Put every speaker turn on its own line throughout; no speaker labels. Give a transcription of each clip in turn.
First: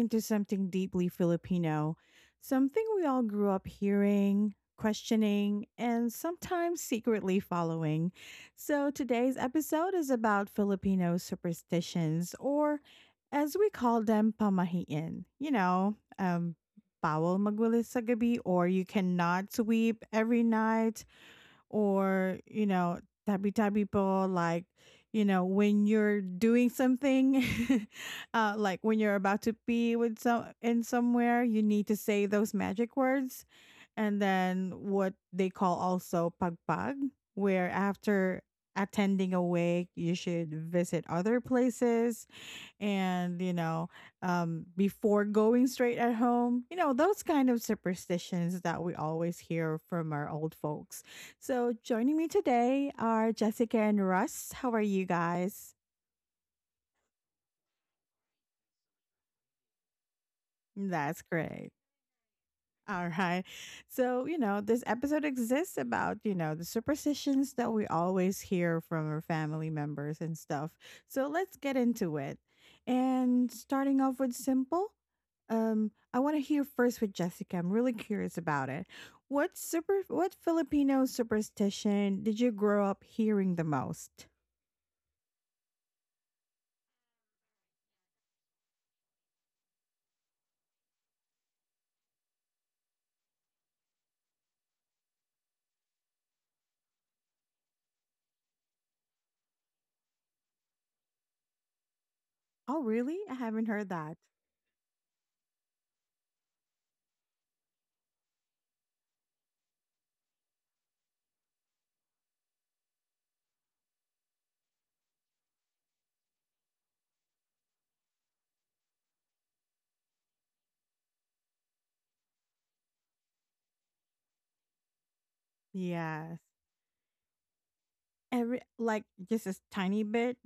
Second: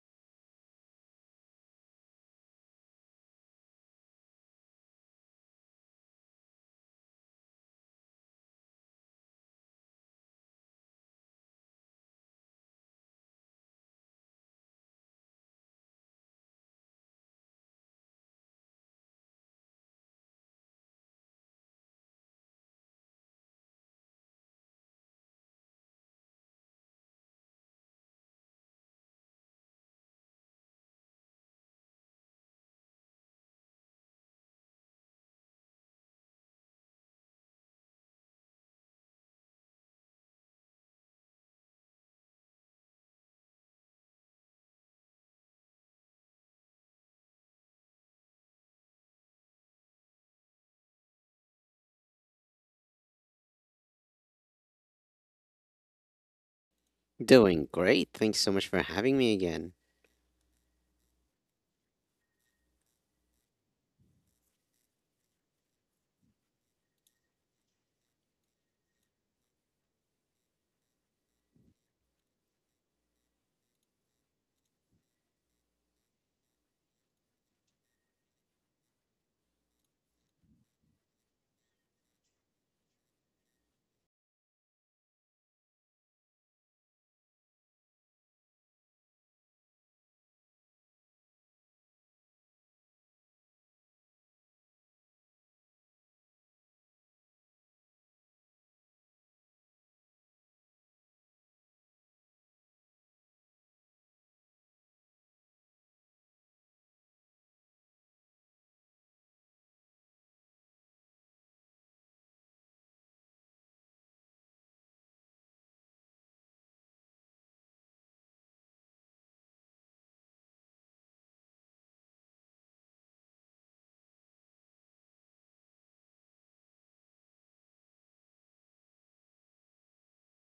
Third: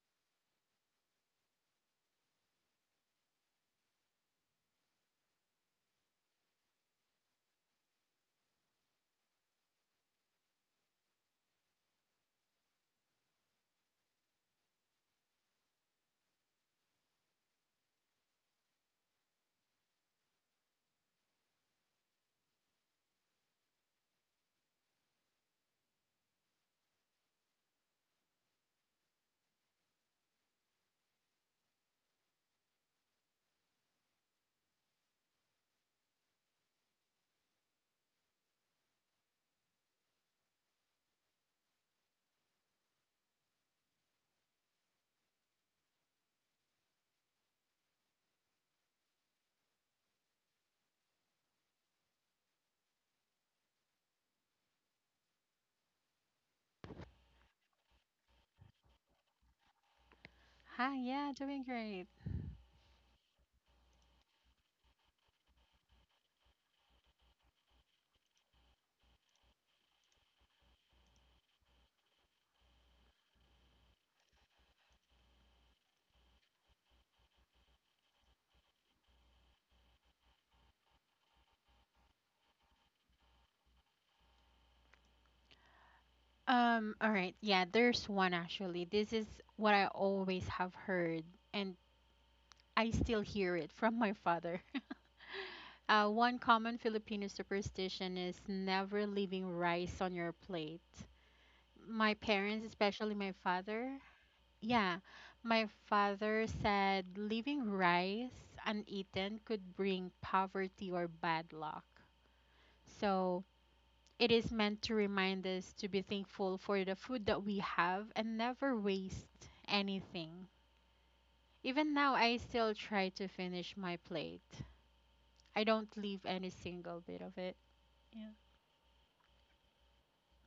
into something deeply Filipino, something we all grew up hearing, questioning, and sometimes secretly following. So today's episode is about Filipino superstitions, or as we call them, pamahiin. Bawal magulis sa gabi, or you cannot sweep every night or tabi tabi po, like when you're doing something like when you're about to pee with somewhere, you need to say those magic words. And then what they call also pagpag, where after attending a wake you should visit other places and before going straight at home. You know those kind of superstitions that we always hear from our old folks. So joining me today are Jessica and Russ. How are you guys?
Doing great. Thanks so much for having me again.
Hi,
That's
yeah, doing
great.
great.
All right. This episode exists about, the superstitions that we always hear from our family members and stuff. So let's get into it. And starting off with simple, I want to hear first with Jessica. I'm really curious about it. What Filipino superstition did you grow up hearing the most?
All right, yeah, there's one actually. This is what I always have heard, and I still hear it from my father. One common Filipino superstition is never leaving rice on your plate. My parents,
Oh,
especially
really?
my
I haven't heard
father,
that.
yeah, my father said leaving rice uneaten could bring poverty or bad luck. So, it is meant to remind us to be thankful for the food that we have and never waste anything. Even now, I still try to finish my plate. I don't leave
Yes.
any single bit of it. Yeah.
Every, like, just a tiny bit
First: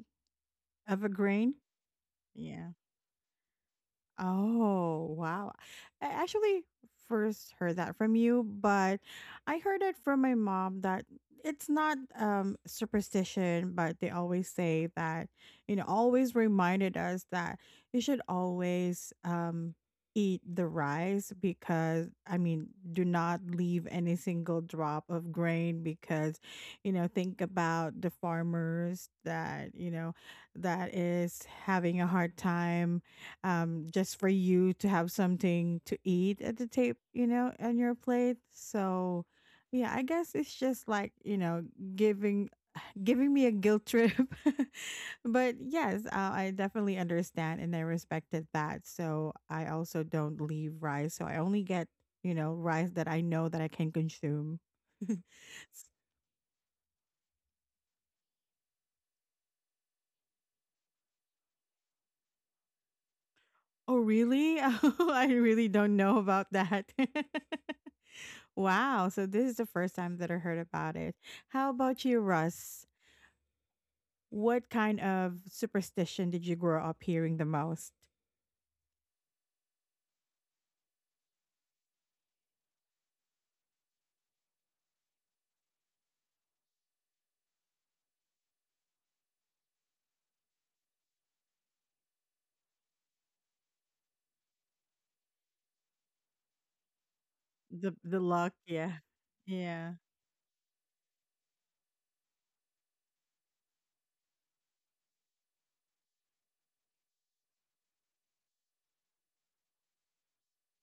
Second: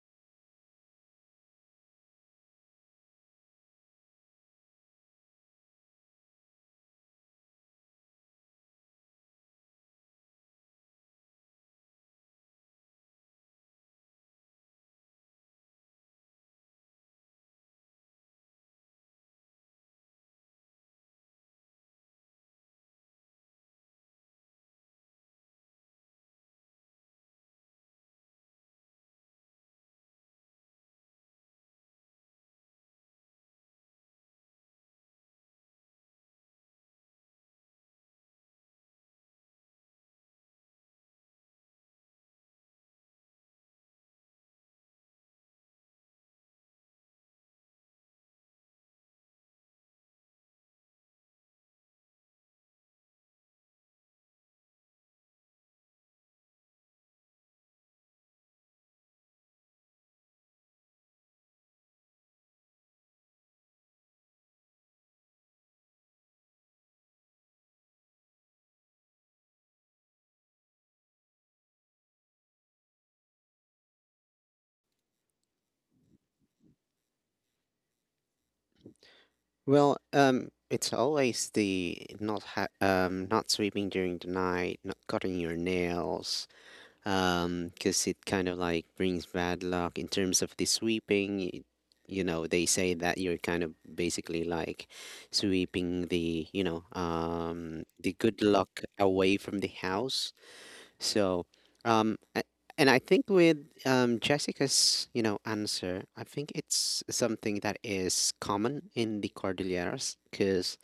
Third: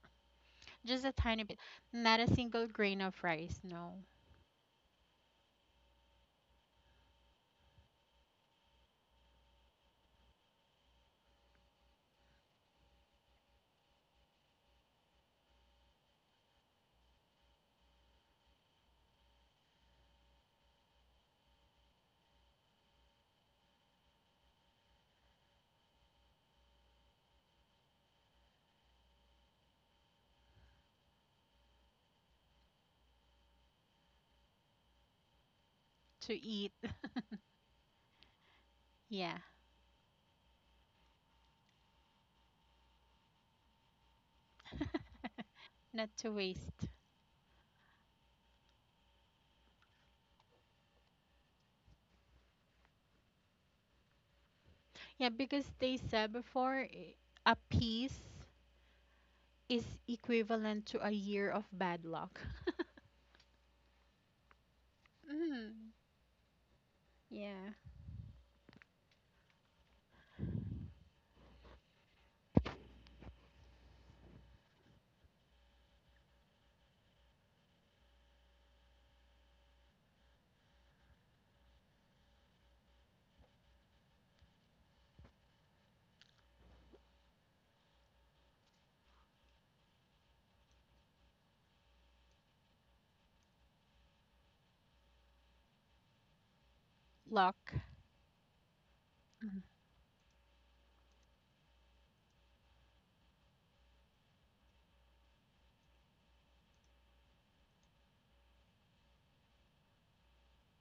of
Just
a
a tiny
grain.
bit. Not a single
Yeah.
grain of rice, no.
Oh, wow. I actually first heard that from you, but I heard it from my mom that it's not superstition, but they always say that, always reminded us that you should always eat the rice, because I mean, do not leave any single drop of grain because, think about the farmers that, that is having a hard time, just for you to have something to
To
eat at the
eat.
table, on your plate. So,
Yeah.
yeah, I guess it's just like, giving giving me a guilt trip. But yes,
Not to
I
waste.
definitely understand and I respected that. So I also don't leave rice. So I only get rice that I know that I can consume.
Yeah, because they said a piece is equivalent to a year of bad luck.
Oh, really? Oh, I really
Mm.
don't know about that.
Yeah.
Wow, so this is the first time that I heard about it. How about you, Russ? What kind of superstition did you grow up hearing the most?
Well, it's always the not sleeping during the night, not cutting your nails, because it kind of like brings bad luck in terms of the sweeping. You know, they say that you're kind of basically like sweeping the,
Luck.
The
the
the
good
luck,
luck
yeah.
away from
Mm.
the
Yeah.
house. So, um, a- and I think with Jessica's, you know, answer, I think it's something that is common in the Cordilleras because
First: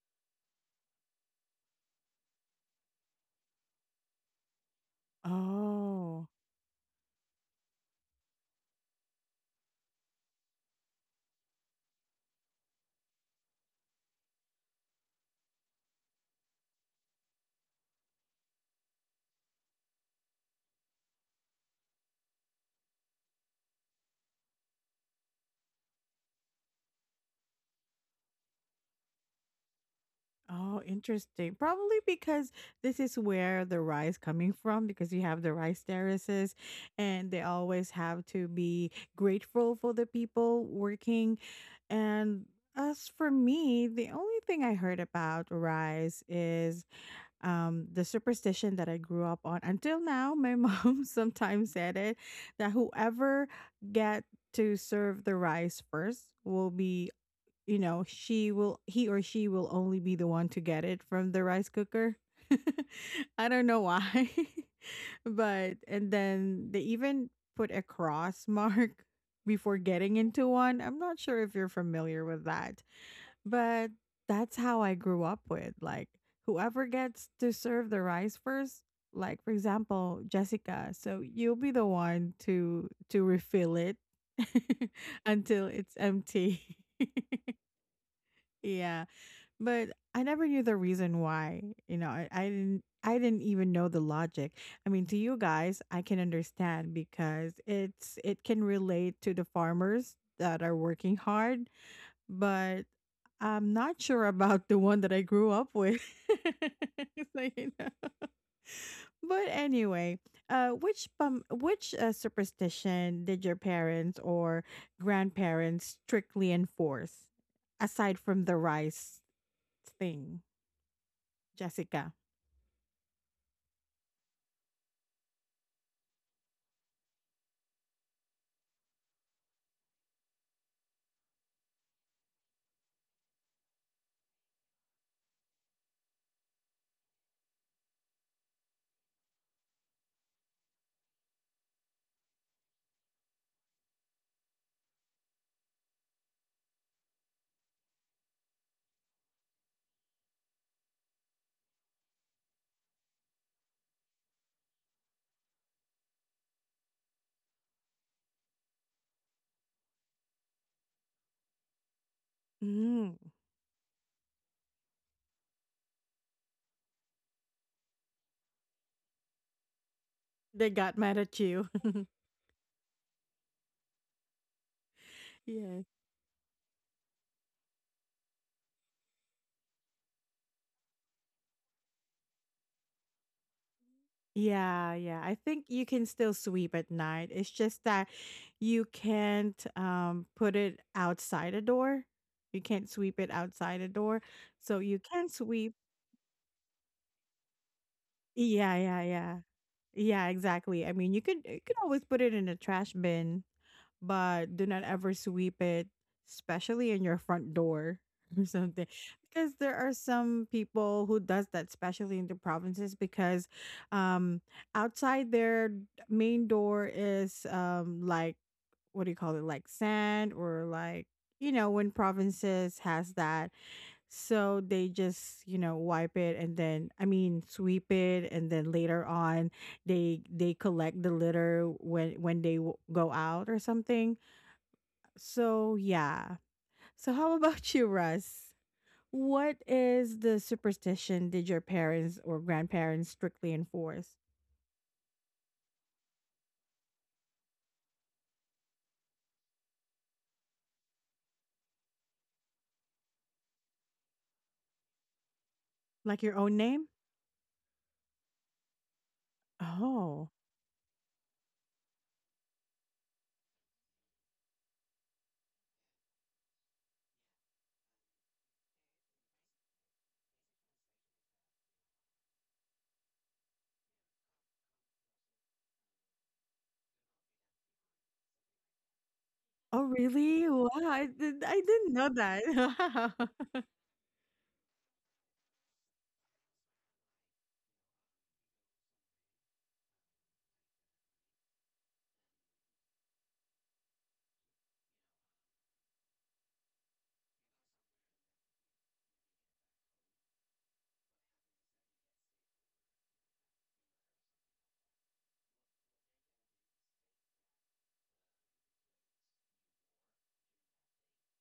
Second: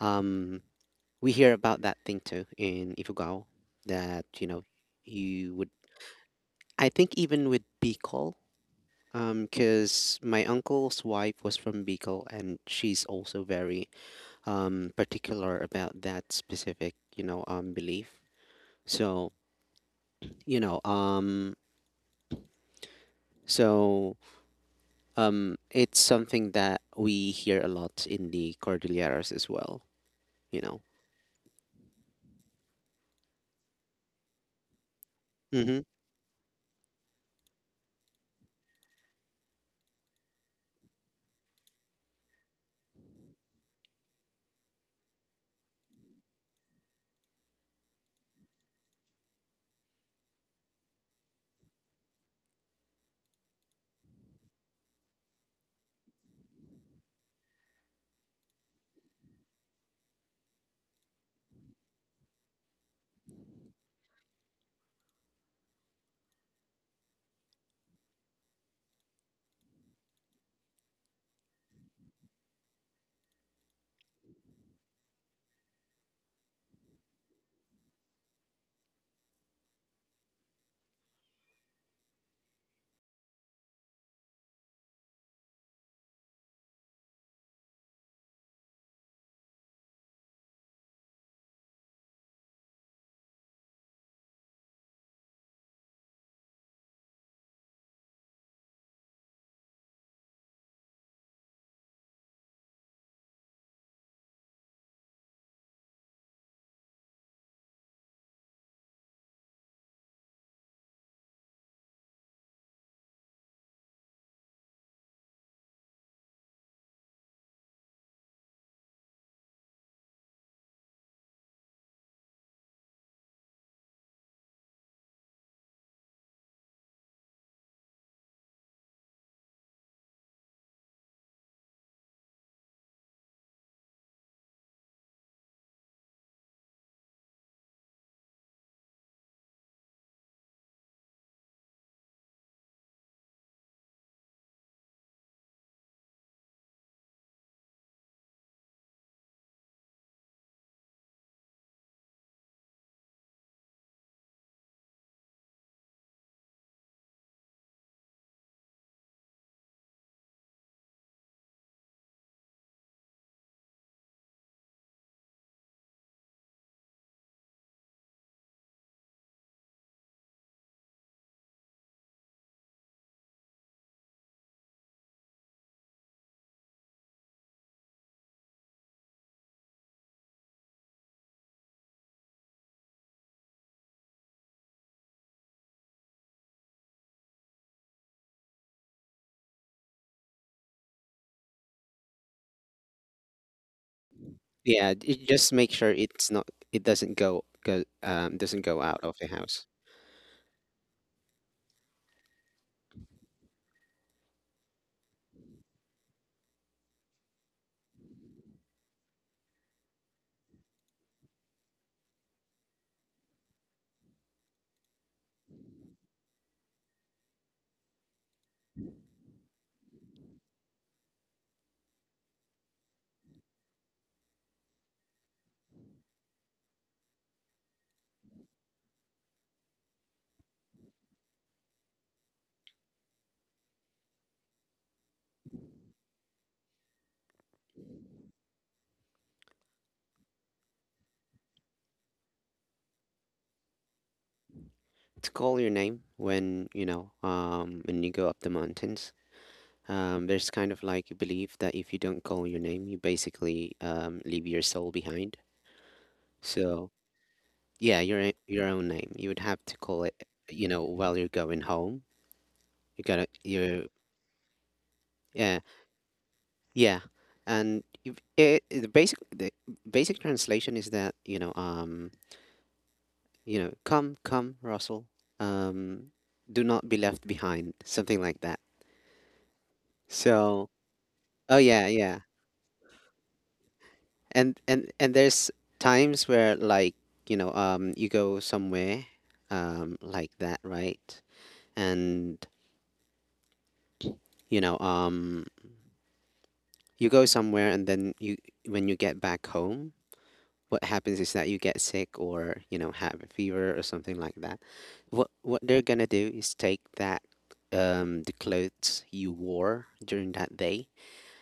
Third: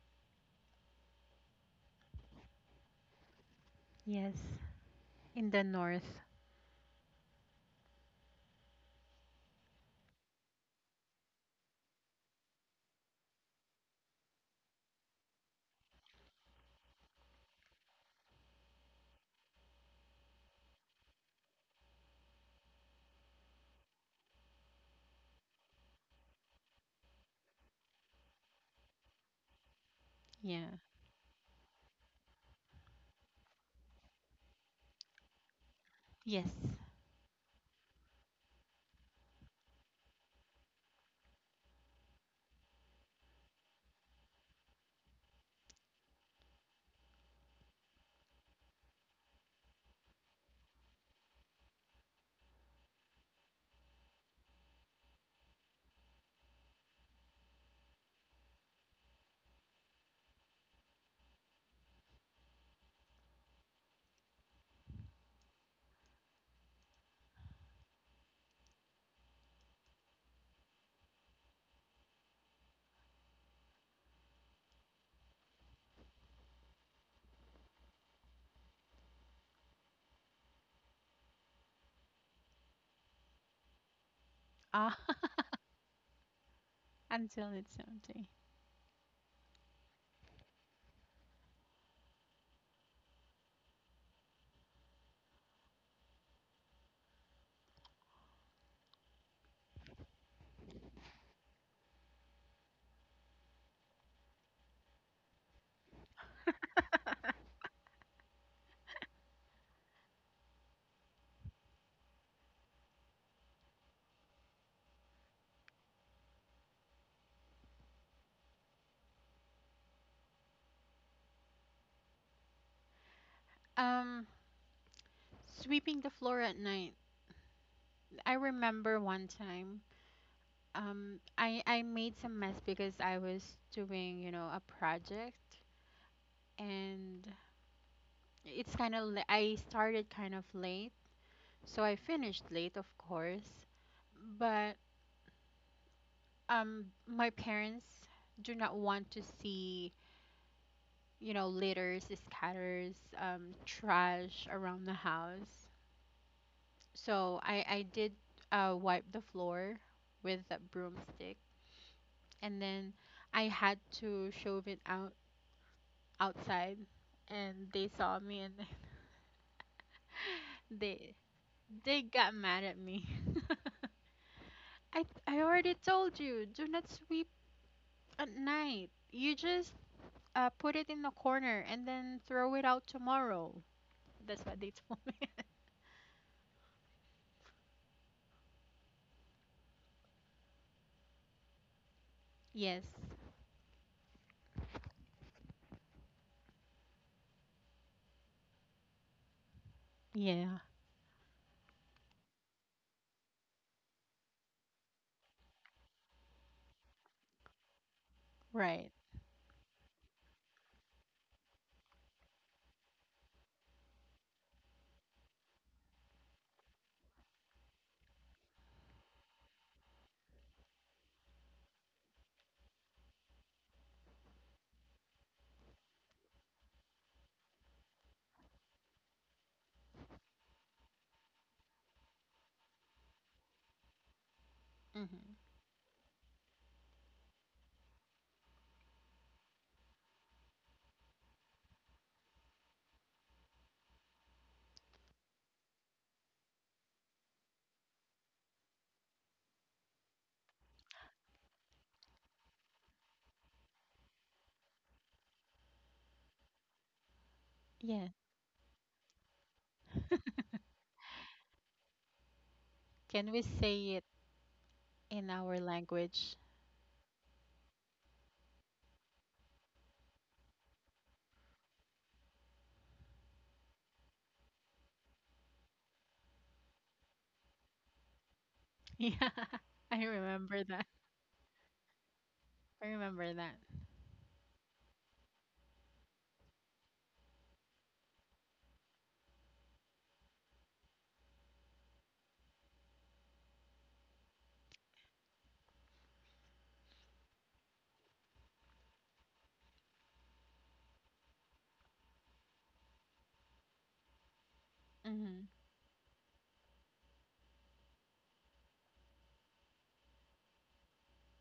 um, we hear about that thing too in Ifugao that,
Yes.
you know,
In
you
the
would,
north.
Oh.
I think even with Bicol, because my uncle's wife was from Bicol and she's also very particular about that specific, belief. So, you know, um, so it's something that we hear a lot in the Cordilleras as well, you
Yeah.
Oh,
know.
interesting. Probably because this is where the rice coming from, because you have the
Mm-hmm.
rice
Yes.
terraces and they always have to be grateful for the people working. And as for me, the only thing I heard about rice is the superstition that I grew up on until now. My mom sometimes said it, that whoever get to serve the rice first will be, she will, he or she will only be the one to get it from the rice cooker. I don't know why, but and then they even put a cross mark before getting into one. I'm not sure if you're familiar with that, but that's how I grew up with. Like, whoever gets to serve the rice first, like for example, Jessica, so you'll be the one to refill it
Ah,
until it's empty.
until it's empty.
Yeah. But I never knew the reason why. You know, I didn't even know the logic. I mean, to you guys, I can understand because it's it can relate to the farmers that are working hard, but I'm not sure about the one that I grew up with. So, you know. But anyway, which superstition did your parents or grandparents strictly enforce, aside from the rice thing, Jessica?
Um, sweeping the floor at night. I remember one time. I made some mess because I was doing a project, and it's kind of la- I started kind of late, so I finished late, of course. But my parents do not want to see litters, scatters, trash around the house. So I did wipe the floor with a broomstick, and then
Mm,
I had to shove it out outside, and they saw me and
they got
they
mad at you.
they got mad at me. I already
Yes.
told you, do not sweep at night. You just put it in the corner and then throw it out tomorrow. That's what they
Yeah,
told
yeah.
me.
I think you can still sweep at night. It's just that you can't put it outside a door. You
Yes.
can't sweep it outside a door. So
Yeah,
you can
just make
sweep.
sure it's not it doesn't go go doesn't
Yeah,
go out
yeah,
of the
yeah.
house.
Yeah,
Yeah.
exactly. I mean, you could always put it in a trash bin, but do not ever sweep it, especially in your front door or something.
Right.
Because there are some people who does that, especially in the provinces, because um, outside their main door is like, what do you call it, like sand or like, when provinces has that, so they just wipe it and then I mean sweep it, and then later on they collect the litter when they go out or something.
Hmm.
So, yeah. So, how about you, Russ? What is the superstition did your parents or grandparents strictly enforce?
To call your name when, when you go up the mountains. There's kind of like a belief that if you don't call your name, you basically leave your soul behind.
Like your own name?
So, yeah,
Yeah.
your own name. You would have to call it,
Oh.
you know, while you're going home. You gotta
Can we
you
say it in
yeah.
our language?
Yeah, and if it, the basic translation is that you know come Russell, um, do not be left behind, something like that.
Yeah,
Oh,
I
really?
remember
So
Wow.
that.
I
oh yeah
didn't know
yeah.
I
that.
remember that.
And there's times where like, you know, um, you go somewhere, um, like that, right? And, you know, um, you go somewhere and then you, when you get back home, what happens is that you get sick or, you know, have a fever or something like that. What
Mm-hmm.
they're gonna do is take that, um, the clothes you wore during that day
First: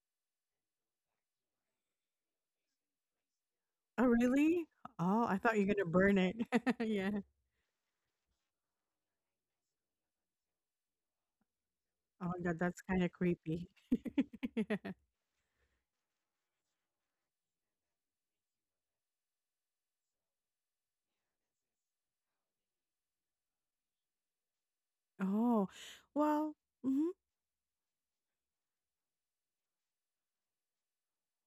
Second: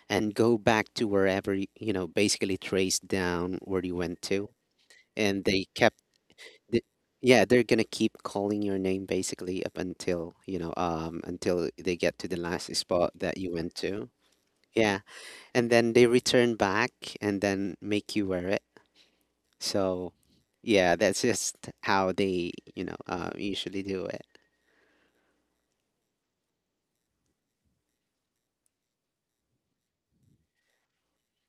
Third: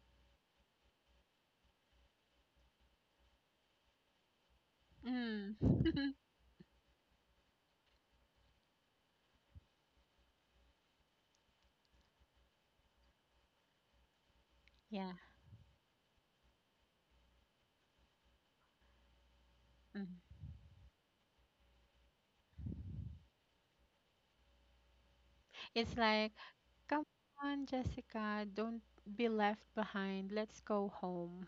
and go back to wherever you know, basically trace down where you
Oh,
went to
really? Oh, I
and
thought
Mm.
they
you were going to
kept
burn it.
the,
Yeah.
yeah, they're gonna keep calling your name basically up until, you know, um, until they get
Oh,
to the
my God.
last
That's kind
spot
of
that you
creepy.
went to.
Yeah.
Yeah,
Yeah.
and then they return back and then make you wear it so,
Mm.
yeah, that's just how they, you know, usually do it.
Oh,
It's like,
well,
come
mhm.
on, Jessica, don't be left behind. Let's go home.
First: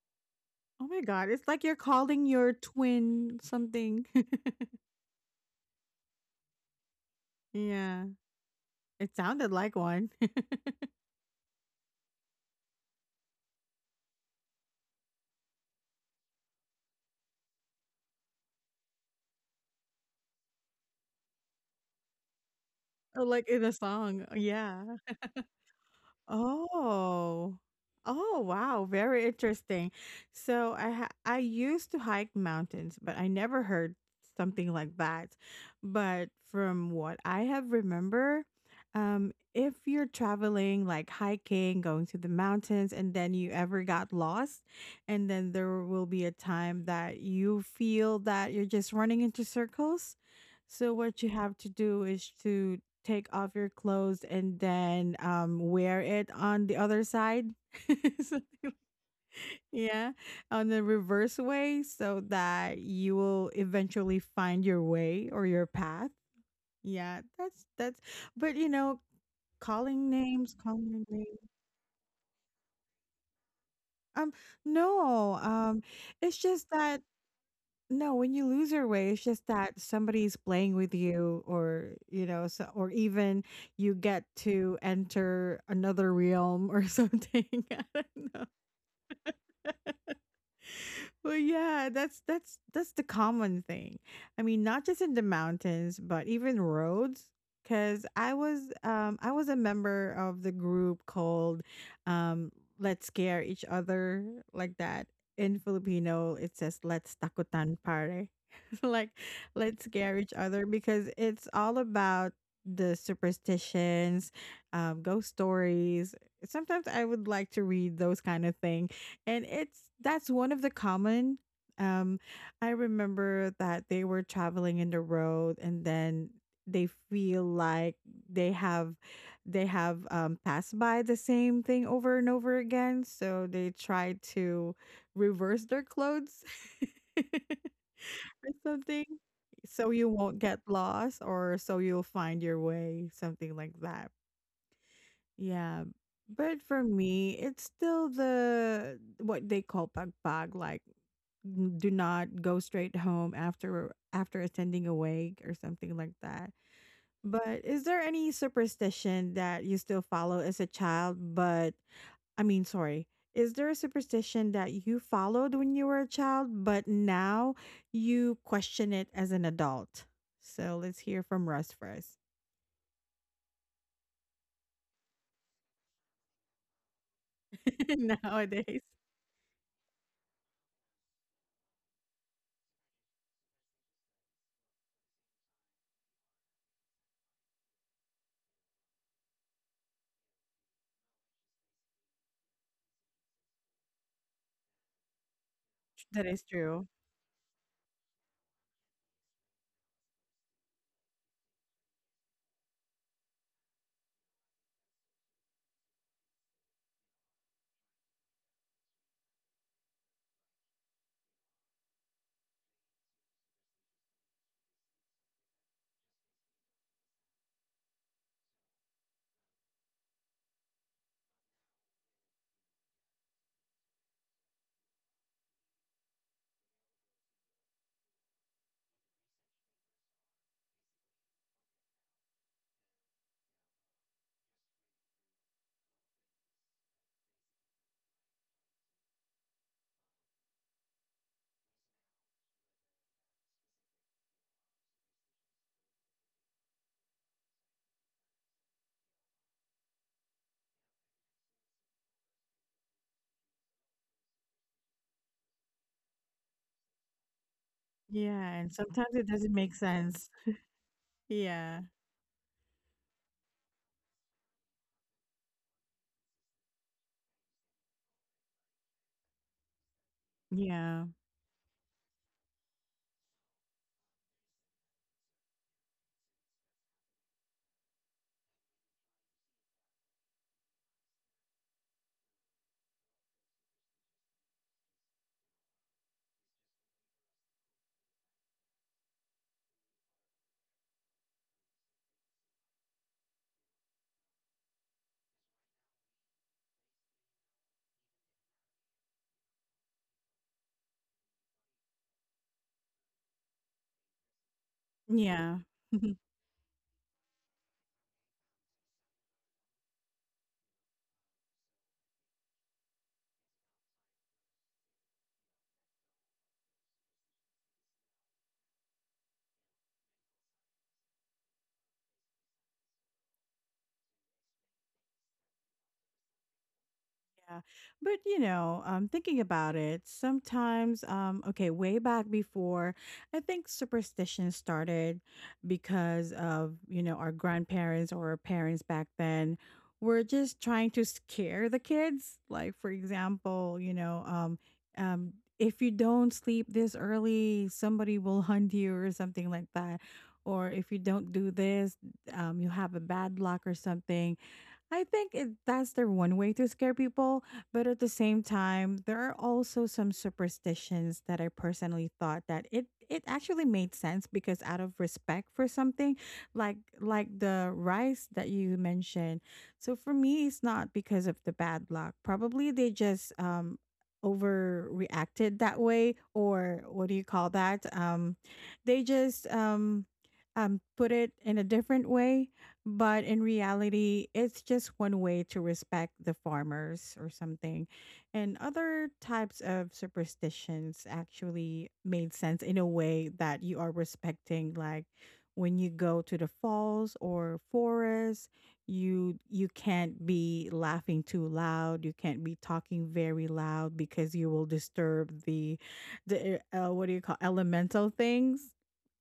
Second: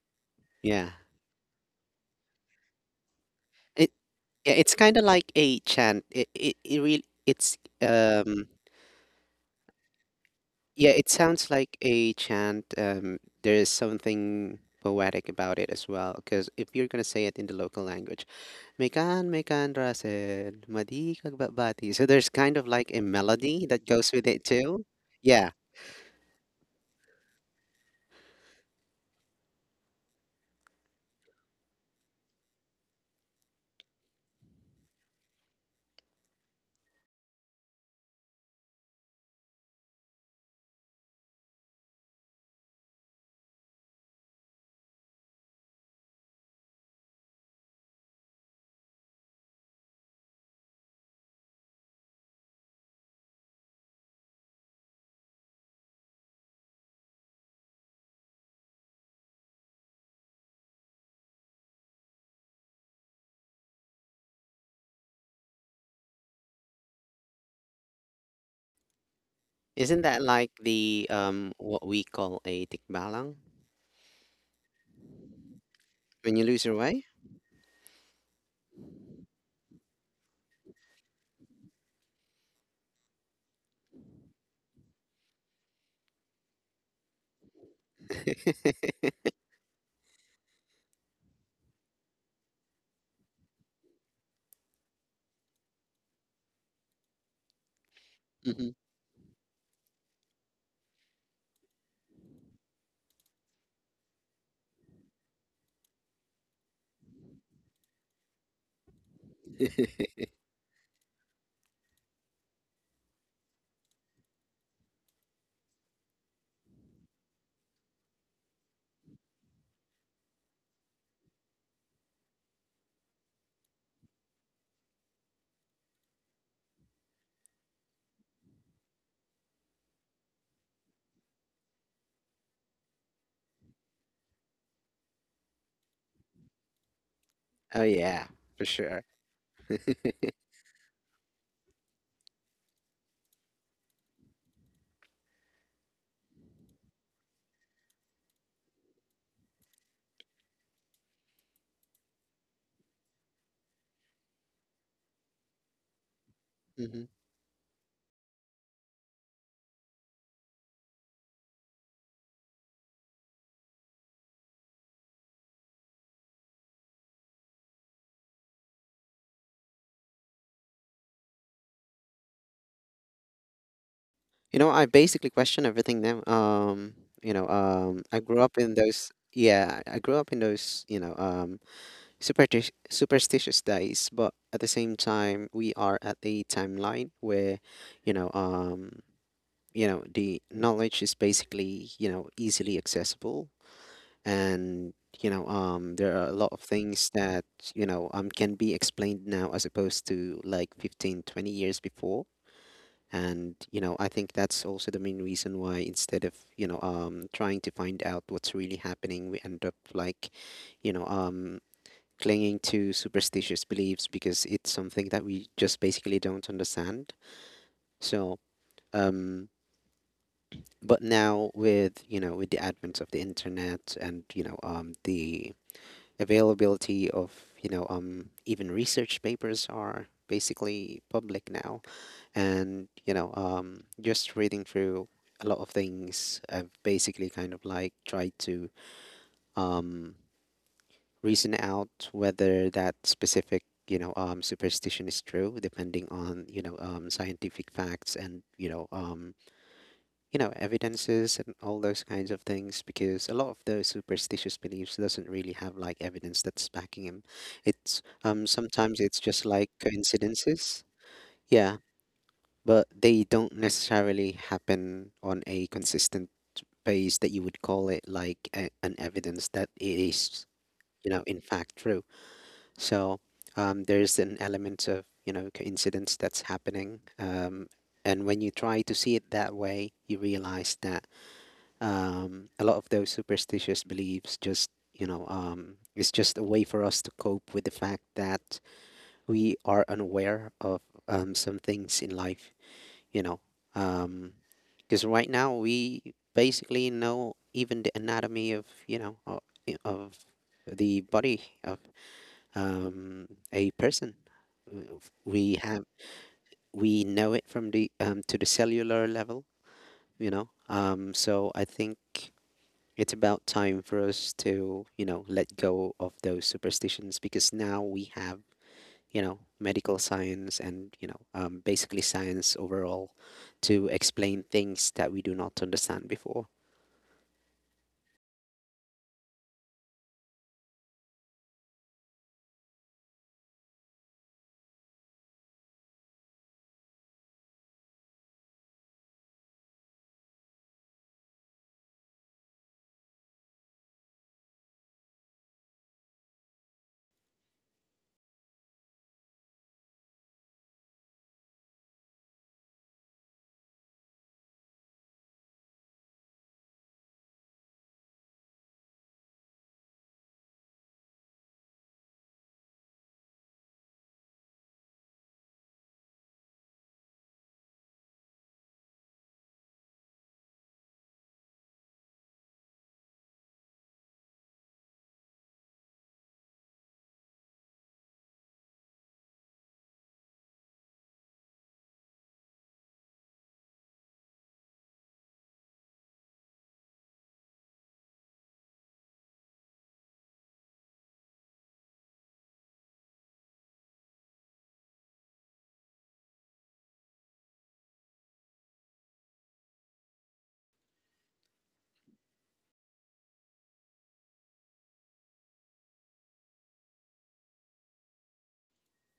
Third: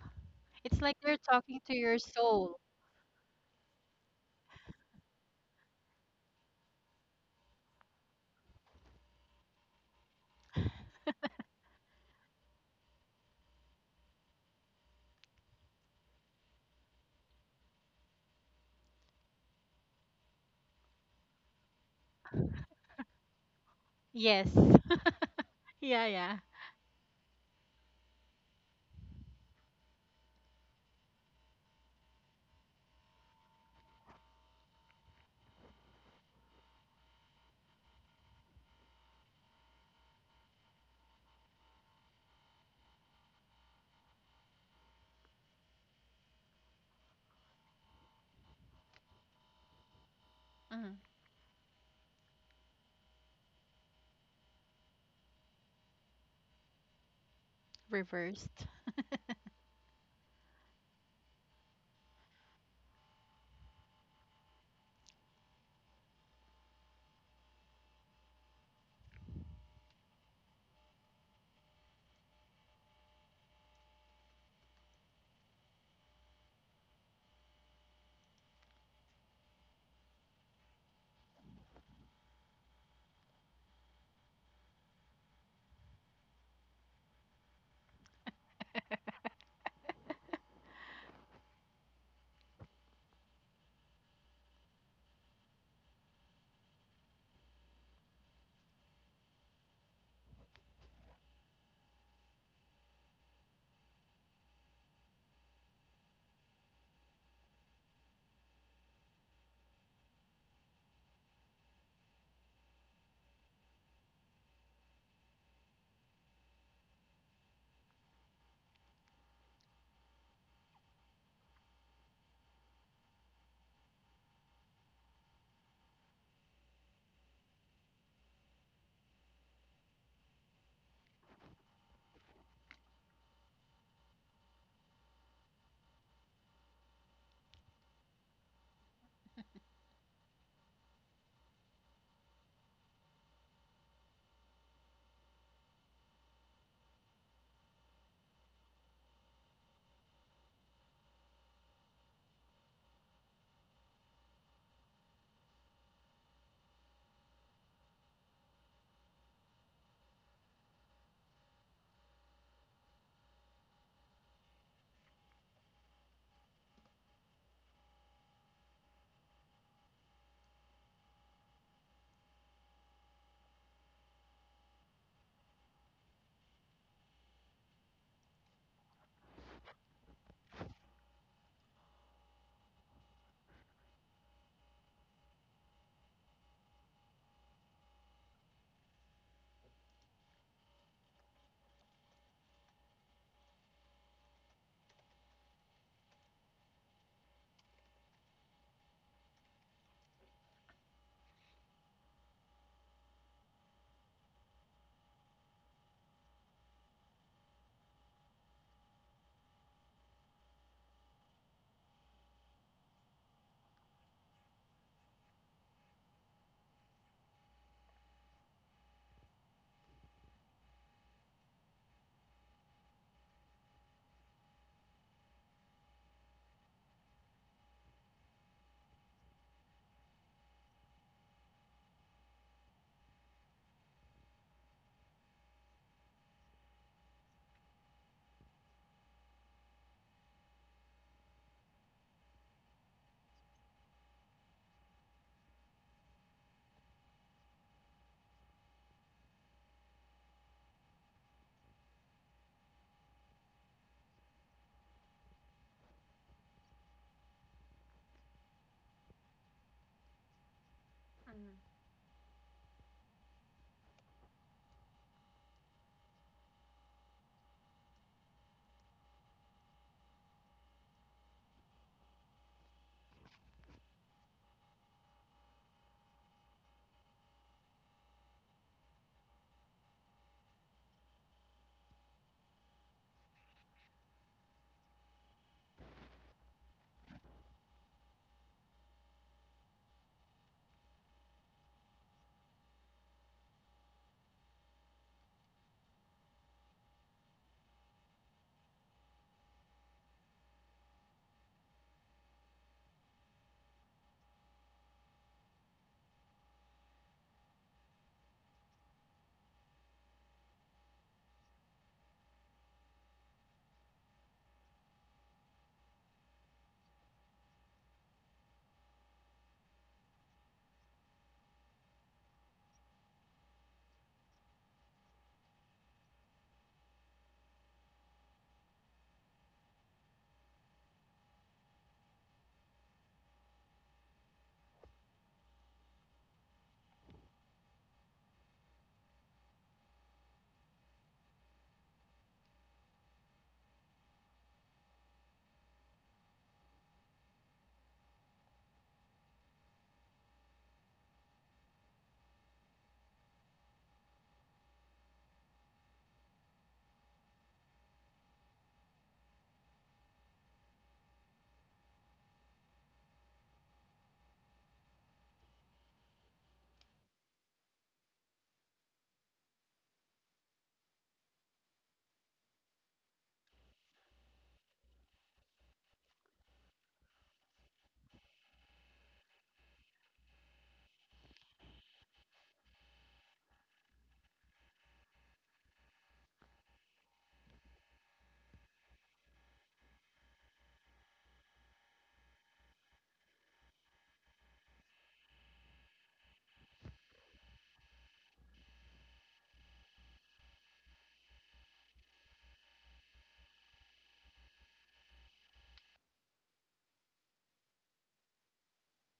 It's
Oh,
Yeah,
like
my
you're
God. It's
talking
like you're
to your
calling your
soul.
twin
it
something.
yeah, it's kind of like a chant. It really it's
Yeah. It sounded like one.
yeah, it sounds like a chant. There is something poetic about it as well. Because if you're gonna say it in the local language, mekan mekan rasen madi kagbabati. So there's kind of like a
Like in
melody
the
that goes
song.
with it
Yes.
Yeah.
too. Yeah,
Yeah, yeah.
Oh. Oh, wow. Very interesting. So I used to hike mountains, but I never heard something like that. But from what I have remember, if you're traveling, like hiking, going to the mountains, and then you ever got lost, and then there will be a time that you feel that you're just running into circles. So
Mm.
what you have to do is to take off your clothes and then wear it on the other side. So,
Reversed.
yeah, on the reverse way, so that you will eventually find your way or your path. Yeah, that's but you know,
isn't
calling
that like
names, calling
the
your name.
what we call a tikbalang
um no, it's
when you
just
lose your
that,
way?
no, when you lose your way, it's just that somebody's playing with you, or you know, so, or even you get to enter another realm or something. I don't know. Well, yeah, that's the common thing. I mean, not just in the mountains, but even roads. Because
Mhm.
I was a member of the group called um Let's Scare Each Other, like that. In Filipino, it says Let's Takutan Pare. Like, let's scare each other, because it's all about the superstitions, ghost stories. Sometimes I would like to read those kind of things, and it's that's one of the common um I remember that they were traveling in the road, and then they feel like they have they have passed by the same thing over and over again, so they try to reverse their clothes or
Oh yeah, for sure.
something, so you won't get lost or so you'll find your way, something like that. Yeah, but for me, it's still the what they call pagpag, like, do not go straight home after after attending a wake or something like that.
Hmm.
But is there any superstition that you still follow as a child? But I mean, sorry, is there a superstition that you followed when you were a child, but now you question it as an adult? So let's hear from Russ first.
You know, I basically question everything now. You know, I grew up in
Nowadays,
those. Yeah, I grew up in those. You know, superstitious days. But at the same time, we are at a timeline where, you know, um, you know, the knowledge is basically, you know, easily accessible. And, you know, um, there
that
are a
is
lot of
true.
things that, you know, um, can be explained now as opposed to like 15, 20 years before. And, you know, I think that's also the main reason why instead of, you know, um, trying to find out what's really happening, we end up like, you know, um, clinging to superstitious beliefs because it's something that we just basically don't understand. so um but now with, you know, with the advent of the internet and, you know, um, the availability of, you know, um, even research papers are basically public now. And, you know, um, just reading through a lot of things, I've basically kind of like tried to, um, reason out whether that specific, you know, um, superstition is true depending on, you know, um, scientific facts and, you know, um, you know, evidences and all those kinds of things because a lot of those superstitious beliefs doesn't really have like evidence that's backing them. It's um,
Yeah, and
sometimes
sometimes
it's
it
just
doesn't
like
make sense.
coincidences. Yeah,
Yeah.
but they don't necessarily happen on a consistent base that you would call it like an evidence that it is,
Yeah.
you know, in fact true. So um, there's an element of, you know, coincidence that's happening, um, and when you try to see it that way you realize that a lot of those superstitious beliefs just, you know, it's just a way for us to cope with the fact that we are unaware of some things in life, you know. Because right now we basically know even the anatomy of, you know, of the body of um, a person. We
Yeah.
have we know it from the to the cellular level, you know. So I think it's about time for us to, you know, let go of those superstitions because now we have, you know, medical science and, you know, basically science overall to explain things that we do not understand before.
Yeah. But you know, thinking about it, sometimes, okay, way back before, I think superstition started because of, our grandparents or our parents back then were just trying to scare the kids. Like, for example, um, if you don't sleep this early, somebody will hunt you or something like that. Or if you don't do this, you have a bad luck or something. I think it, that's their one way to scare people, but at the same time, there are also some superstitions that I personally thought that it actually made sense, because out of respect for something, like the rice that you mentioned. So for me, it's not because of the bad luck. Probably they just overreacted that way, or what do you call that? They just put it in a different way, but in reality, it's just one way to respect the farmers or something. And other types of superstitions actually made sense in a way that you are respecting, like when you go to the falls or forest, you can't be laughing too loud, you can't be talking very loud because you will disturb the what do you call elemental things?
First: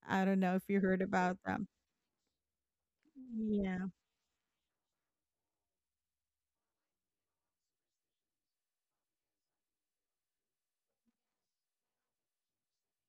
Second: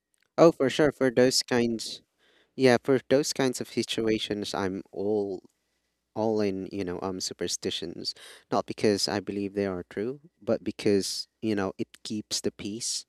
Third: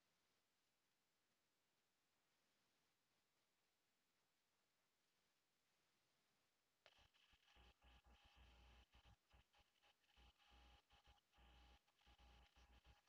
I don't
Oh,
know if
for
you
sure.
heard
For
about
those
them.
kinds, yeah, for those kinds of
Yeah.
situations, I'm all in, you know, superstitions. Not because I believe they are true, but because, you know, it keeps the peace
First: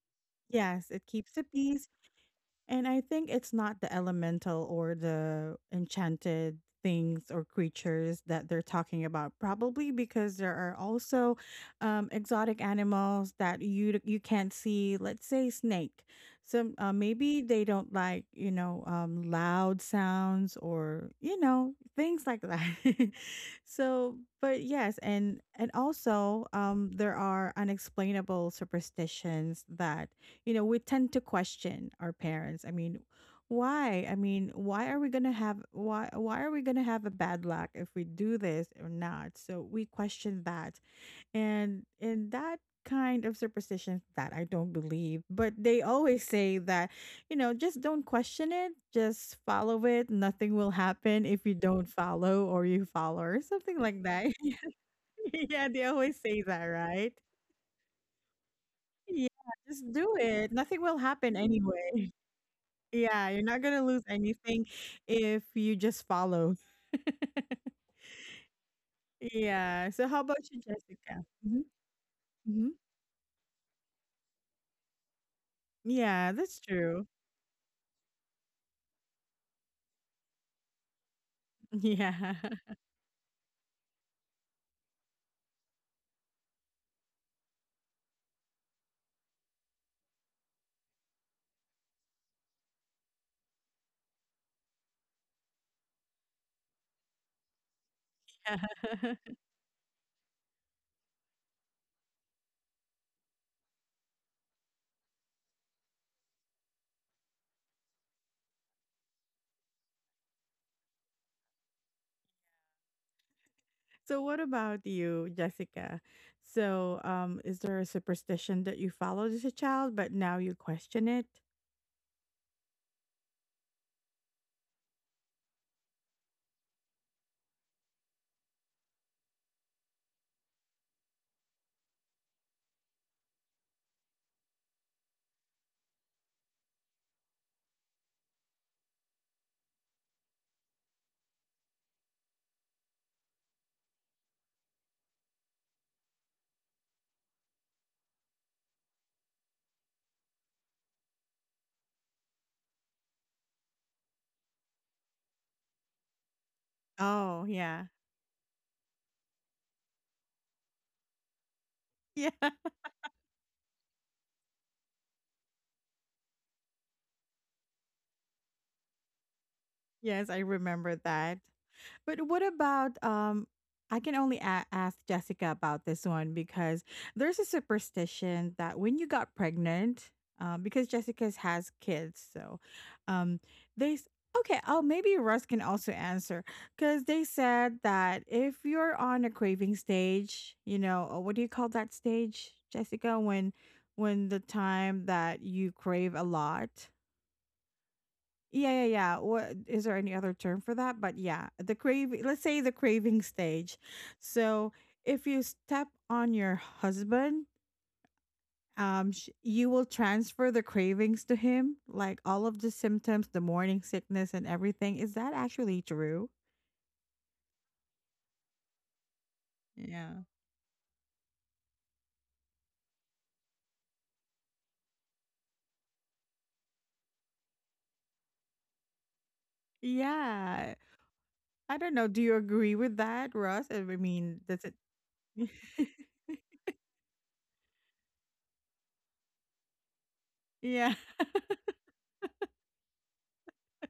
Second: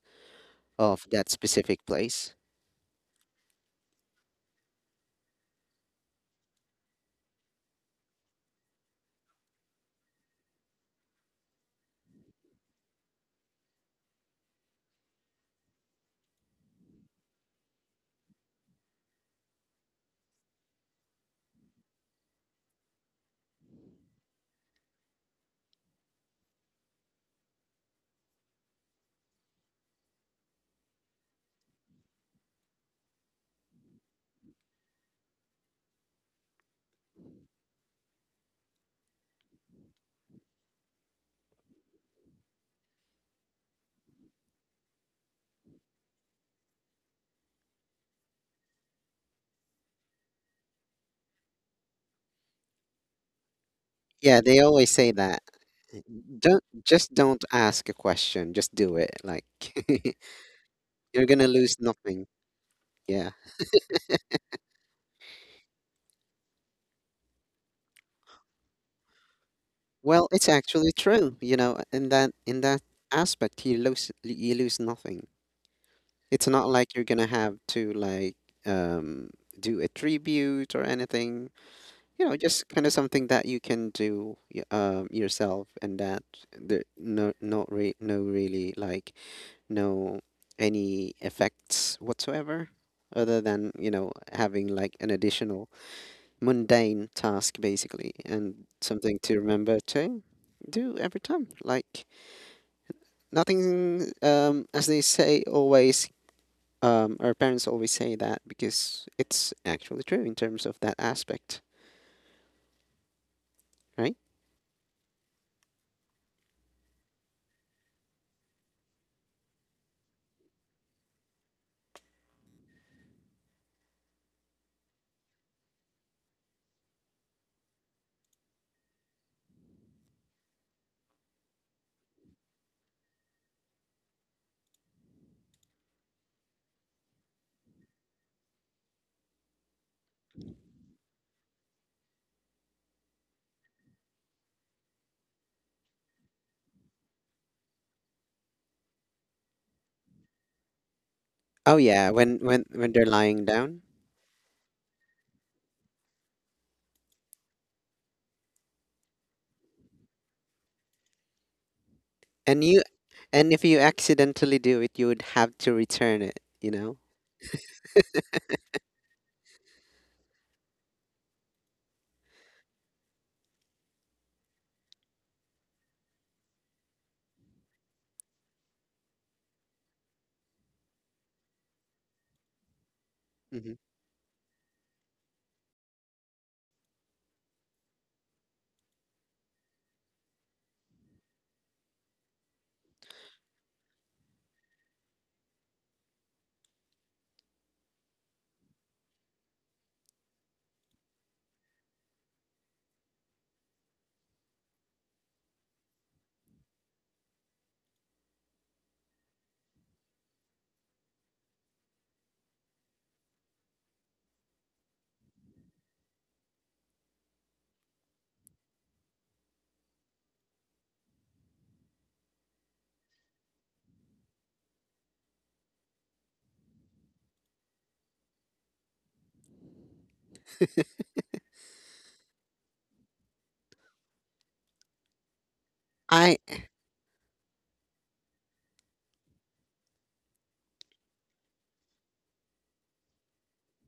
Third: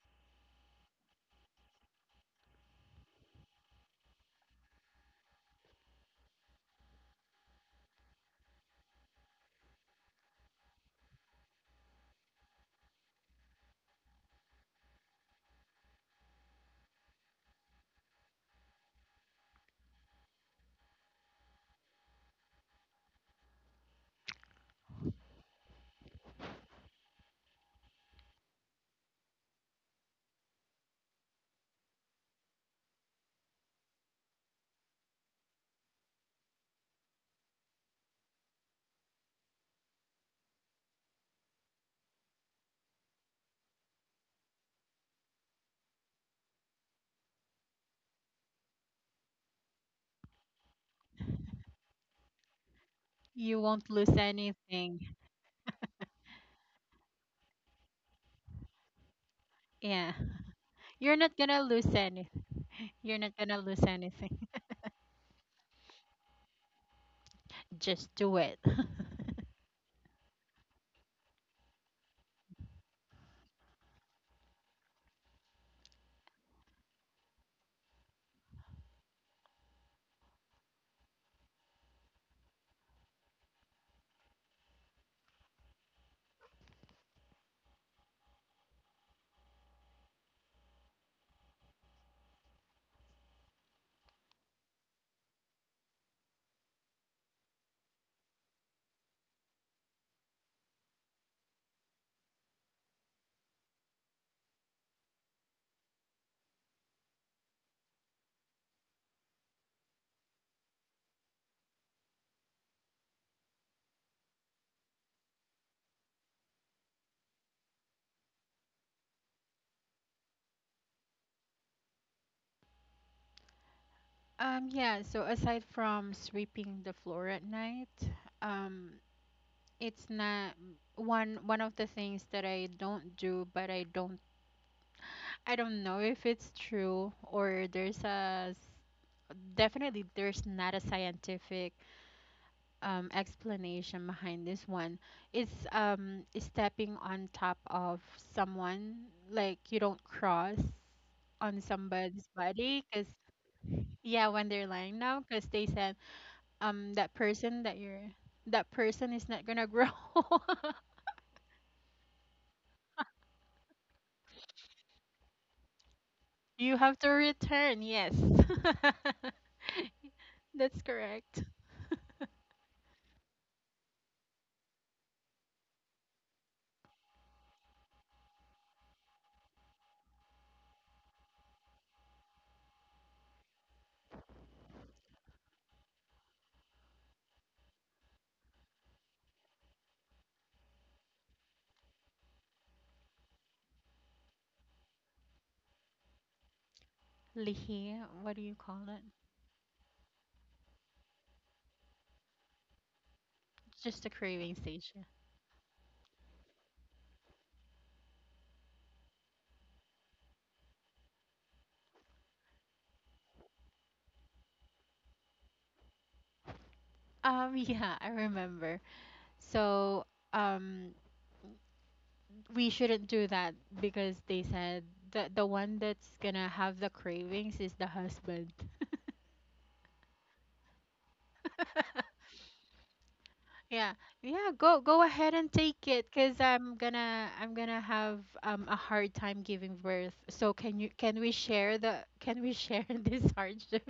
Yes,
of
it
that
keeps the
specific
peace.
place.
And I think it's not the elemental or the enchanted things or creatures that they're talking about, probably because there are also exotic animals that you you can't see. Let's say snake. Some maybe they don't like, you know, loud sounds or you know things like that. So, but yes, and also there are unexplainable superstitions that you know, we tend to question our parents. I mean, why? I mean, why are we gonna have why are we gonna have a bad luck if we do this or not? So we question that. And in that kind of superstition that I don't believe, but they always say that, you know, just don't question it, just follow it. Nothing will happen if you don't follow or you follow or
You
something
won't
like
lose
that.
Yeah, they always say
anything.
that.
Yeah, they always say
Don't
that, right?
Just don't ask a question, just do it.
Yeah,
Like
just
Yeah.
do it. Nothing will
You're
you're
not
happen
gonna
gonna
lose
lose
anyway.
nothing.
anything. You're
Yeah,
Yeah.
not
you're
gonna
not
lose
gonna lose
anything.
anything if you just follow.
Just do it.
Yeah, so how
Well, it's
about you,
actually
Jessica?
true, you
Mhm,
know, in
mhm.
that aspect you lose nothing.
Yeah,
It's
that's
not like you're
true.
gonna have to like um do a tribute or anything.
Yeah.
You know, just kind of something that you can do yourself and that there no not re no really like no any effects whatsoever other than, you know, having like an additional mundane task basically and something
Yeah.
to remember to do every time. Like nothing, um, as they say always, um, our parents always say that because it's actually true in terms of that aspect right.
So what about you, Jessica? So, is there a superstition that you followed as a child, but now you question it?
Yeah, so aside from sweeping the floor at night, um, it's not one of the things that I don't do, but I don't know if it's true or definitely there's not a scientific explanation behind this one. It's stepping on top of someone like you don't cross on
Oh yeah,
somebody's
when when
body
when they're
because
lying down.
yeah when they're lying now because they said um that
Oh,
person that
yeah.
you're that person is not gonna grow.
Yeah.
and you and if you accidentally do it you would have to return it you
You
know.
have to return, yes.
Yes, I
That's
remember that.
correct.
But what about I can only ask Jessica about this one because there's a superstition that when you got pregnant, because Jessica's has kids, so um
Hmm.
they s- okay, oh maybe Russ can also answer because they said that if you're on a craving stage, you know, what do you call that stage, Jessica, when the time that you crave a lot?
Lihi, what do you
yeah, yeah,
call it?
yeah. What is there any other term for that? But yeah, the craving, let's say the craving stage.
Just a craving
So
station.
if you step on your husband, you will transfer the cravings to him, like all of the symptoms, the morning sickness, and everything. Is that actually true?
Yeah, I remember. So,
Yeah.
um, we shouldn't do that because they said that the one that's gonna have the cravings is the husband.
Yeah. I don't know. Do you agree with that, Russ? I
Yeah,
mean,
yeah,
does
go
it?
go ahead and take it 'cause
I
I'm gonna have a hard time giving birth. So
Yeah.
can we share this hardship?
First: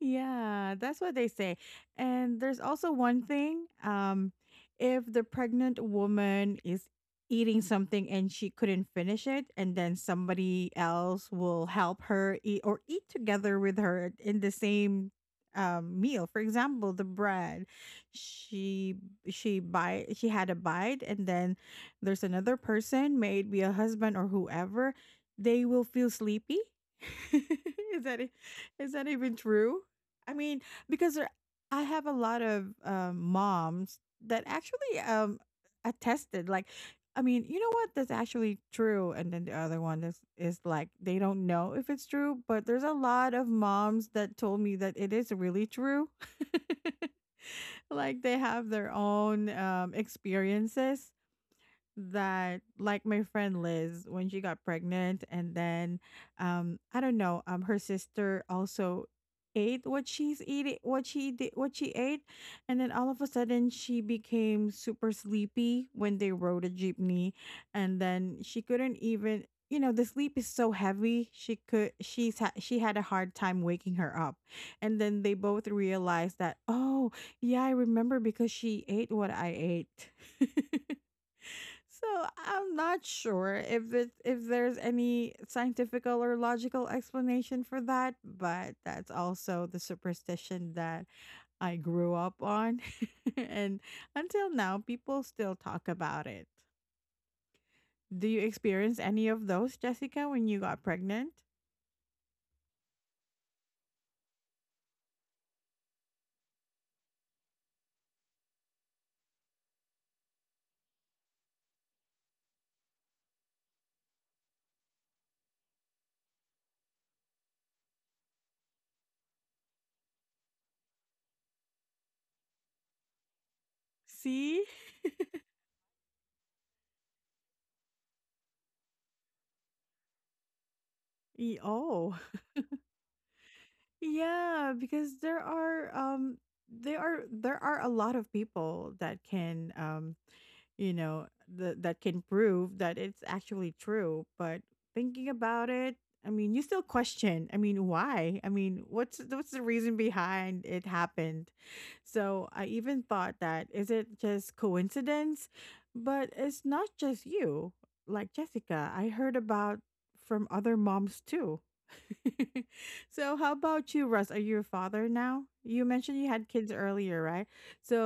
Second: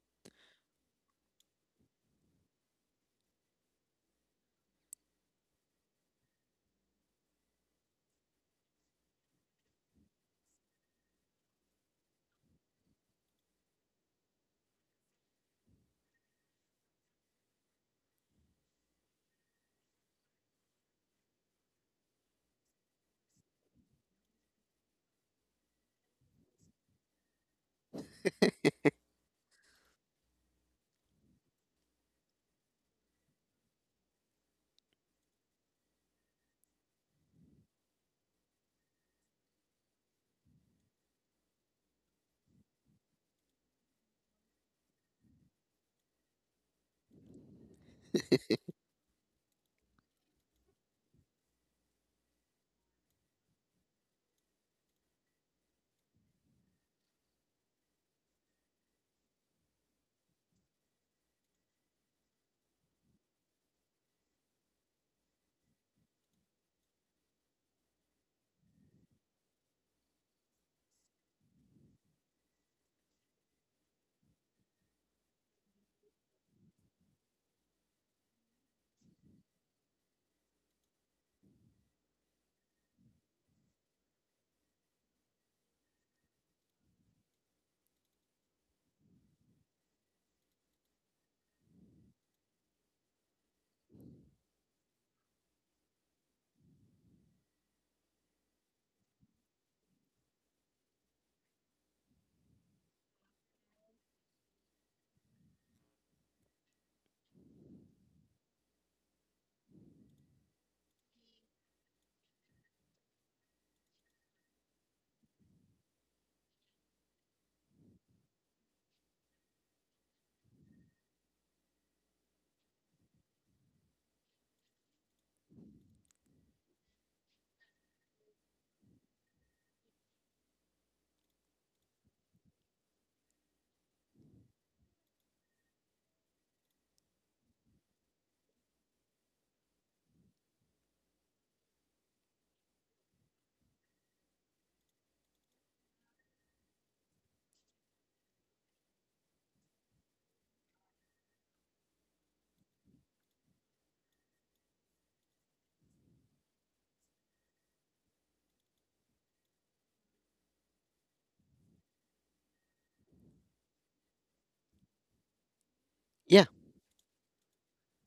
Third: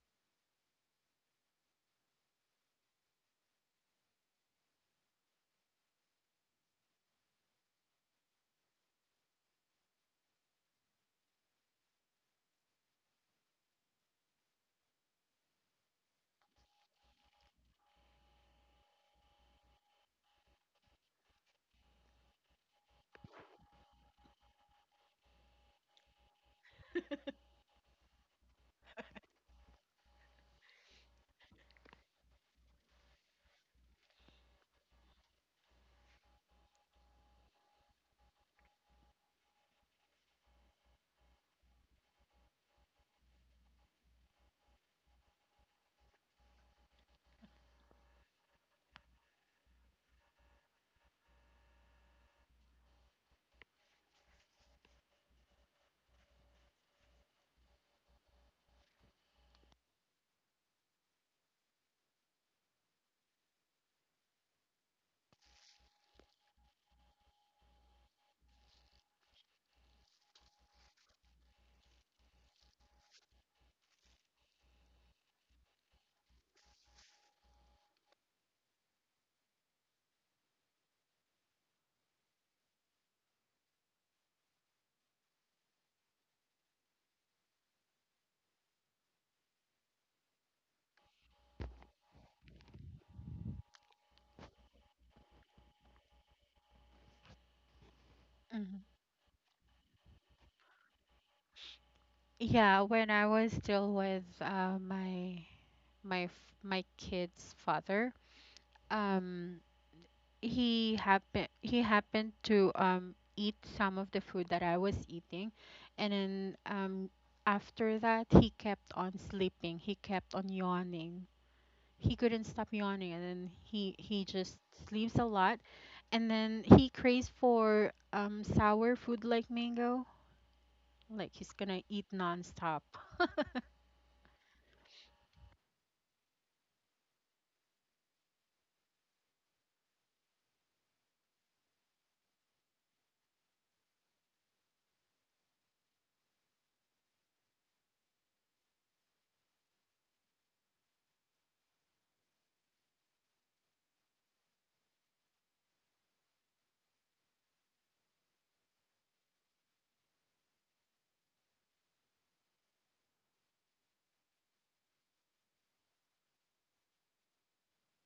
Yeah, that's what they say. And there's also one thing, if the pregnant woman is eating something and she couldn't finish it, and then somebody else will help her eat or eat together with her in the same meal. For example, the bread. She she bite she had a bite and then there's another person, maybe a husband or whoever, they will feel sleepy. is that e- is that even true? I mean, because I have a lot of moms that actually attested, like, I mean, you know what? That's actually true. And then the other one is like, they don't know if it's true, but there's a lot of moms that told me that it is really true. Like, they have their own experiences that like my friend Liz when she got pregnant and then I don't know her sister also ate what she's eating what she ate, and then all of a sudden she became super sleepy when they rode a jeepney. And then she couldn't even, you know, the sleep is so heavy she's she had a hard time waking her up. And then they both realized that, oh yeah, I remember because she ate what I ate. So I'm not sure if if there's any scientific or logical explanation for that, but that's also the superstition that I grew up on, and until now, people still talk about it. Do you experience any of those, Jessica, when you got pregnant?
Yeah, when I was still with my kid's father, um, he happened to eat some of the food that I was eating, and then after that he kept on sleeping. He kept on yawning. He couldn't stop yawning, and then he just
See.
sleeps a lot, and then he craves for sour food like mango. Like he's gonna eat
Oh.
nonstop.
Yeah, because there are there are a lot of people that can you know, that can prove that it's actually true. But thinking about it, I mean, you still question. I mean, why? I mean, what's the reason behind it happened? So I even thought, that is it just coincidence? But it's not just you. Like Jessica, I heard about from other moms too. So how about you, Russ? Are you a father now? You mentioned you
Yeah,
had kids earlier, right?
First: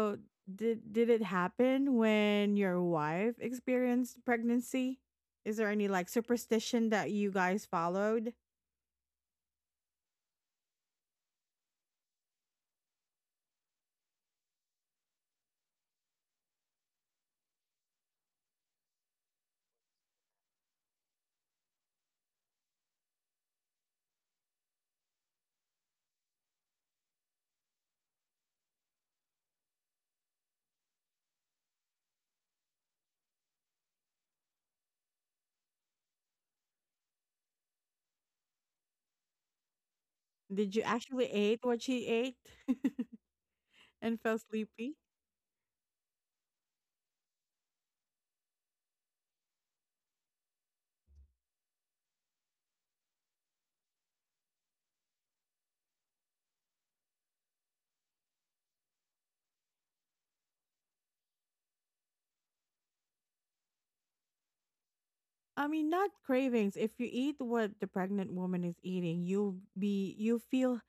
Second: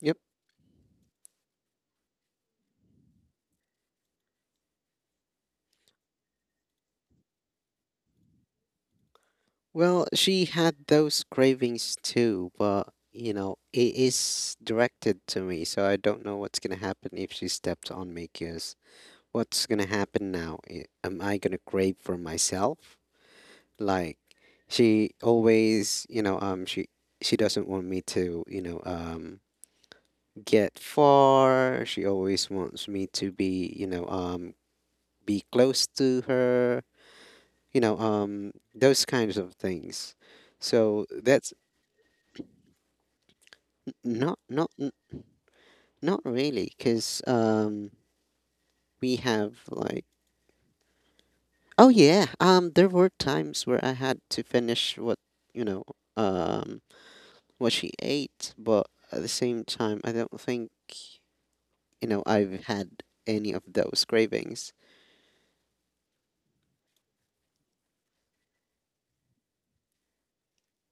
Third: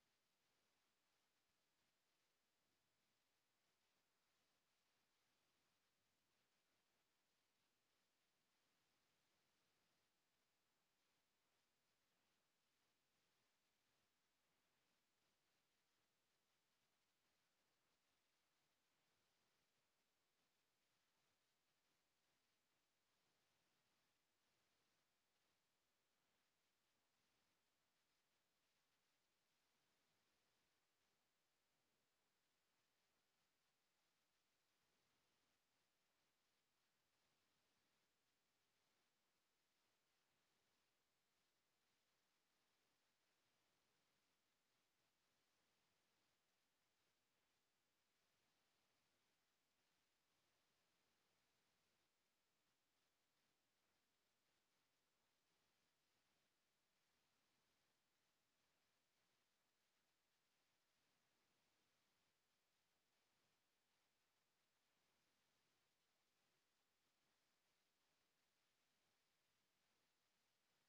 yep.
did it happen when your wife experienced pregnancy? Is there any like superstition that you guys followed?
Well, she had those cravings too, but you know, it is directed to me, so I don't know what's gonna happen if she steps on me. Cause what's gonna happen now? I- Am I gonna crave for myself? Like she always, you know, she doesn't want me to, you know, get far. She always wants me to be, you know, be close to her. You know, those kinds of things.
Did you
So
actually
that's
ate what she ate and
not
fell
not n-
sleepy?
not really, because we have like oh yeah, there were times where I had to finish what, you know, um, what she ate, but at the same time, I don't think, you know, I've had any of those cravings.
I mean, not cravings. If you eat what the pregnant woman is eating, you'll be you feel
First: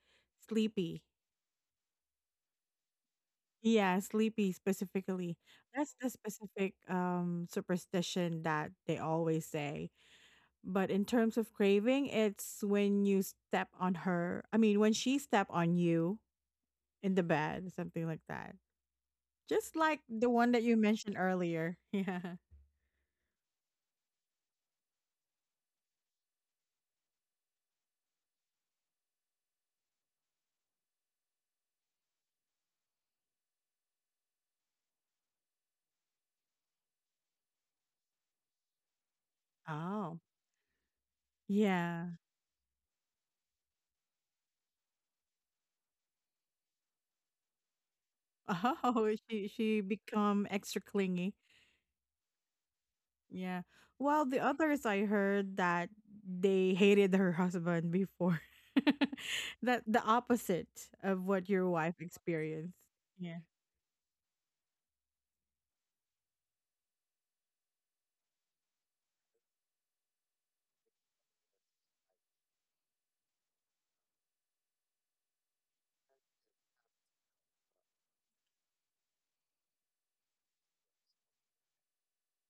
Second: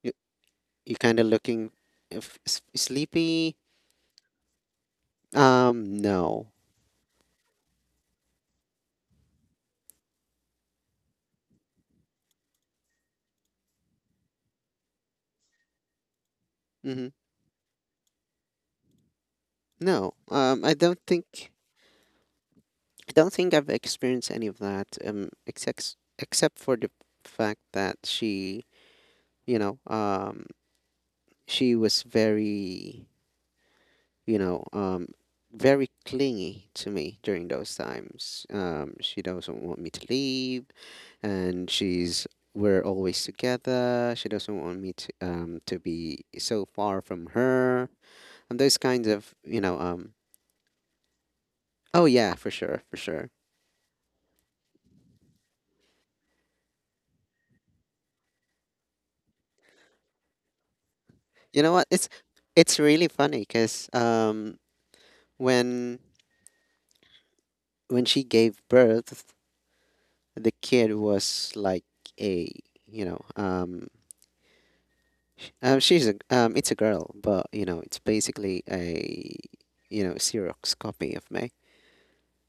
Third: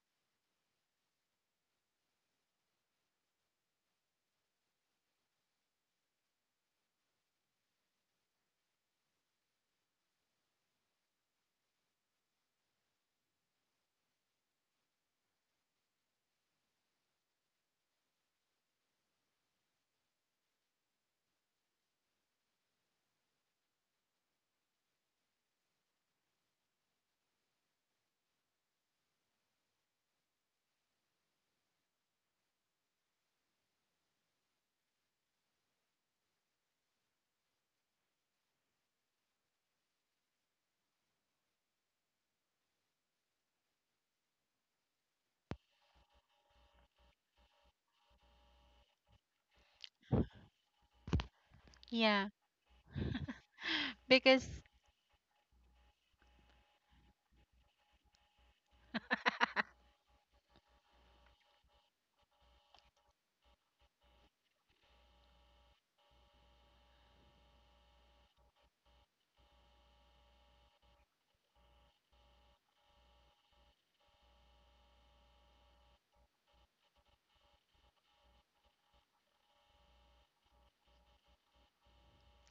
You
sleepy.
kind of looking if s- sleepy
Yeah, sleepy specifically. That's the
no.
specific superstition that they always say. But in terms of craving, it's when you step on her. I mean, when she step on you
Hmm.
in the bed, something like that. Just like
No
the one that
um,
you mentioned earlier. Yeah.
I don't think I've experienced any of that except for the fact that she, you know, um, she was very, you know, um, very clingy to me during those times she doesn't want me to
Oh.
leave and
Yeah.
she's we're always together she doesn't want me to be so far from her
Oh,
and those kinds of you
she
know um
become extra clingy.
oh
Yeah,
yeah for sure
Yeah. While the
because
others I heard that they hated her husband before. That the opposite of what
you
your
know what,
wife
it's
experienced.
it's really
Yeah.
funny because um, when she gave birth the kid was like a, you know, she's a um, it's a girl but you know it's basically a, you know, xerox copy of me,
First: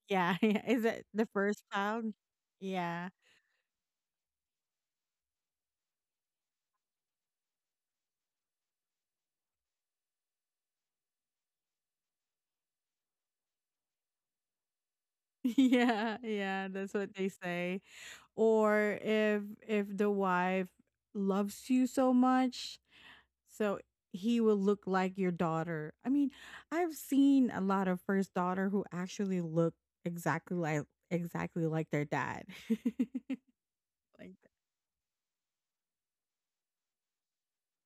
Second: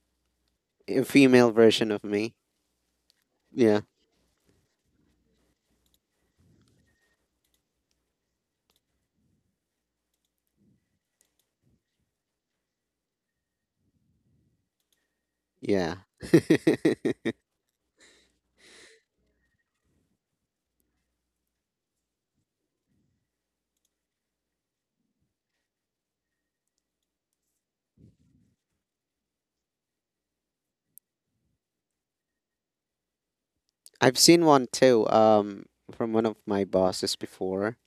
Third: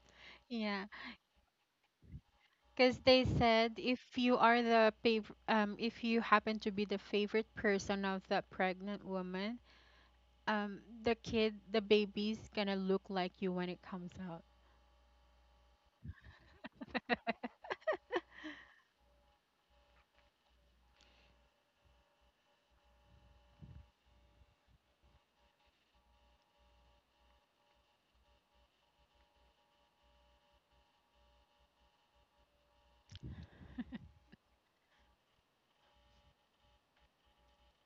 Yeah. Yeah.
Yeah,
Is
a
it the
female
first
version of
child?
me.
Yeah.
they said
Yeah
if you are the fav if you happen to be the favorite person of that pregnant woman, the baby's gonna look like you when it comes out.
yeah.
Yeah, yeah, that's what they say. Or if the wife loves you so much, so he will look like your daughter. I mean, I've seen a lot of first daughter who actually look exactly like exactly like their dad.
I've
Like
seen one too, um, from one of my bosses before.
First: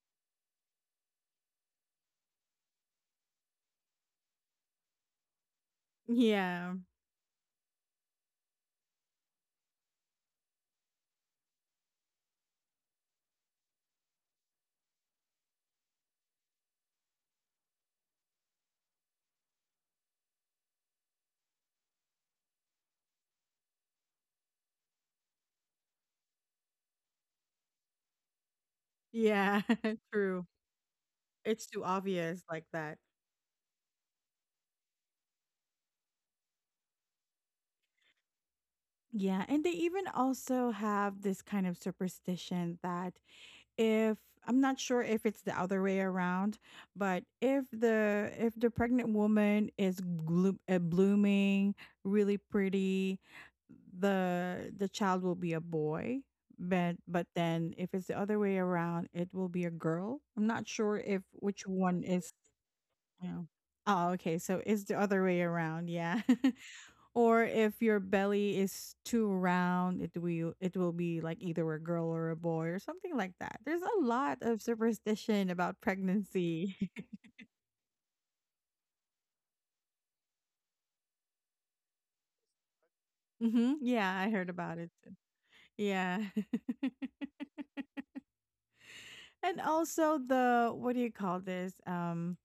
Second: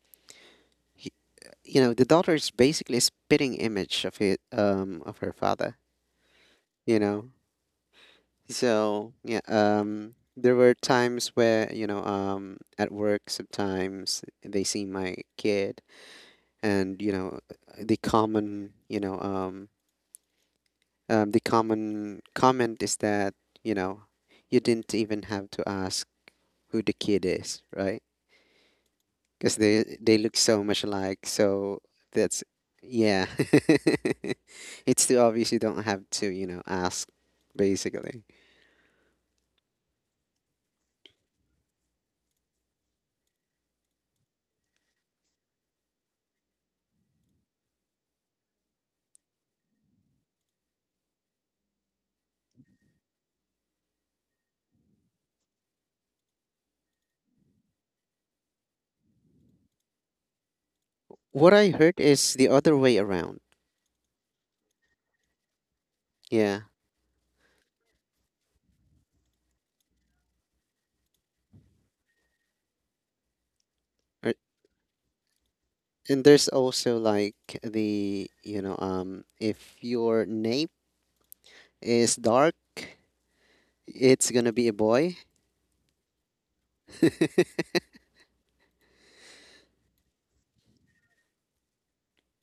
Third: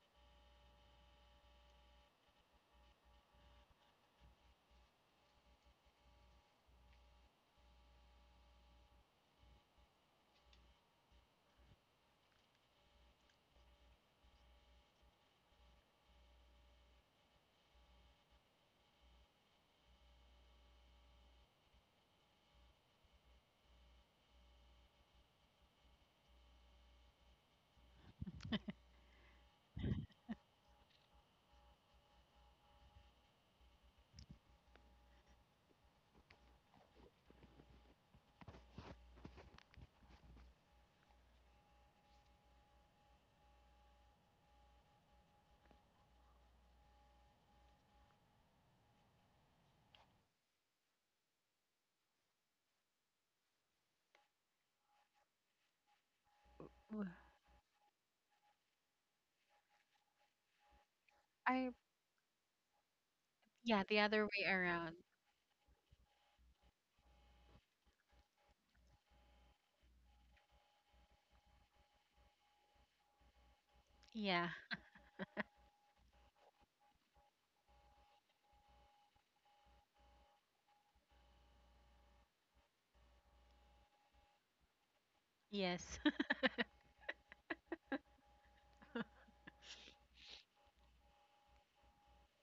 You know the daughter is basically a spitting image of it of her father,
yeah.
you know. So yeah, um, there were times where, you know, um, at work sometimes they see my kid and, you know, the common, you know, the common comment is that, you know, you didn't even have to ask who the kid is right because
Yeah,
they look
true.
so much alike.
It's
So
too obvious
that's
like that.
Yeah. It's too obvious. You don't have to, you know, ask. Basically,
Yeah, and they even also have this kind of superstition that if I'm not sure if it's the other way around, but if the pregnant woman is blooming, really pretty, the child will be a boy. But
Wh-
then if it's the other way around, it will be a girl. I'm not sure if
what
which
I
I,
heard
one is.
is the other way
You
around.
know.
yeah, the
Oh,
other
okay.
way
So it's the
around.
other way around. Yeah.
Yeah.
Or if your belly is too round, it will be like either a girl or a boy or something like that. There's a
Or-
lot
Yeah,
of superstition about
And there's
pregnancy.
also like the, you know, um, if your nape is dark,
Hmm, yeah, I
it's
heard
gonna be a
about it too.
boy.
yes.
Yeah. And also the, what do you call this,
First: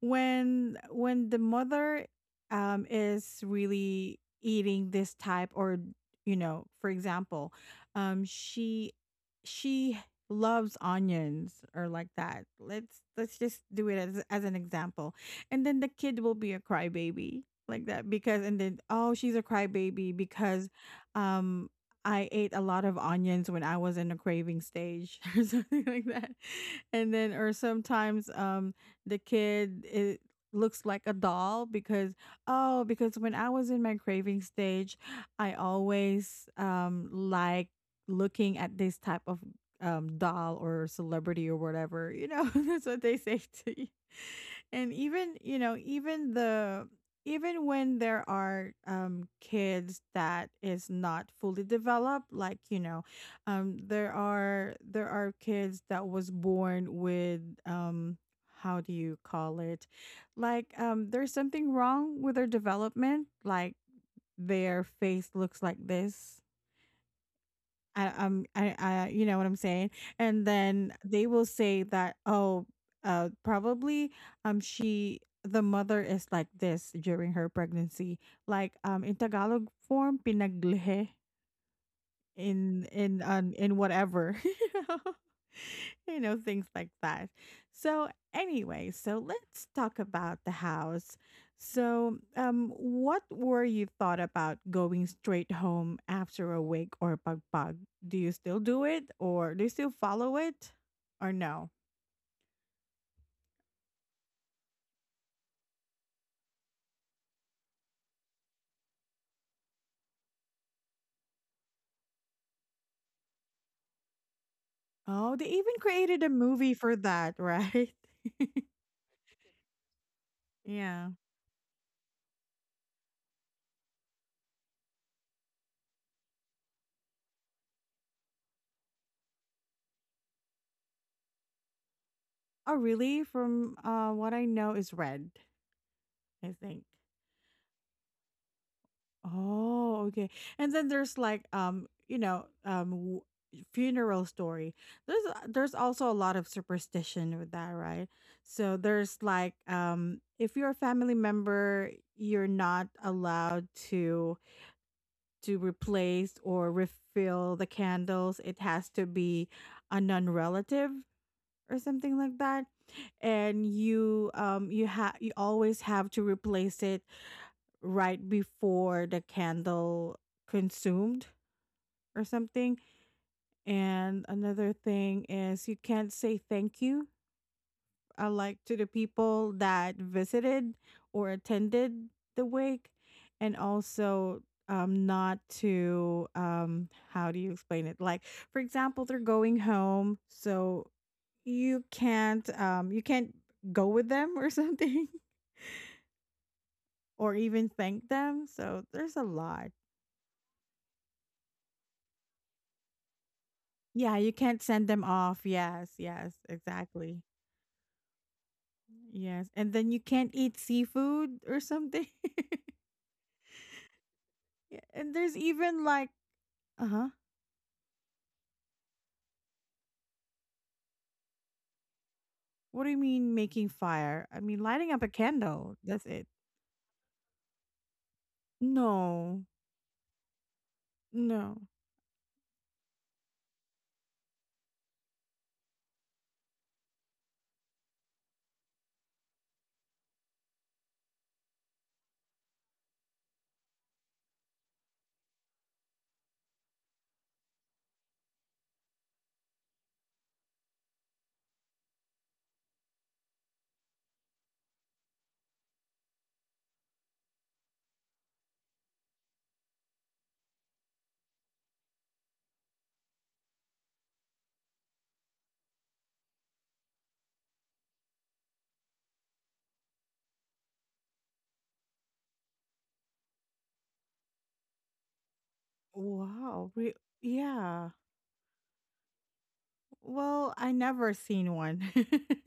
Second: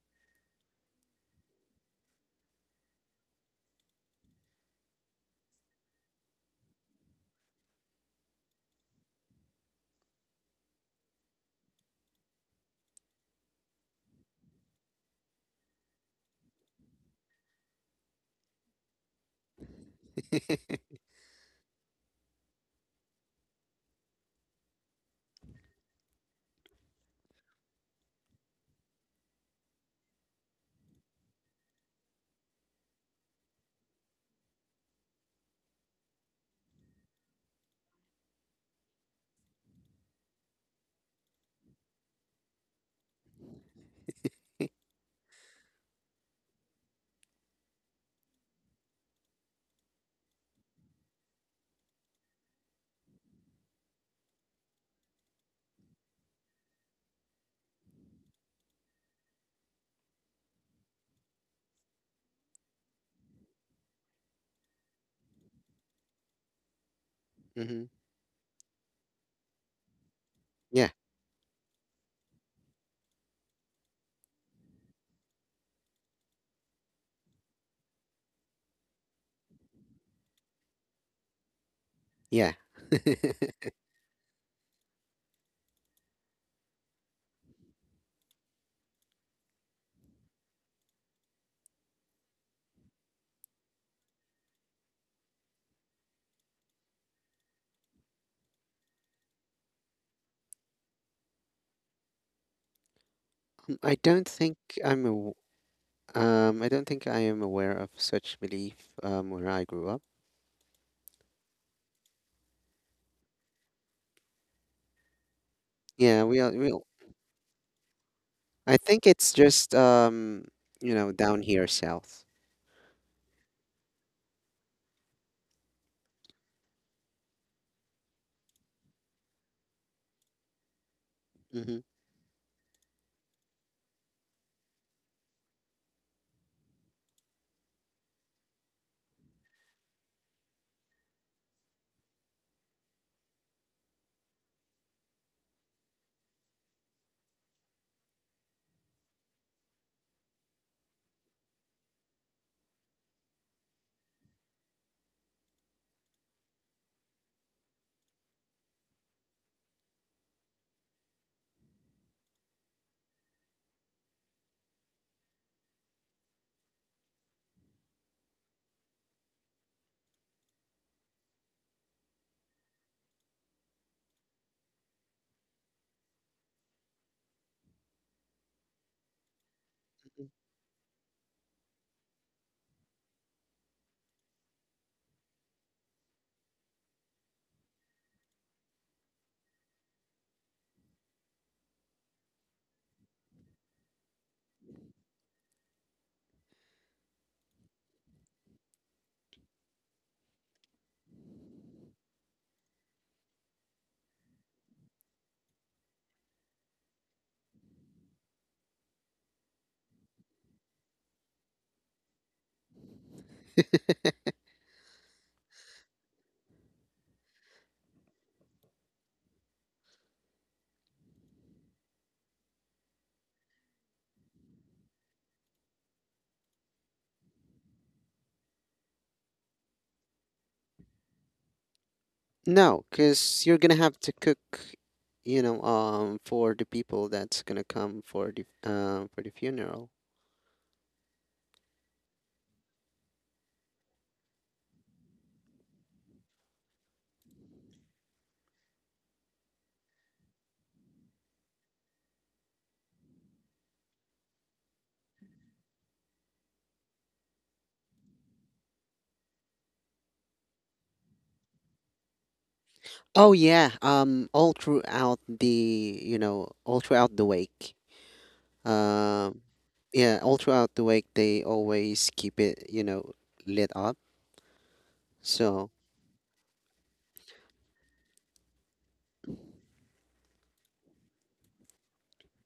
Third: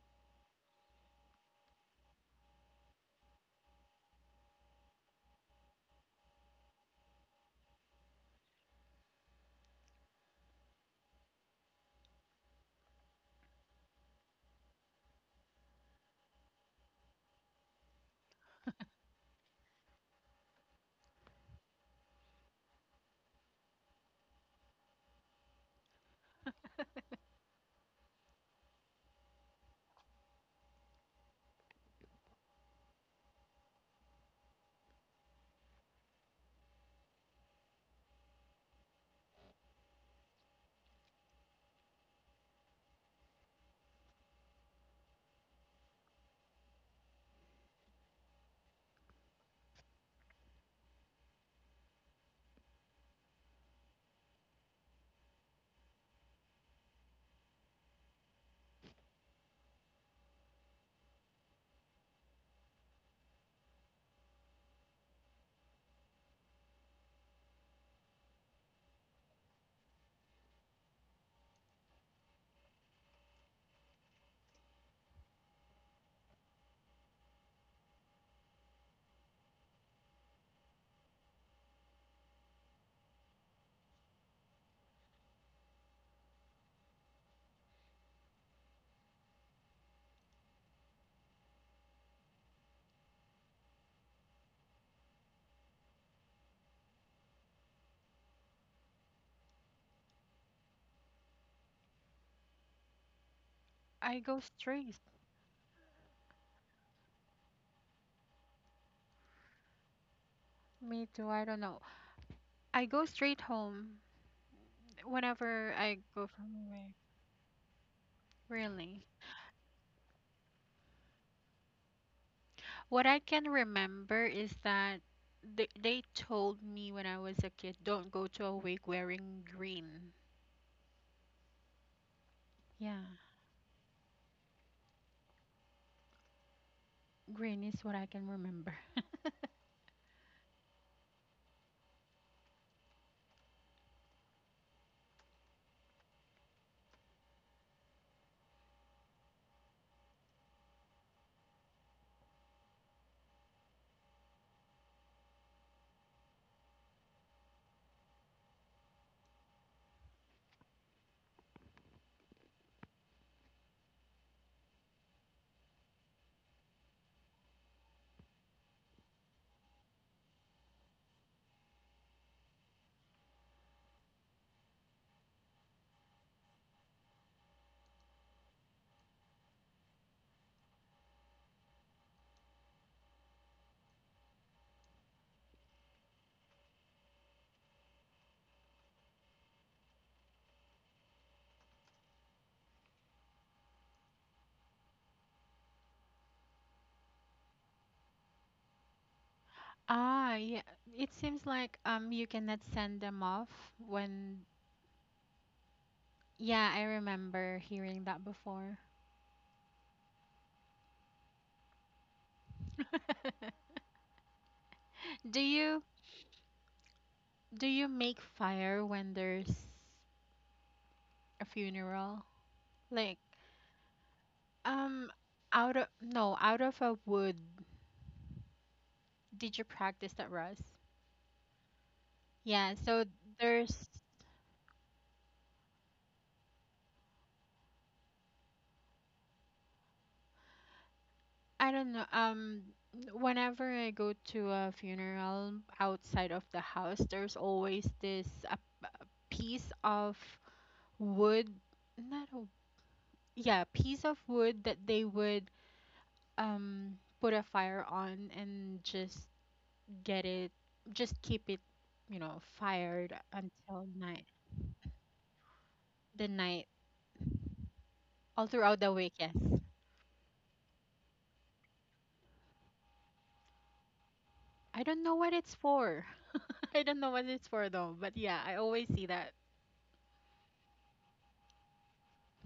when the mother is really eating this type or you know, for example, um she she loves onions or like that. Let's just do it as an example. And then the kid will be a crybaby, like that, because and then, oh, she's a crybaby because um I ate a lot of onions when I was in a craving stage, or something like that. And then, or sometimes the kid it looks like a doll because, oh, because when I was in my craving stage, I always like looking at this type of doll or celebrity or whatever, you know. That's what they say to you. And even, you know, even the even when there are kids that is not fully developed, like, you know, there are kids that was born with how do you call it? Like there's something wrong with their development, like their face looks like this.
Hmm.
I, you know what I'm saying? And
Yeah,
then they will say that, oh, probably, the mother is like this during her pregnancy, like, in Tagalog form, pinaglihe
yeah.
in whatever. You know, you know, things like that. So anyway, so let's talk about the house. So what were you thought about going straight home after a wig or bug bug? Do you still do it or do you still follow it or no?
I
I
don't
go
think
straight.
I'm aw- I don't think I am aware of such belief where I grew up.
Me too. I don't know. I go straight home
Oh, they even
whenever I
created
Yeah,
go
a
we are.
from
movie for
work.
that, right?
I
Really?
think it's just you
Yeah.
know, down here south.
What I can remember is that they told me when I was a kid, don't go to a wig wearing green.
Hmm.
Oh
Yeah,
really? From what I know is red, I think.
green is what I can remember.
Oh, okay. And then there's like you know, funeral story. There's there's also a lot of superstition with that, right? So there's like if you're a family member, you're not allowed to replace or refill the candles. It has to be a non-relative or something like that. And you you have you always have to replace it right before the candle consumed or something. And another thing is you can't say thank you, like to the people that visited or attended the wake. And also not to, how do you explain it, like for example, they're going home, so you can't go with them or something, or even thank them. So there's a lot.
Ah, yeah. It seems like you cannot send them off
Yeah, you
when
can't send them off. Yes, yes,
yeah, I
exactly.
remember hearing that before.
Yes. And then you can't eat seafood or something. Yeah, and there's
Do you
even like, uh-huh.
do you make fire when there's a funeral?
What do you
Like
mean making fire? I mean lighting up a
um
candle.
out of
That's it.
no, out of a wood.
No.
Did you practice that, Russ?
No.
Yeah,
No,
so
because you're gonna
there's
have to cook, you know, for the people that's gonna come for the funeral.
I don't know, whenever I go to a funeral outside of the house, there's always this a piece of wood, not a, yeah, piece of wood that they would put a fire on and get it just keep it, fired
Oh yeah,
until night,
um, all throughout the
the night
wake,
all throughout the week, yes.
um, yeah, all throughout the wake they always keep it lit up.
I don't know what it's
So.
for.
Wow.
I don't know what it's for
Yeah.
though, but yeah, I always see that.
Well, I never seen one.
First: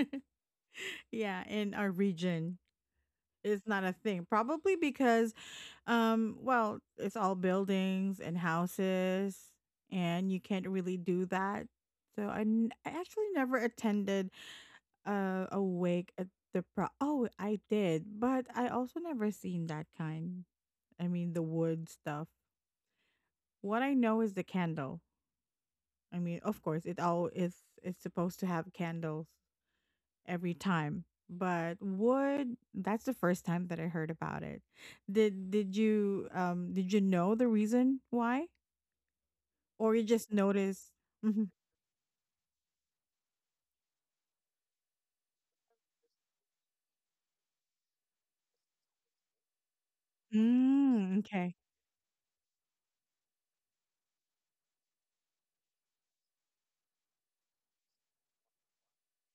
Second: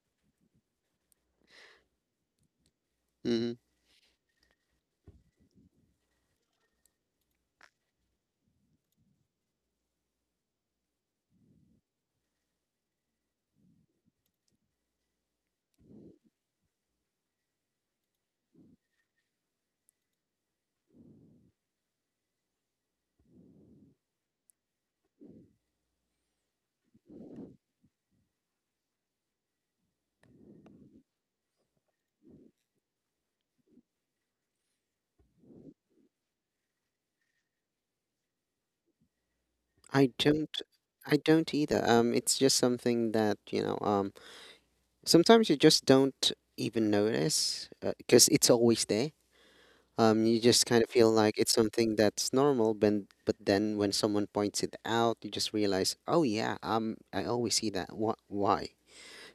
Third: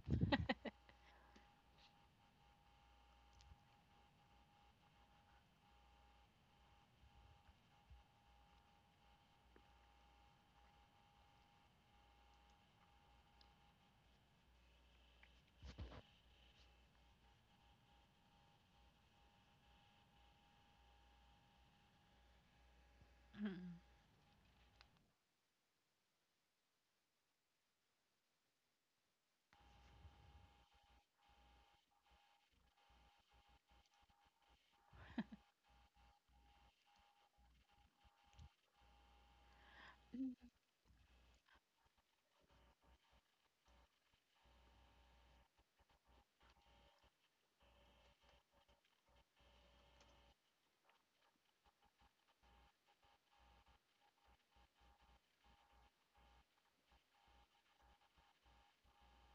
Yeah, in our region.
Mhm.
It's not a thing. Probably because, well, it's all buildings and houses, and you can't really do that. So I, I actually never attended a wake at the pro. Oh, I did, but I also never seen that kind. I mean, the wood stuff. What I know is the candle. I mean, of course, it all is. It's supposed to have candles every time. But wood, that's the first time that I heard about it. Did you did you know the reason why? Or you
I
just
don't,
noticed?
I
Mhm.
don't either. It's just something that. Sometimes you just don't even notice because it's always there. You just kind of feel
Mm,
like it's
okay.
something that's normal, but then when someone points it out, you just realize, oh yeah, I always see that. What? Why?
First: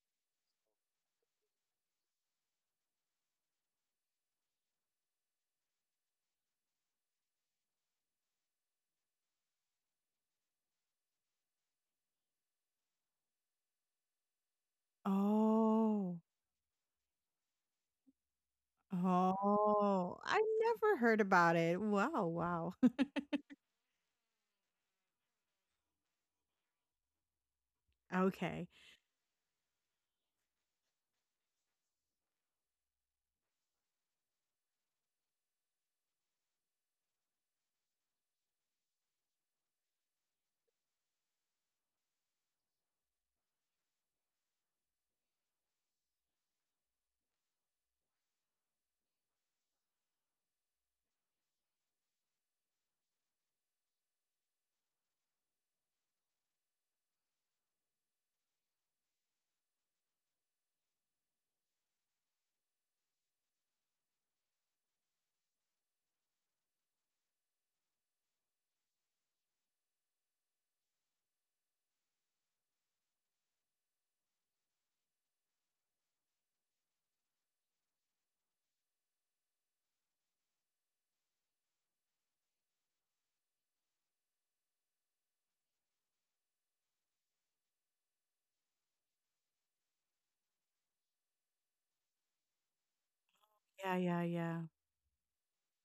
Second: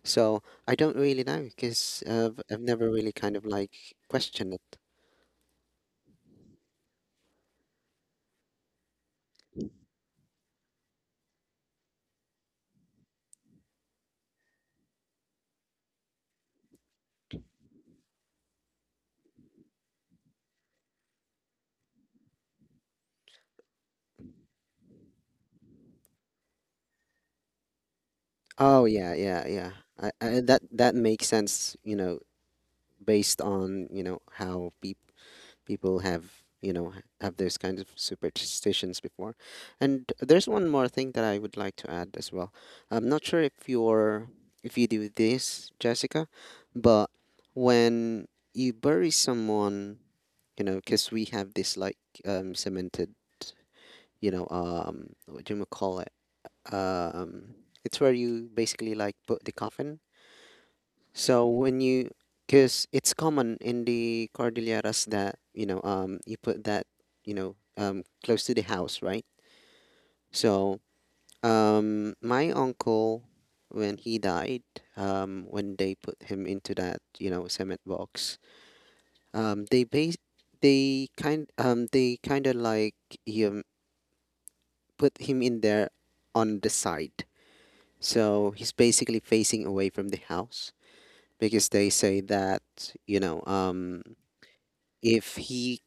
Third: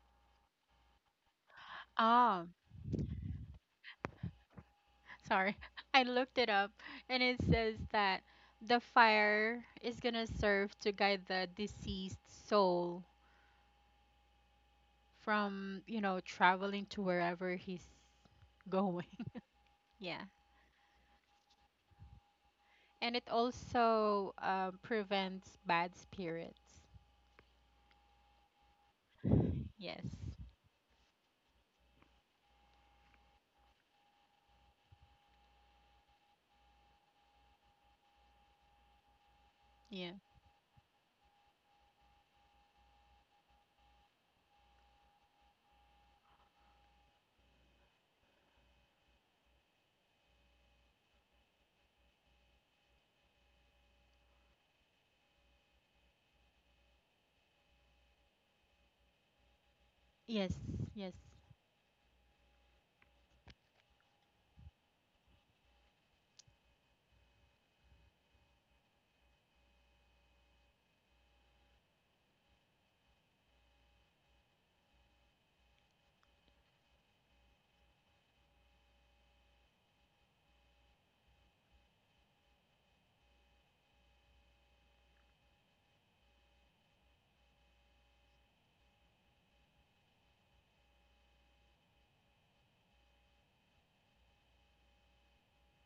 So I don't really know because I've
Oh,
I've never really kind of like questioned it.
sorry. I looked it up and it says that the fire is gonna serve to guide the deceased soul from,
Oh.
traveling to wherever he's going.
Oh.
Yeah.
I never heard about it. Wow, wow.
And it also prevents bad spirits.
Okay.
Oh yeah, yeah, yeah.
Yes.
That makes sense, you know, based on how people people have you know have those kinds of superstitions before, and
Yeah.
there's one more thing that I would like to add as well. I'm not sure if you do this, Jessica, but when you bury someone, you know, because we have this, like, cemented, you know, what do you call it um it's where you basically, like, put the coffin.
Yes. Yes.
So when you, because it's common in the Cordilleras that, you know, you put that, you know, close to the house, right? So, my uncle, when he died, when they put him into that, you know, cement box, um, they base, they kind of, like, um, put him in there on the side. So he's basically facing away from the house because they say that, you know,
Yeah, yeah, yeah.
if he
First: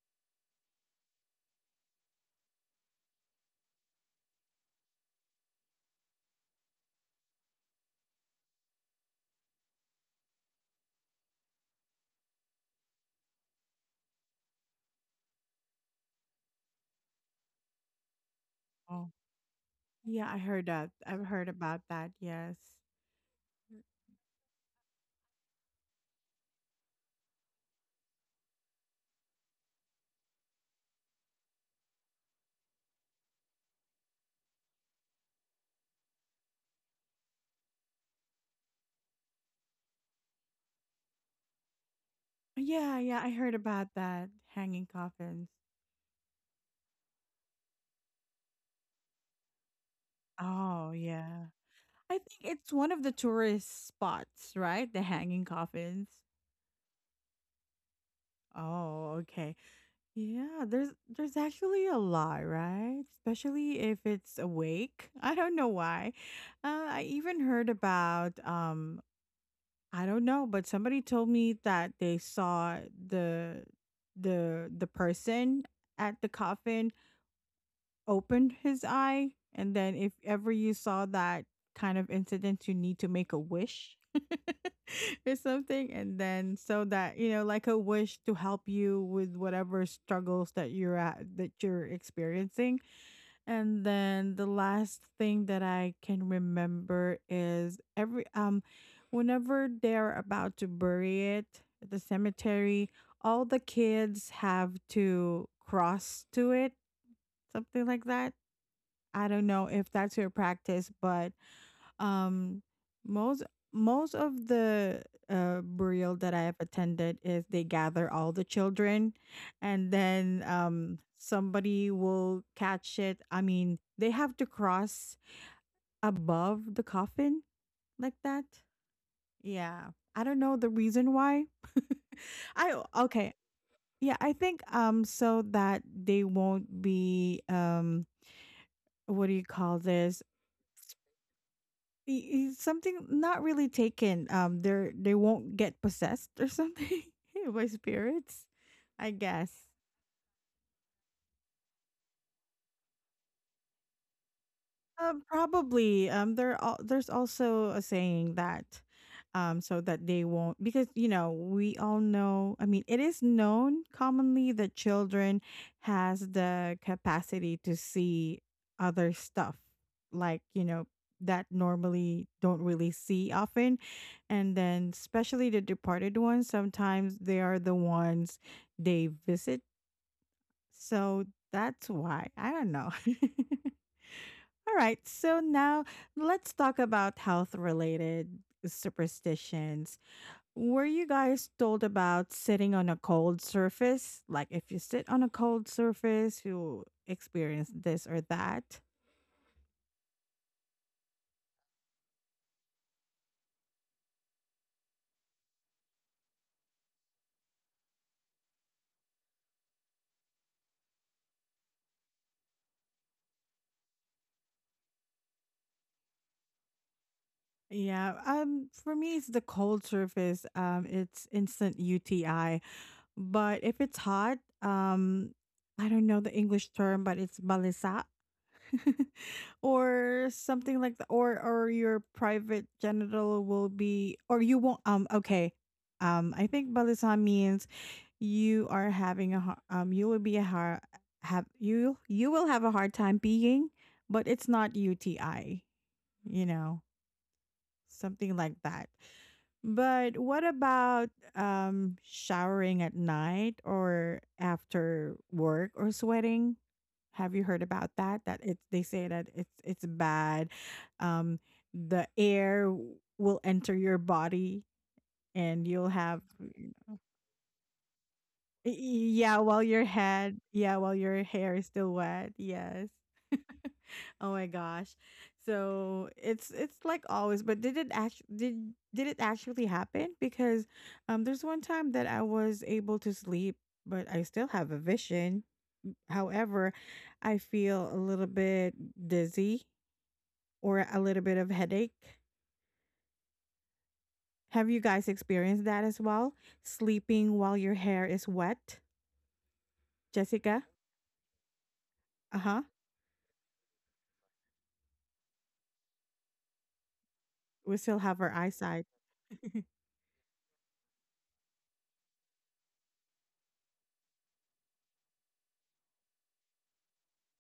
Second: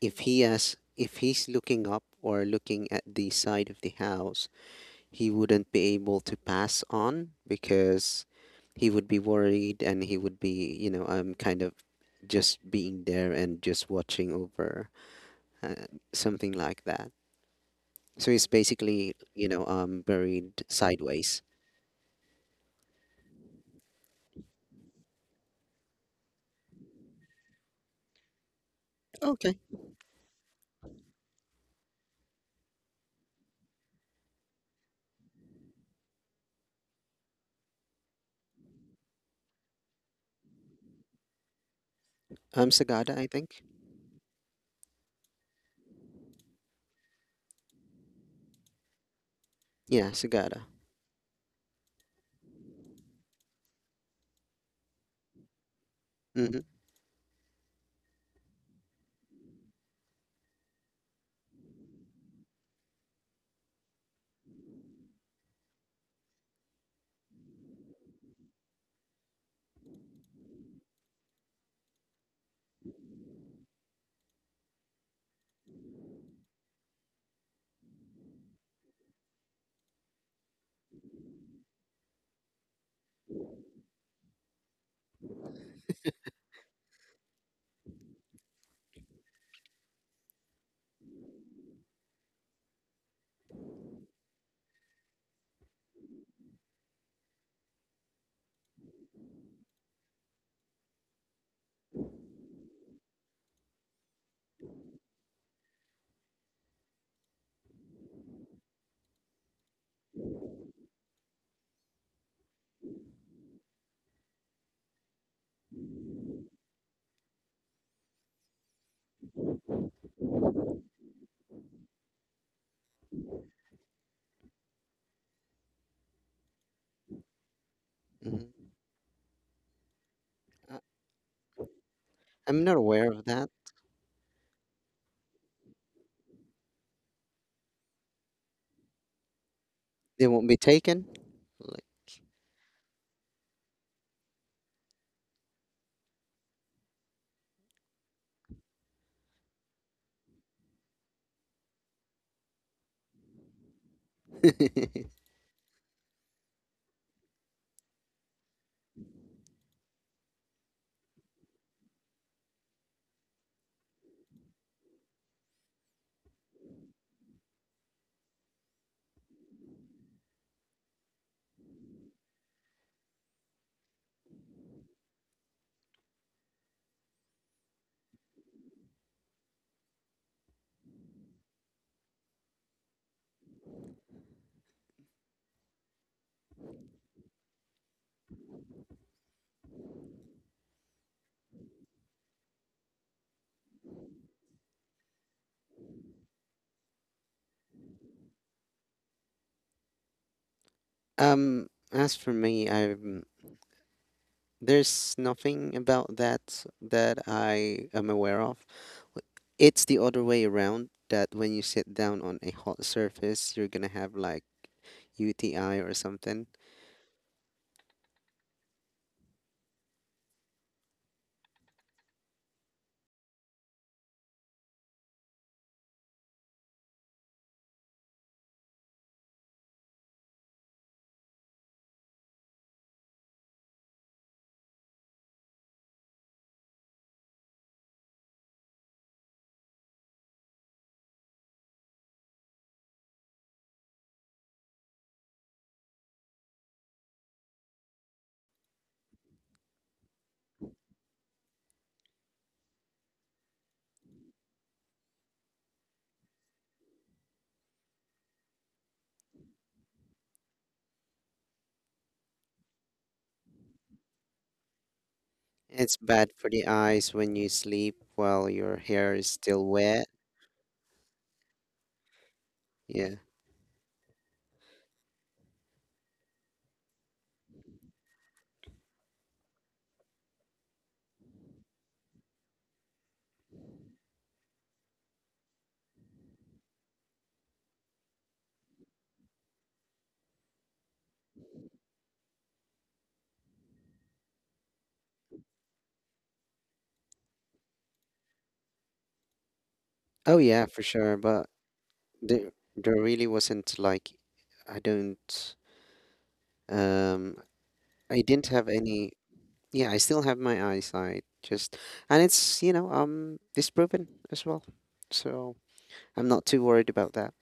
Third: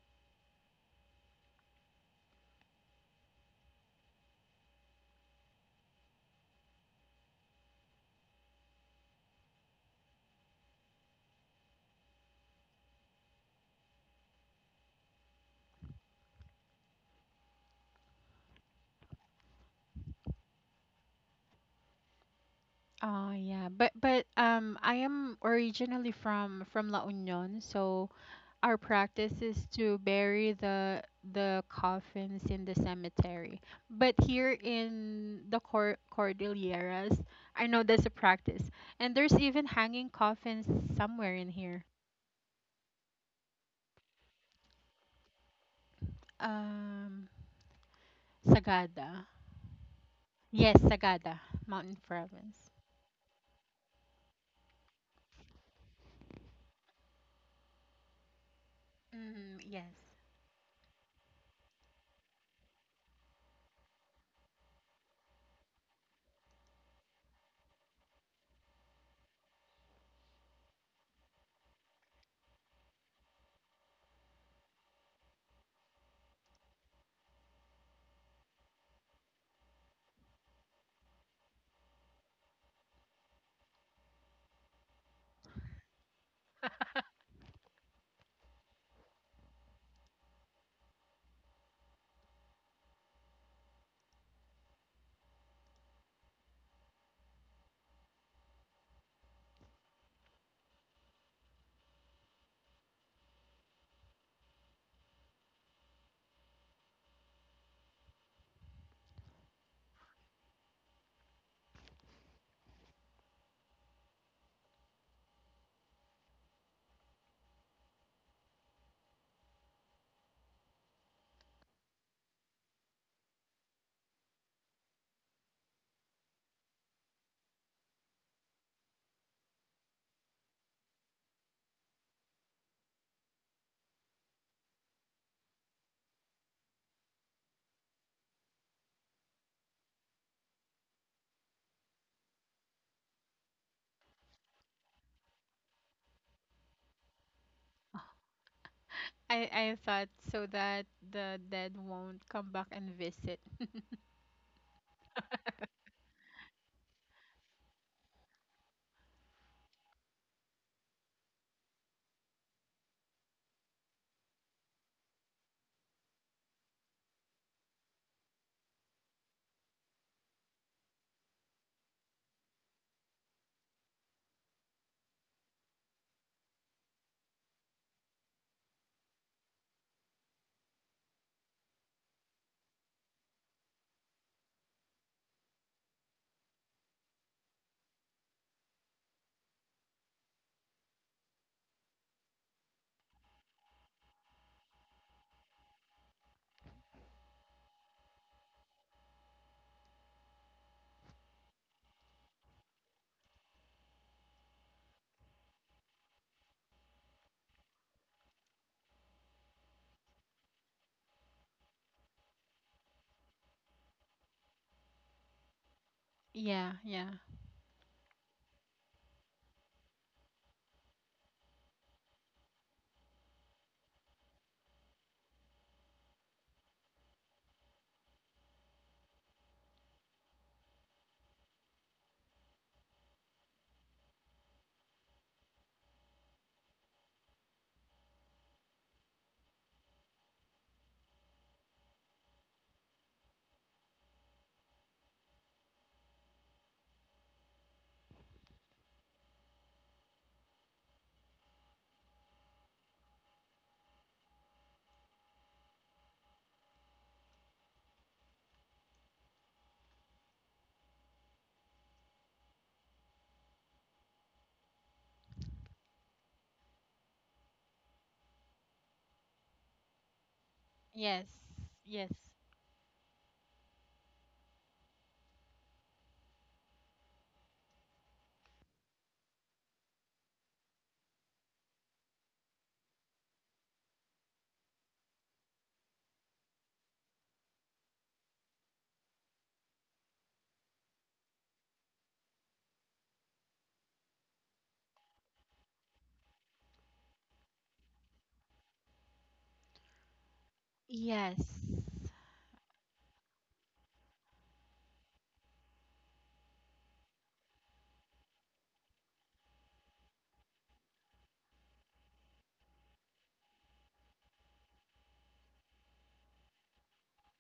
if he has if he's looking up or looking at the side of the house, he wouldn't be able to pass on because he would be worried and he would be, you know, kind of just being there and just watching over, uh, something like that. So he's
Oh.
basically, you know,
Yeah, I
buried
heard that. I've
sideways.
heard about that. Yes.
Oh yeah, but I am originally from La Union, so our practice
Okay.
is to bury the coffins in the cemetery. But here in the Cordilleras, I know that's a practice. And there's even hanging coffins somewhere in here.
Yeah,
Sagada,
yeah,
I
I heard
think.
about that. Hanging coffins.
Um, Sagada.
Yeah, Sagada.
Yes,
Oh,
Sagada,
yeah.
Mountain
I think
Province.
it's one of the tourist spots, right? The Hanging Coffins.
Mm-hmm.
Oh, okay.
Mm, yes.
Yeah, there's actually a lot, right? Especially if it's awake. I don't know why. I even heard about I don't know, but somebody told me that they saw the the person at the coffin opened his eye. And then if ever you saw that kind of incident, you need to make a wish or something. And then so that, like a wish to help you with whatever struggles that you're at, that you're experiencing. And then the last thing that I can remember is whenever they're about to bury it at the cemetery, all the kids have to cross to it, something like that. I don't know if that's your practice, but um, most most of the burial that I have attended is they gather all the children, and then somebody will catch it. I mean, they have to cross above the coffin like that.
Hmm.
Yeah, I don't know the reason why.
I'm not
I
aware of
okay.
that.
Yeah, I think so that they won't be what do you call this
They won't be taken.
something not really taken. They won't get possessed or something by spirits, I
I,
guess.
I thought so that the dead won't come back and visit.
Like.
Probably. There's also a saying that, so that they won't because you know we all know. I mean, it is known commonly that children has the capacity to see other stuff, like you know that normally don't really see often, and then especially the departed ones. Sometimes they are the ones they visit, so that's why I don't know. All right. So now let's talk about health related superstitions. Were you guys told about sitting on a cold surface? Like if you sit on a cold surface, you experience this or that?
As for me, I'm there's nothing about that that I am aware of. W- It's the other way around, that when you sit down on a hot surface, you're gonna have like UTI or something.
Yeah, yeah.
Yeah, for me, it's the cold surface. It's instant UTI. But if it's hot, I don't know the English term, but it's balisa or something like that. Or your private genital will be, or you won't. Okay. I think balisa means you are having a you will be a hard have you will have a hard time peeing, but it's not UTI. You know something like that. But what about showering at night or after work or sweating? Have you heard about that? That it's they say that it's bad. Um, the will enter your body and you'll
It's
have
bad for the eyes when you sleep while your hair is
yeah while
still
your
wet.
head yeah while your
Yes,
hair is still
yes,
wet. Yes.
Yeah.
Oh my gosh. So it's like always, but did it actually happen? Because there's one time that I was able to sleep, but I still have a vision. However, I feel a little bit dizzy or a little bit of headache. Have you guys experienced that as well? Sleeping while your hair is wet?
Oh yeah,
Jessica?
for sure.
yes.
But there,
Uh-huh.
there really wasn't like, I don't, um,
We still
I
have our
didn't have
eyesight.
any. Yeah, I still have my eyesight. Just, and it's, you know, disproven as well, so I'm not too worried about that.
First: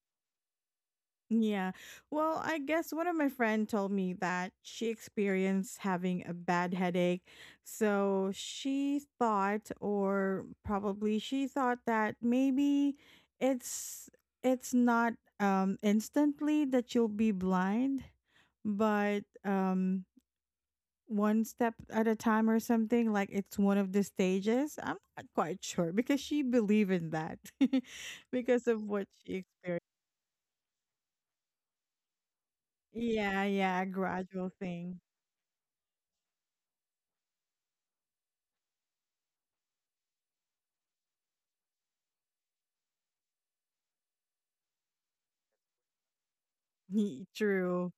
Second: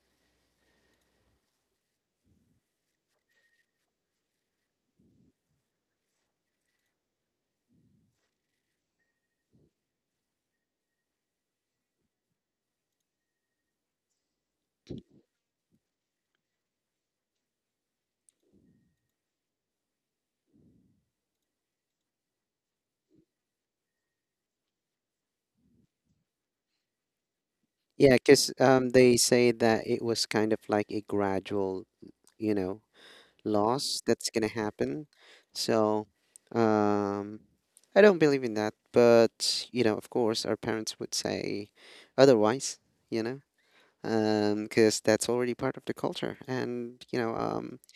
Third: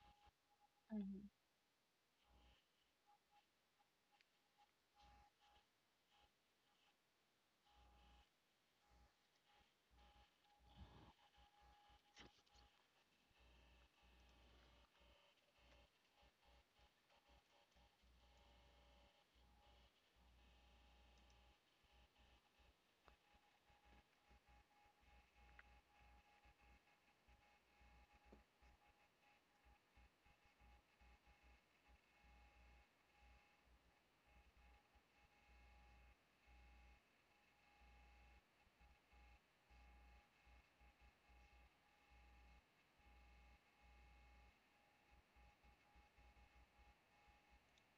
Mhm.
Yeah. Well, I guess one of my friend told me that she experienced having a bad headache. So she thought or probably she thought that maybe it's it's not instantly that you'll be blind, but one step at a time or something like it's one of the stages. I'm not quite sure because she believed in that
Yeah, because
because of what
they
she
say
experienced.
that it was kind of like a gradual, you know,
Yeah, yeah,
loss that's gonna
gradual thing.
happen. So, um I don't believe in that, but, you know, of course our parents would say otherwise. You know, because that's already part of the culture, and, you
Ye-
know,
True.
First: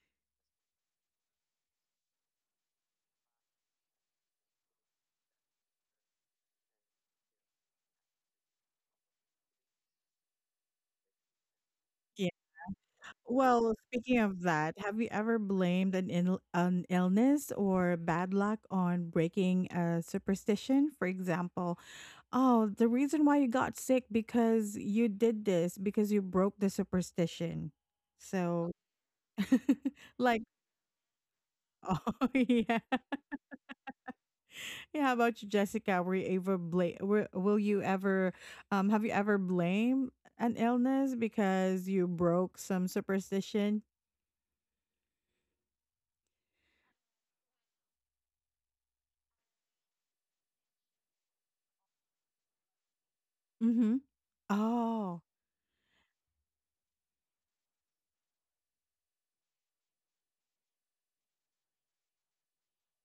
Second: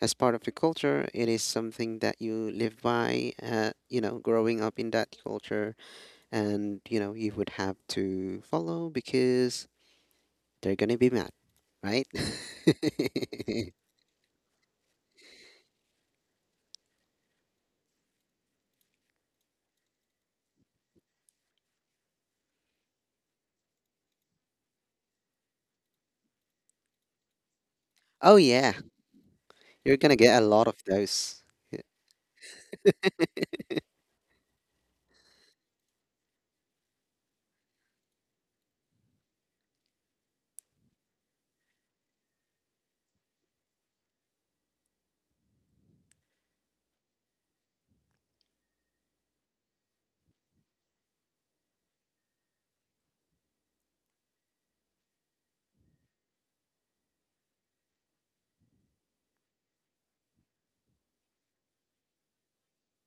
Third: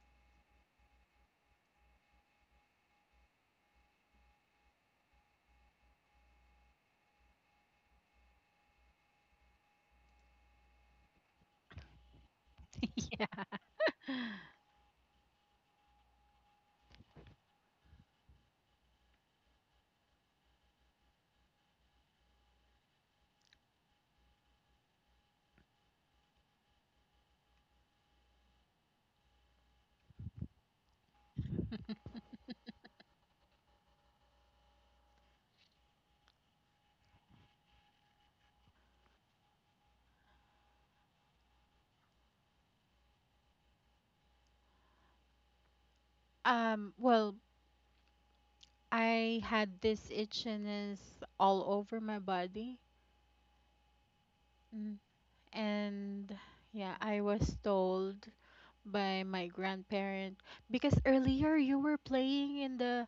as part of the culture, it is something that you live by, you know, growing up in that culture, and, you know, you would have to follow because they're gonna be mad, right?
Yeah. Well, speaking of that, have you ever blamed an illness or bad luck on breaking a superstition? For example, oh, the reason why you got sick because you did this because you broke the superstition.
Oh
So,
yeah, you're gonna get
like,
a lot of those.
oh yeah. Yeah, how about you, Jessica? Were you ever blame? Will you ever, have you ever blamed an illness because you broke some superstition?
Well, I had this itchiness all over my body.
Mm-hmm.
Mm.
Oh,
And yeah, I was told by my grandparent because earlier you were playing in the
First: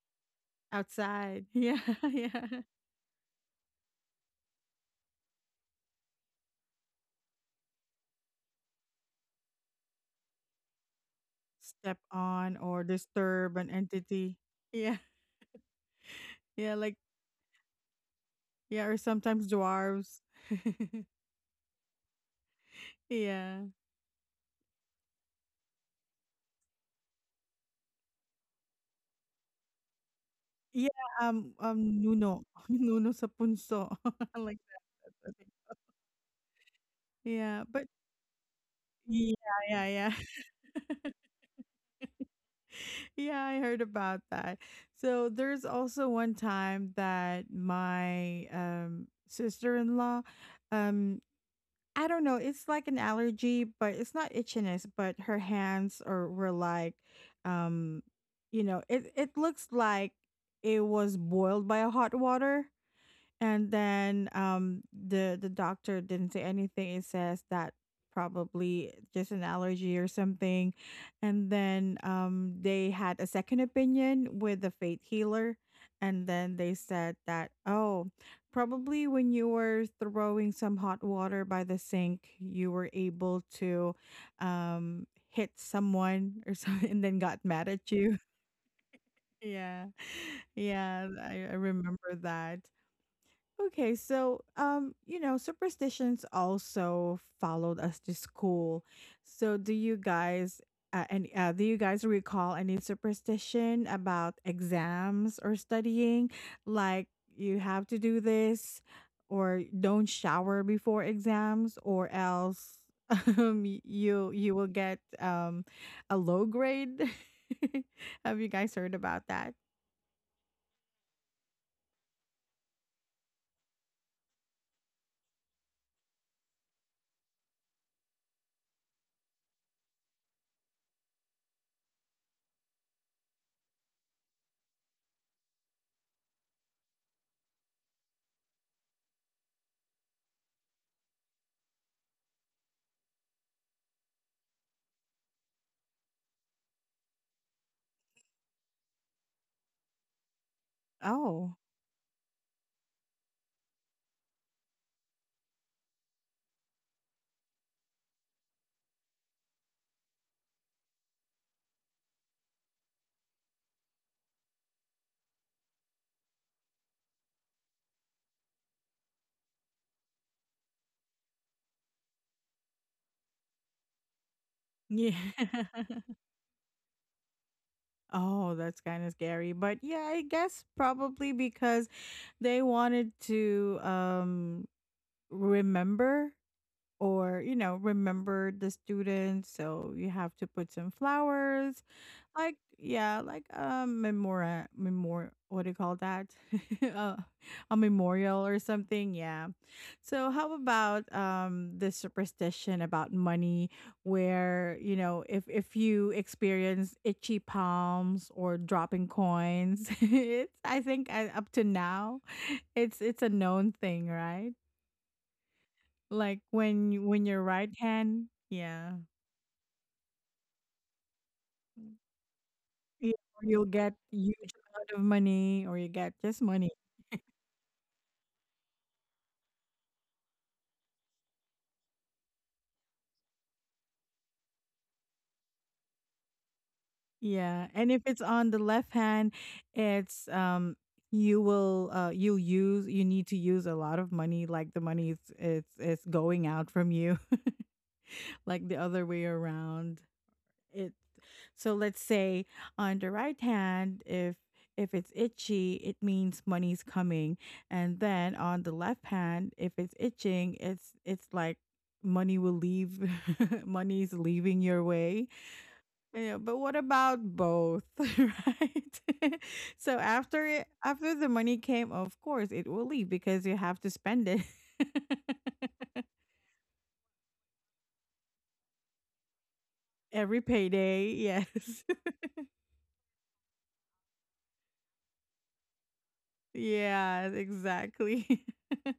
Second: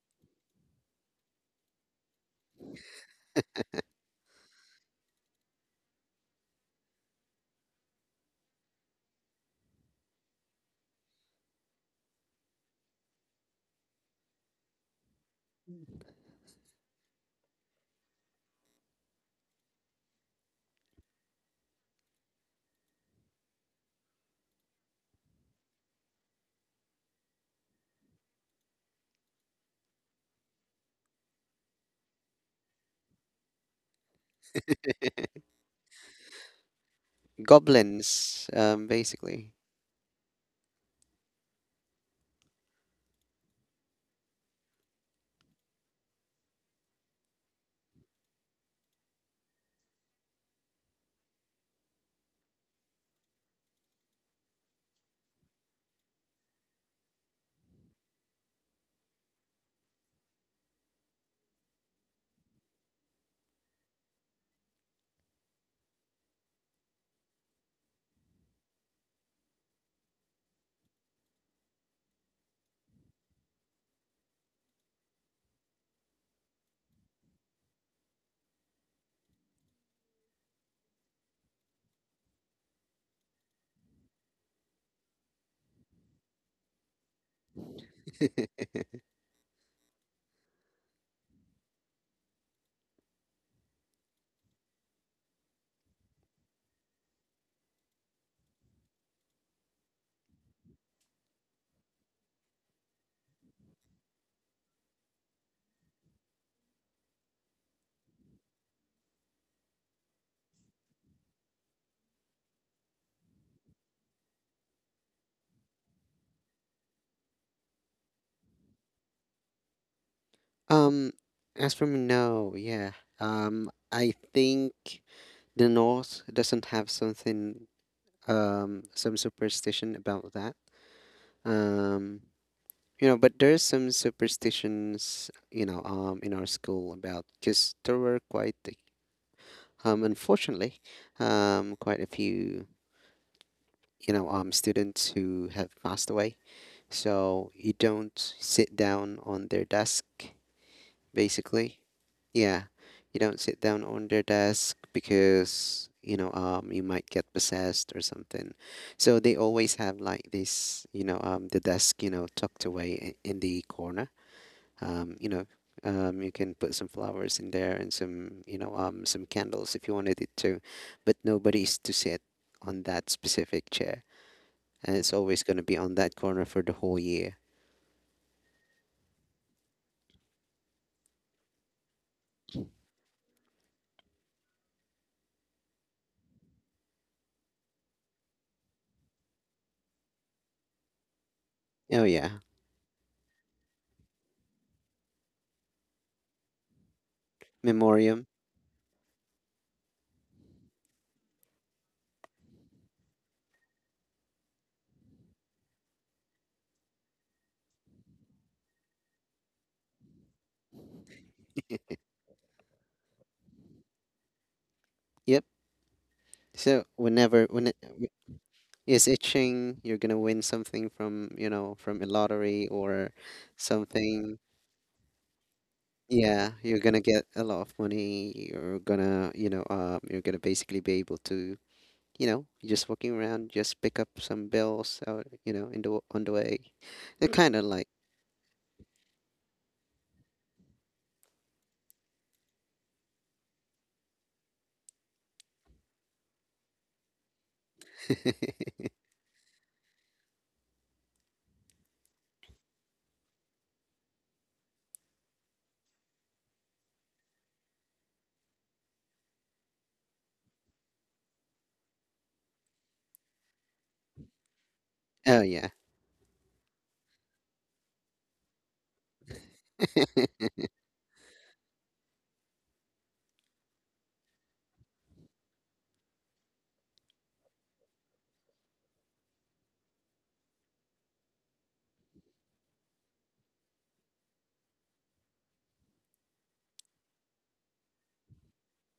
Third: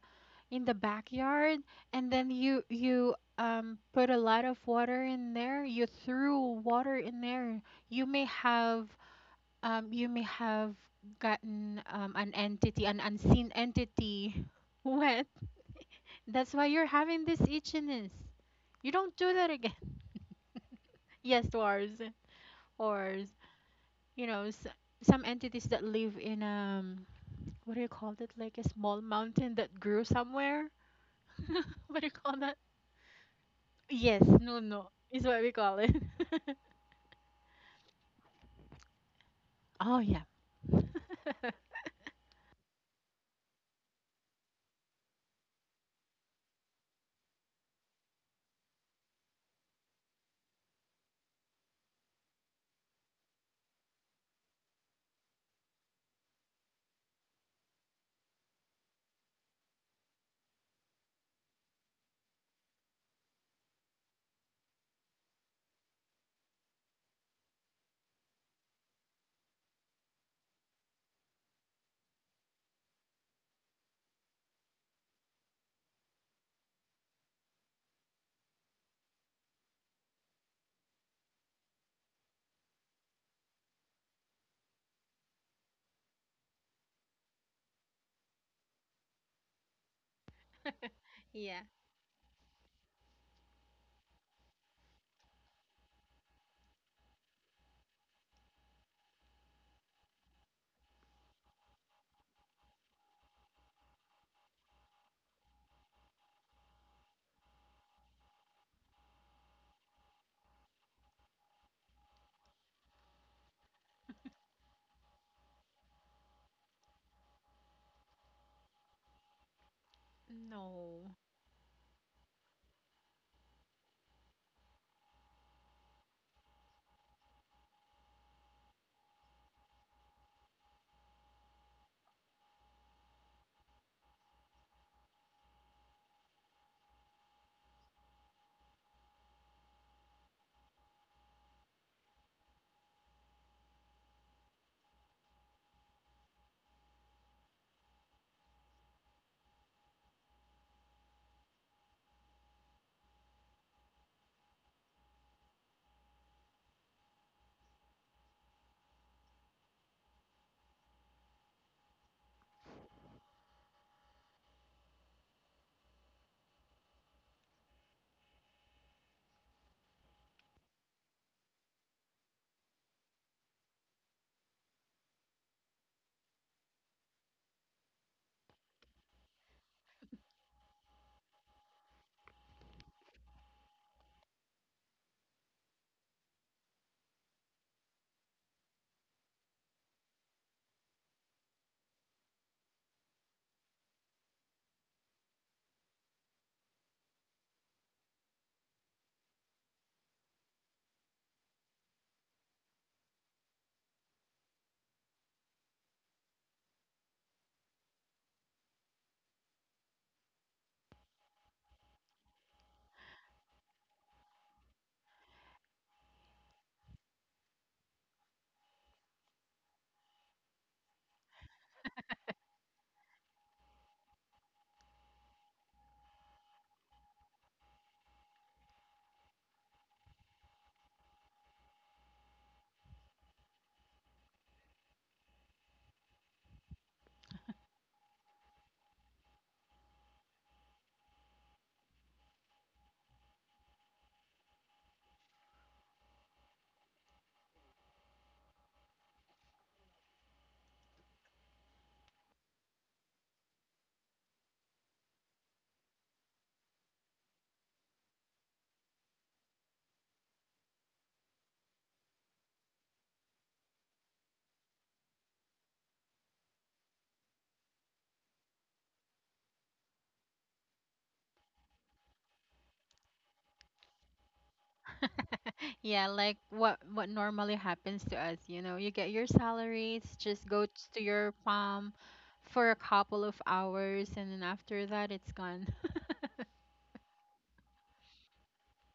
in the
outside.
backyard
Yeah,
and then
yeah,
you put a lot of water in there. You threw water in there. You may have you may have gotten
step
an
on or
entity, an unseen
disturb an
entity
entity. Yeah,
wet. That's why
yeah,
you're
like
having this itchiness.
yeah,
You
or
don't do
sometimes
that again.
dwarves.
Yes, dwarves. Or,
yeah.
you know, s- some entities that live in, what do you call that? Like a small mountain that grew somewhere?
Yeah,
What do you call
Nuno,
that?
Nuno sa punso,
Yes,
like
no,
that.
no,
That's
is what
the
we call it.
yeah, but
Goblins, basically.
yeah,
Oh,
yeah,
yeah.
yeah, I heard about that. So there's also one time that my sister-in-law um I don't know, it's like an allergy, but it's not itchiness, but her hands are were like um you know, it looks like it was boiled by a hot water and then the doctor didn't say anything. It says that probably just an allergy or something. And then they had a second opinion with the faith healer and then they said that oh probably when you were throwing some hot water by the sink you were able to hit someone or something and then got mad at you. Yeah. Yeah, I
Yeah.
remember that. Okay, so you know, superstitions also followed us to school. So, do you guys and do you guys recall any superstition about exams or studying? Like you have to do this, or don't shower before exams, or else you you will get a low grade. Have you guys heard about that?
Um,
No.
as for me, no, yeah. I think the North doesn't have something, some superstition about that. Um, You know, but there's some superstitions, you know, in our school, about because there were quite, unfortunately, quite a few, you know, students who have passed away. So you don't sit down on their desk,
Oh,
basically. Yeah, you don't sit down on their desk because, you know, you might get possessed or something. So they always have, like, this, you know, the desk, you know, tucked away, in the corner, you know, you can put some flowers in there and some, you know, some candles if you wanted it to, but nobody's to sit on that specific chair, and
yeah.
it's always going to be on that corner for the whole year.
Oh, that's kind of scary. But yeah, I guess probably because they wanted to remember or you know remember the students so you have to put some flowers
Oh yeah,
like, yeah, like a memora memor what do you call that? uh, a
memoriam.
memorial or something, yeah. So how about the superstition about money where, you know, if you experience itchy palms or dropping coins, it's I think up to now it's a known thing, right?
Yep.
Like
So
when your
whenever,
right hand, yeah.
is itching, you're gonna win something from, you know, from a lottery or
Yeah, you'll get
something.
huge amount of money or you get just
Yeah,
money.
you're gonna get a lot of money. You're gonna, you know, you're gonna basically be able to, you know, you're just walking around, just pick up some bills out, you know, in the, on the way. They're kind of
Yeah,
like,
and if it's on the left hand, it's you will you need to use a lot of money like the money is it's going out from you like the other way around. It So let's say on the right hand if it's itchy, it means money's coming. And then on the left hand, if it's itching, it's like money will leave money's leaving your way.
oh yeah,
Yeah, but what about both, right? So after the money came, of course it will leave because you have to spend it
Yeah, like what normally happens to us, you get your salaries,
every
just to
payday.
your
Yes,
farm for a couple of hours and then after that it's gone.
yeah, exactly.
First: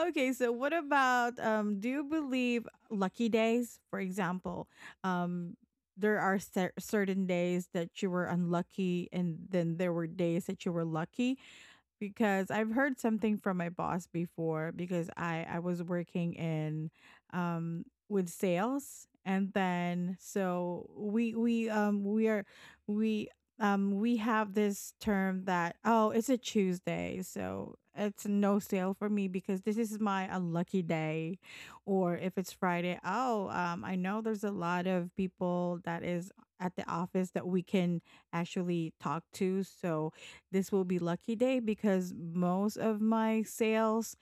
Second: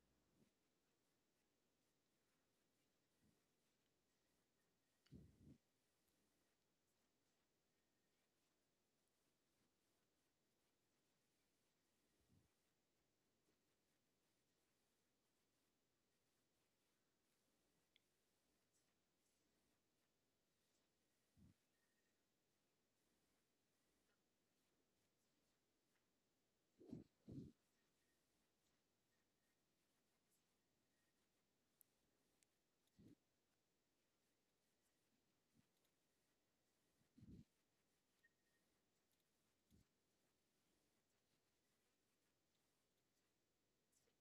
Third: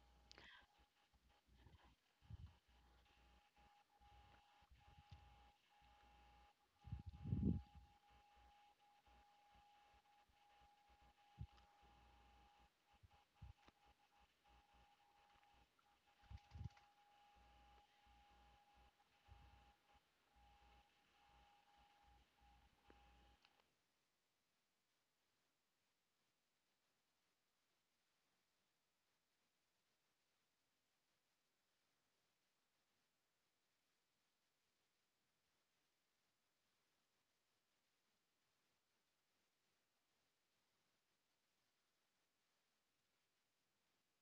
Okay, so what about um? Do you believe lucky days, for example? Um, there are certain days that you were unlucky, and then there were days that you were lucky because I've heard something from my boss before because I was working in with sales and then so we are we we have this term that oh it's a Tuesday so it's no sale for me because this is my unlucky day or if it's Friday oh I know there's a lot of people that is at the office that we can actually talk to so this will be lucky day because most of my sales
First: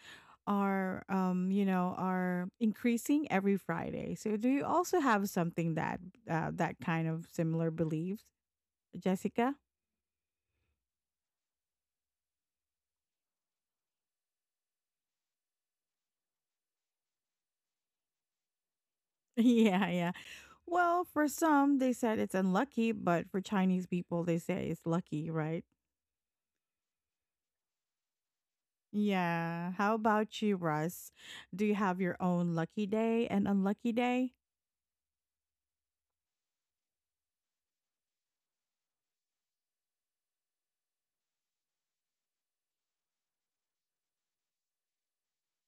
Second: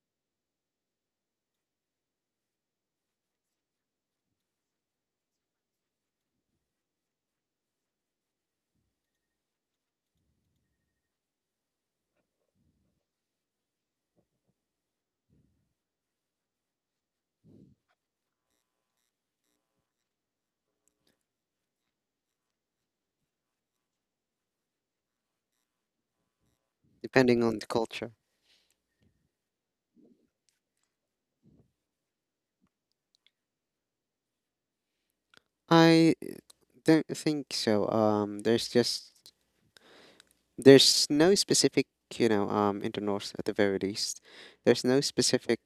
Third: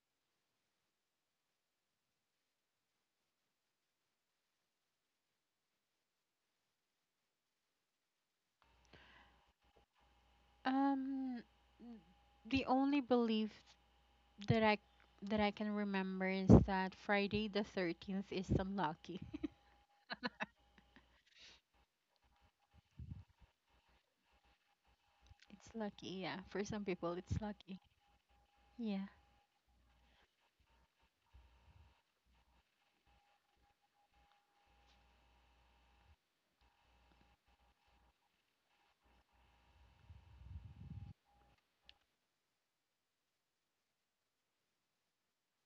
are you know are increasing every Friday. So do you also have something that that kind of similar beliefs, Jessica?
Um The only belief that I can remember is that Friday the 13th is some lucky.
Yeah, yeah, well for some they said it's unlucky but for Chinese people they say it's lucky, right?
It's lucky, yeah. For some people, it's
depending on the
lucky.
culture.
Yeah.
Yeah, how about you, Russ? Do you have your own lucky day and unlucky day?
I don't think so. There's just there's no specific, you know, in the north, at the very least, there's no specific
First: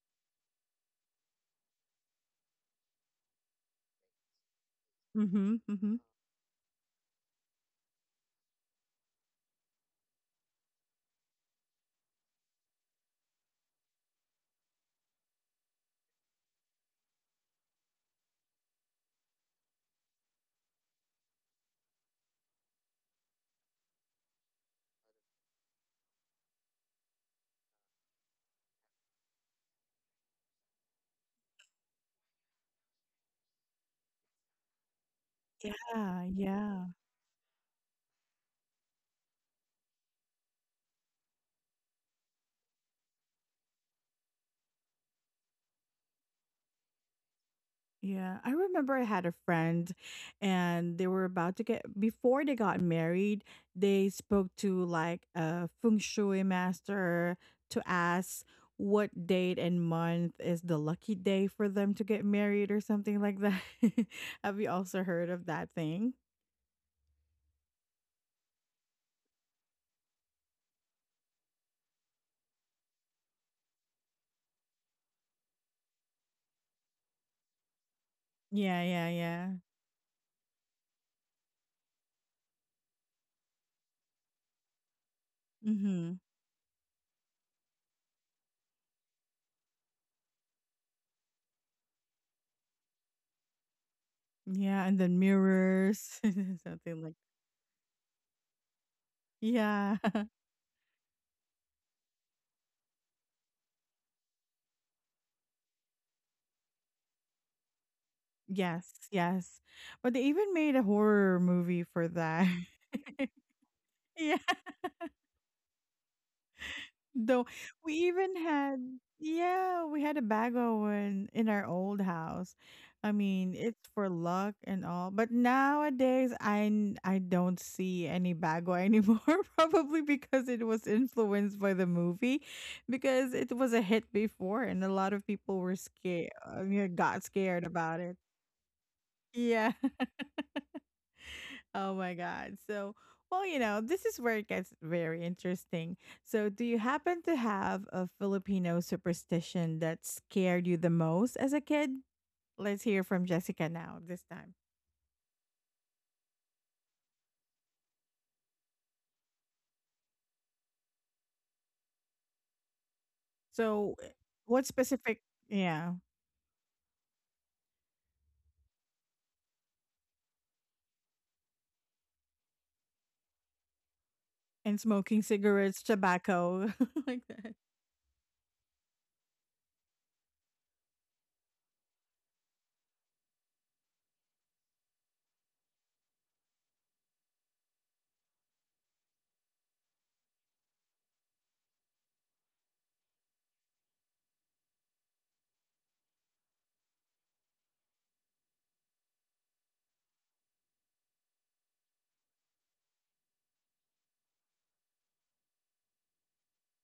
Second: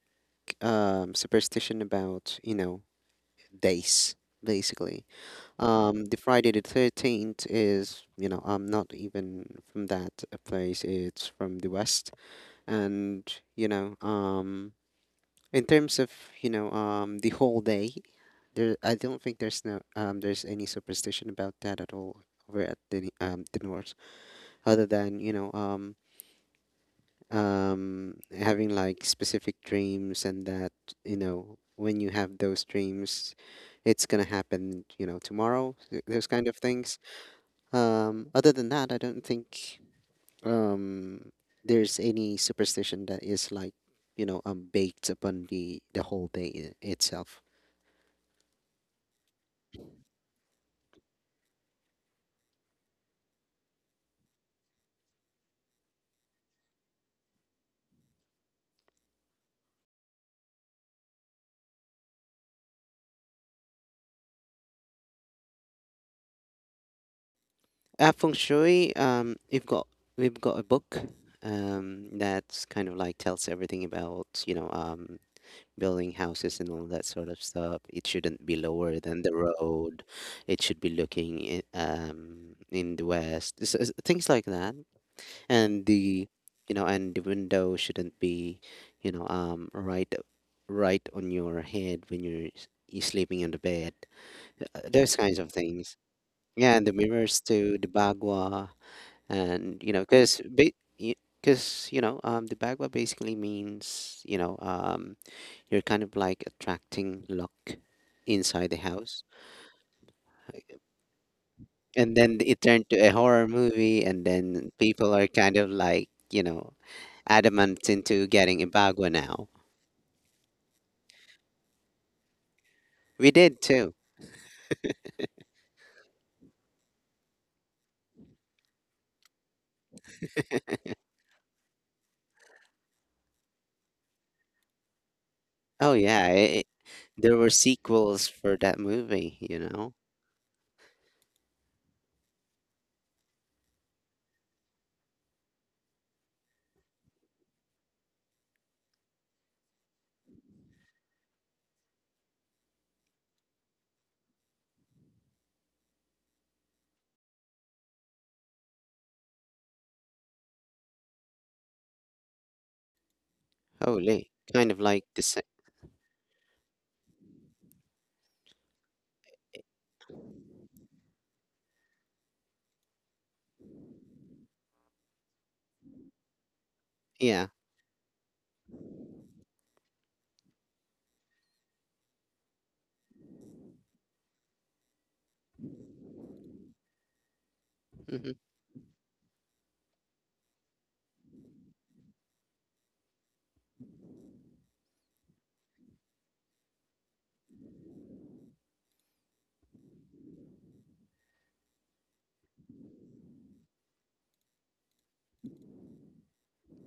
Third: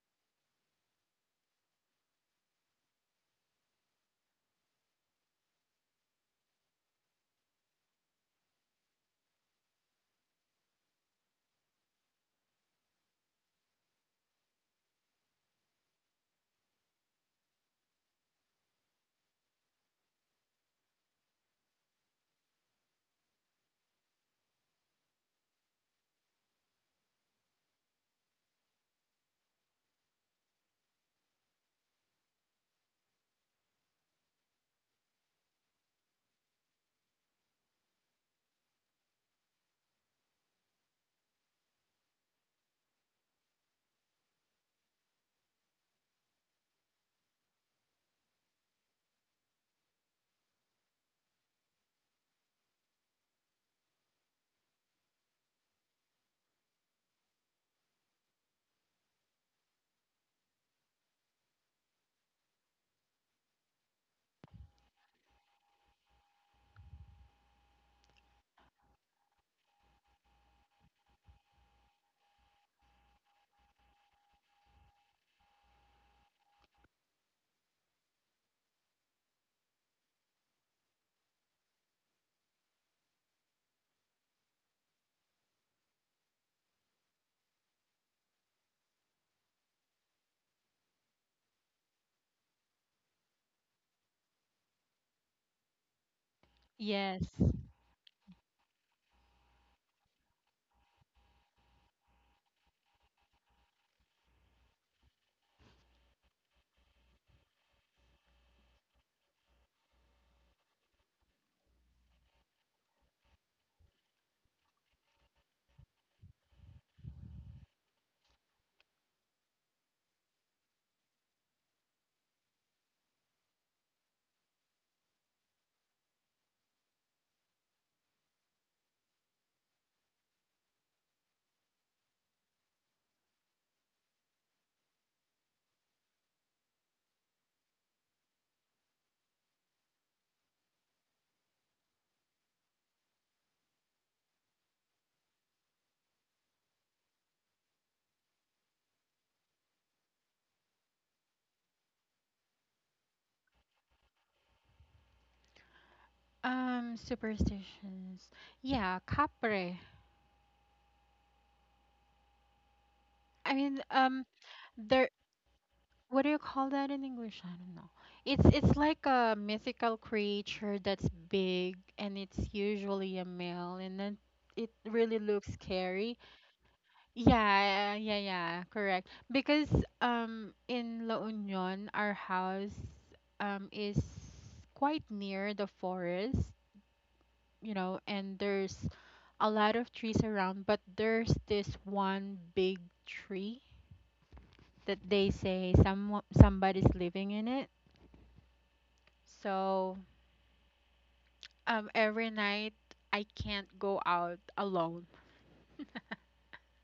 superstition about, you know, days basically.
Mm-hmm, mm-hmm.
The Friday the 13th is, you know, I'm not even from that place. It's from the west, and you know, in terms of, you know, the whole day, there, I don't think there's no there's any superstition about that at all, over at the north, other than, you know, having, like, specific dreams, and that, you know, when you have those dreams it's gonna happen, you know, tomorrow,
Ah,
those kind of
yeah.
things. Other than that, I don't think um there's any superstition that is, like, you know, baked upon the whole day itself.
Yeah, I remember I had a friend and they were about to get before they got married, they spoke to like a feng shui master to ask what date and month is the lucky day for them to get married or something like that. Have you also heard of that thing?
Feng shui, we've got, a book, that's kind of like tells everything about, you know, building houses and all that sort of stuff. It shouldn't be
Yeah,
lower
yeah,
than the
yeah.
road, it should be looking, in the west, things like that, and
Mhm.
the, you know, and the window shouldn't be, you know, right, right on your head when you're sleeping on the bed.
Yeah, and
Those
then
kinds of things,
mirrors,
yeah, and the
something like
Yes.
mirrors too, the bagua, and you know,
yeah.
because you know, the bagua basically means, you know, you're kind of like attracting luck inside the
Yes,
house,
yes. But they even made a horror movie for
and then
that.
it turned to a horror movie, and
Yeah,
then people are kind of like, you know,
though
adamant
we
into
even
getting
had
Ibagua now.
yeah, we had a bag oven in our old house. I
We
mean,
did
it's
too.
for luck and all, but nowadays I don't see any bago anymore. Probably because it was influenced by the movie, because it was a hit before, and a lot of people were
Oh yeah,
scared, yeah, got
there were
scared about it.
sequels for that movie, you
Yeah.
know.
Oh my God. So, well, you know, this is where it gets very interesting. So, do you happen to have a Filipino superstition that scared you the most as a kid? Let's hear from Jessica now, this time.
Superstitions. Yeah, capre. I mean,
So, eh,
Holy,
what
kind of like
there.
the
specific,
same.
yeah,
What do you call that in English? I don't know. It's like a mythical creature that's big, and it's usually a male, and then it
and
really
smoking
looks
cigarettes,
scary.
tobacco, like
Yeah.
Yeah, yeah, yeah, correct. Because in La Union, our house is quite near the forest, and
Hmm.
there's a lot of trees around, but there's this one big tree that they say somebody's living in it. So, every night I can't go out alone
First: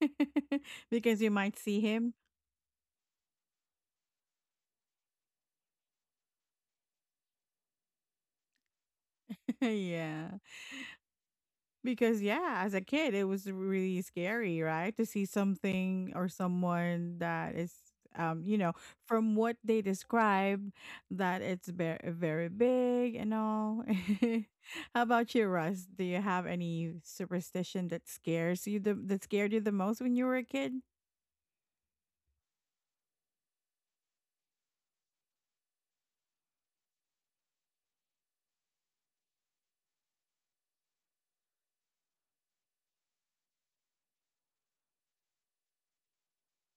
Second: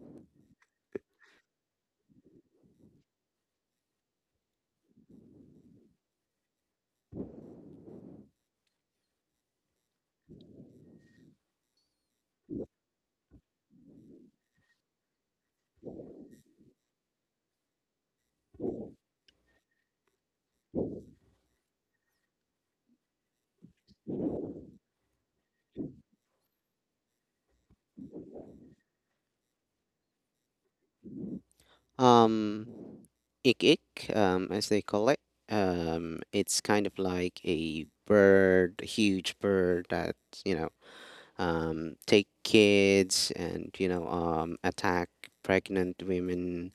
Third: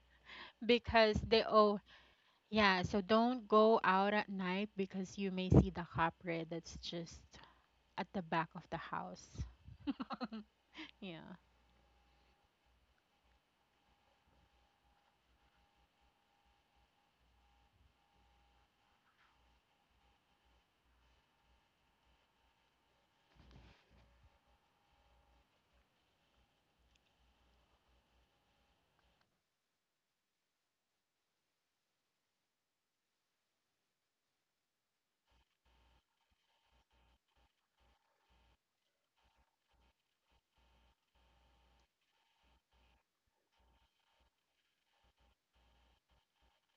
that,
because
because you
they
might see
all
him.
yeah, so don't go out at night because you may see the copper that's just at the back of the house.
yeah.
Yeah.
Because yeah, as a kid, it was really scary, right? To see something or someone that is, you know, from what they described, that it's very very big and all. How about you, Russ? Do you have any superstition that scares you the that scared you the most when you were a kid?
Um, ik ik, as they call it. It's kind of like a bird, a huge bird that, you know, take kids and, you know, attack pregnant women.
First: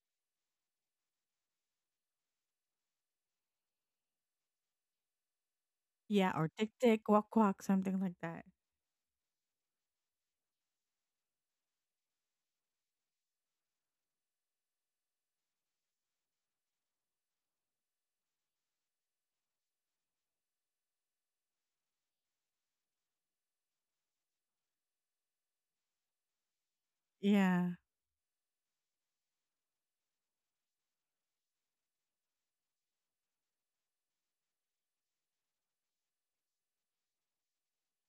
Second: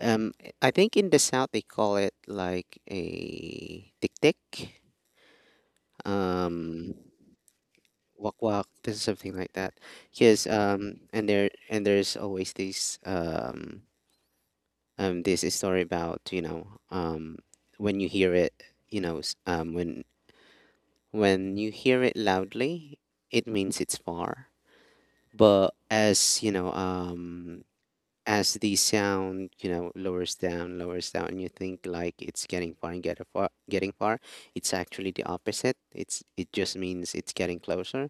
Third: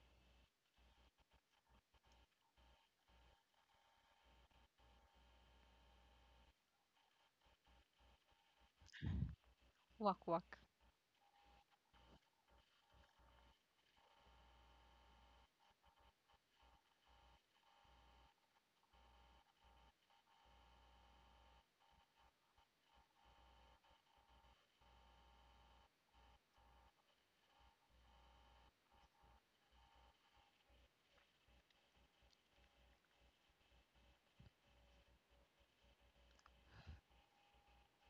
Um, I think in the south they call it like a tiktik,
Yeah, or tick
um,
tick, quack quack, something like
wak
that.
wak. This is something like that.
Walk,
Yes.
walk.
And there's always this this story about, you know, when you hear it, you know, when you hear it loudly, it means it's far. But as you know,
Yeah,
as the sound, you know, lowers down lowers down, and you think like it's getting far and getting far, getting far, it's actually the opposite, it's, it just means it's getting closer.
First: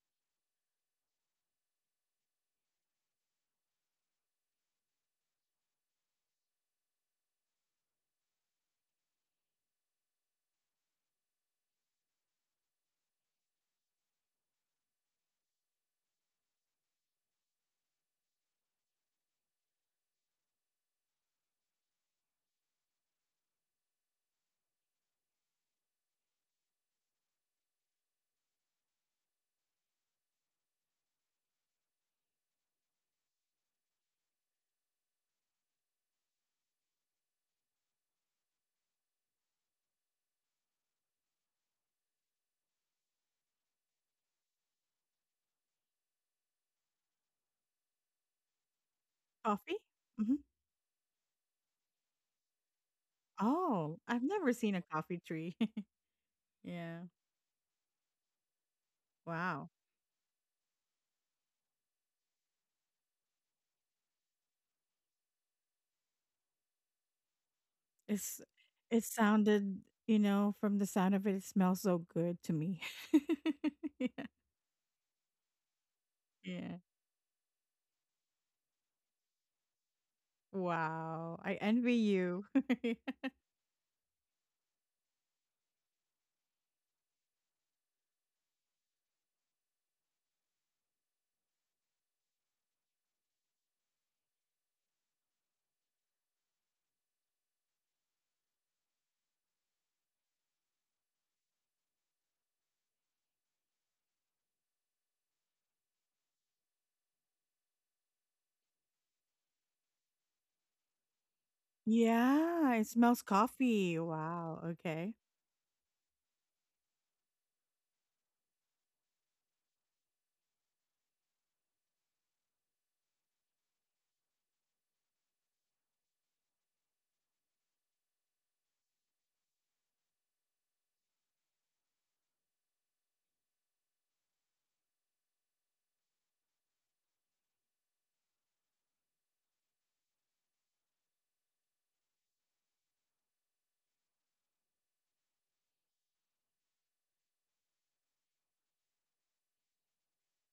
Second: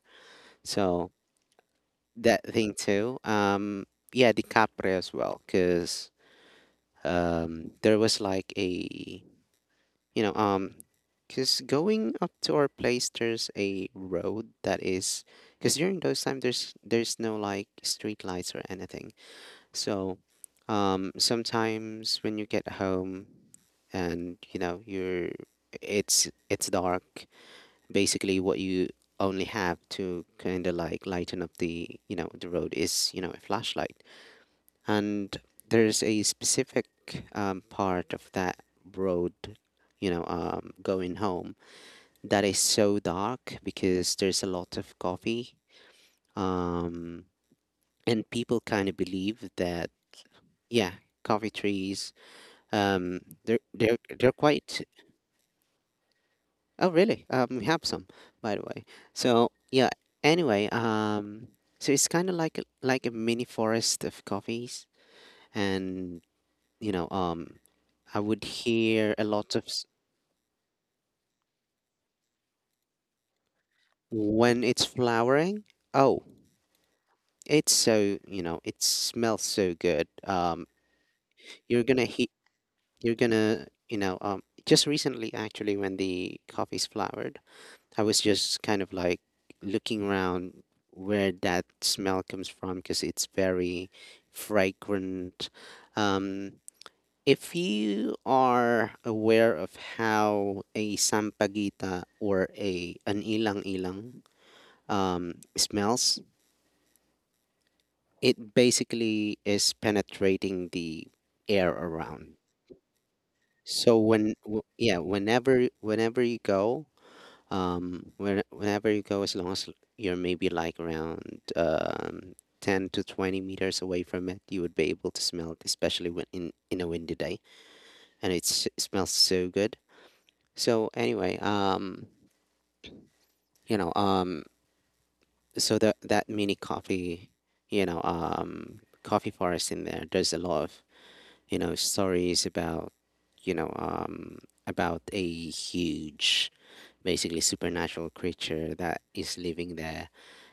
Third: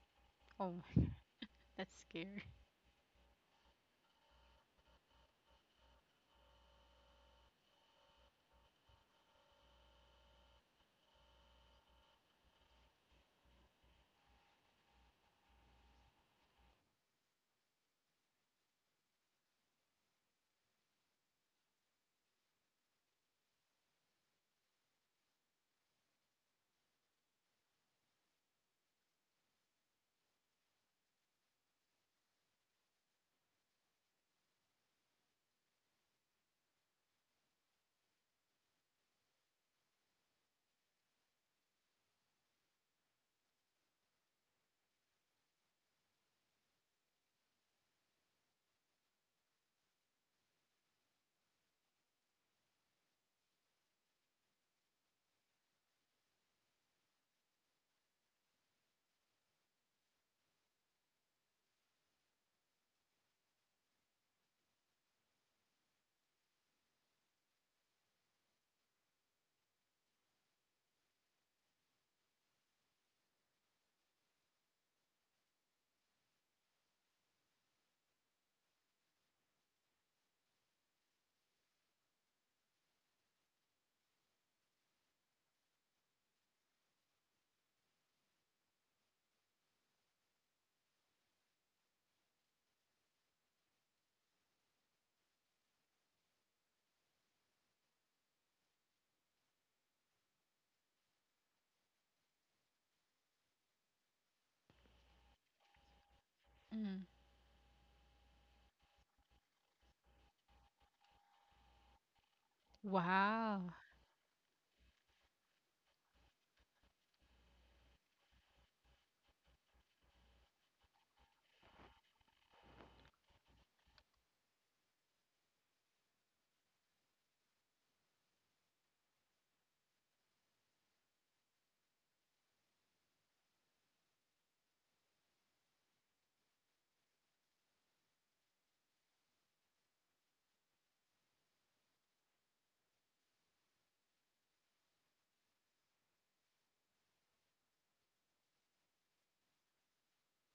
Oh, my-
So
that's scary.
that thing too, yeah, the capre as well, because there was like a, you know, because going up to our place there's a road that is, because during those time there's no like street lights or anything, so, sometimes when you get home and you know you're, it's dark, basically what you only have to kind of like lighten up the, you know, the road is, you know, a flashlight. And there's a specific part of that road, you know, going home, that is so dark because there's a lot of coffee. Um, and people kind of believe
coffee.
that.
Hmm.
Yeah, coffee trees. They're
Oh,
they're
I've
they're
never seen a
quite.
coffee tree.
Oh,
Yeah.
really? We have some, by the way. So
Wow.
yeah. Anyway, so it's kind of like a mini forest of coffees, and you know, I
It's
would
it
hear a lot of
sounded, you know, from the sound of it, it smells so good to me. Yeah.
when it's flowering. Oh,
Yeah.
it's so, you know, it smells so good.
Wow. I
You're
envy
gonna heat.
you.
You're gonna, you know, just recently actually when the coffee's flowered. I was just kind of like looking around where that smell comes from because it's very fragrant. Um, if you are aware of how a sampaguita or a an ilang-ilang, smells,
Mm.
it basically is penetrating the air around.
Yeah. It smells
Wow.
So
coffee.
when
Wow.
yeah,
Okay.
whenever you go, when, whenever you go, as long as you're maybe like around um 10 to 20 meters away from it, you would be able to smell it, especially when in a windy day, and it's, it smells so good. So anyway, you know, so that that mini coffee, you know, coffee forest in there, there's a lot of, you know, stories about, you know, about a huge basically supernatural creature that is living there,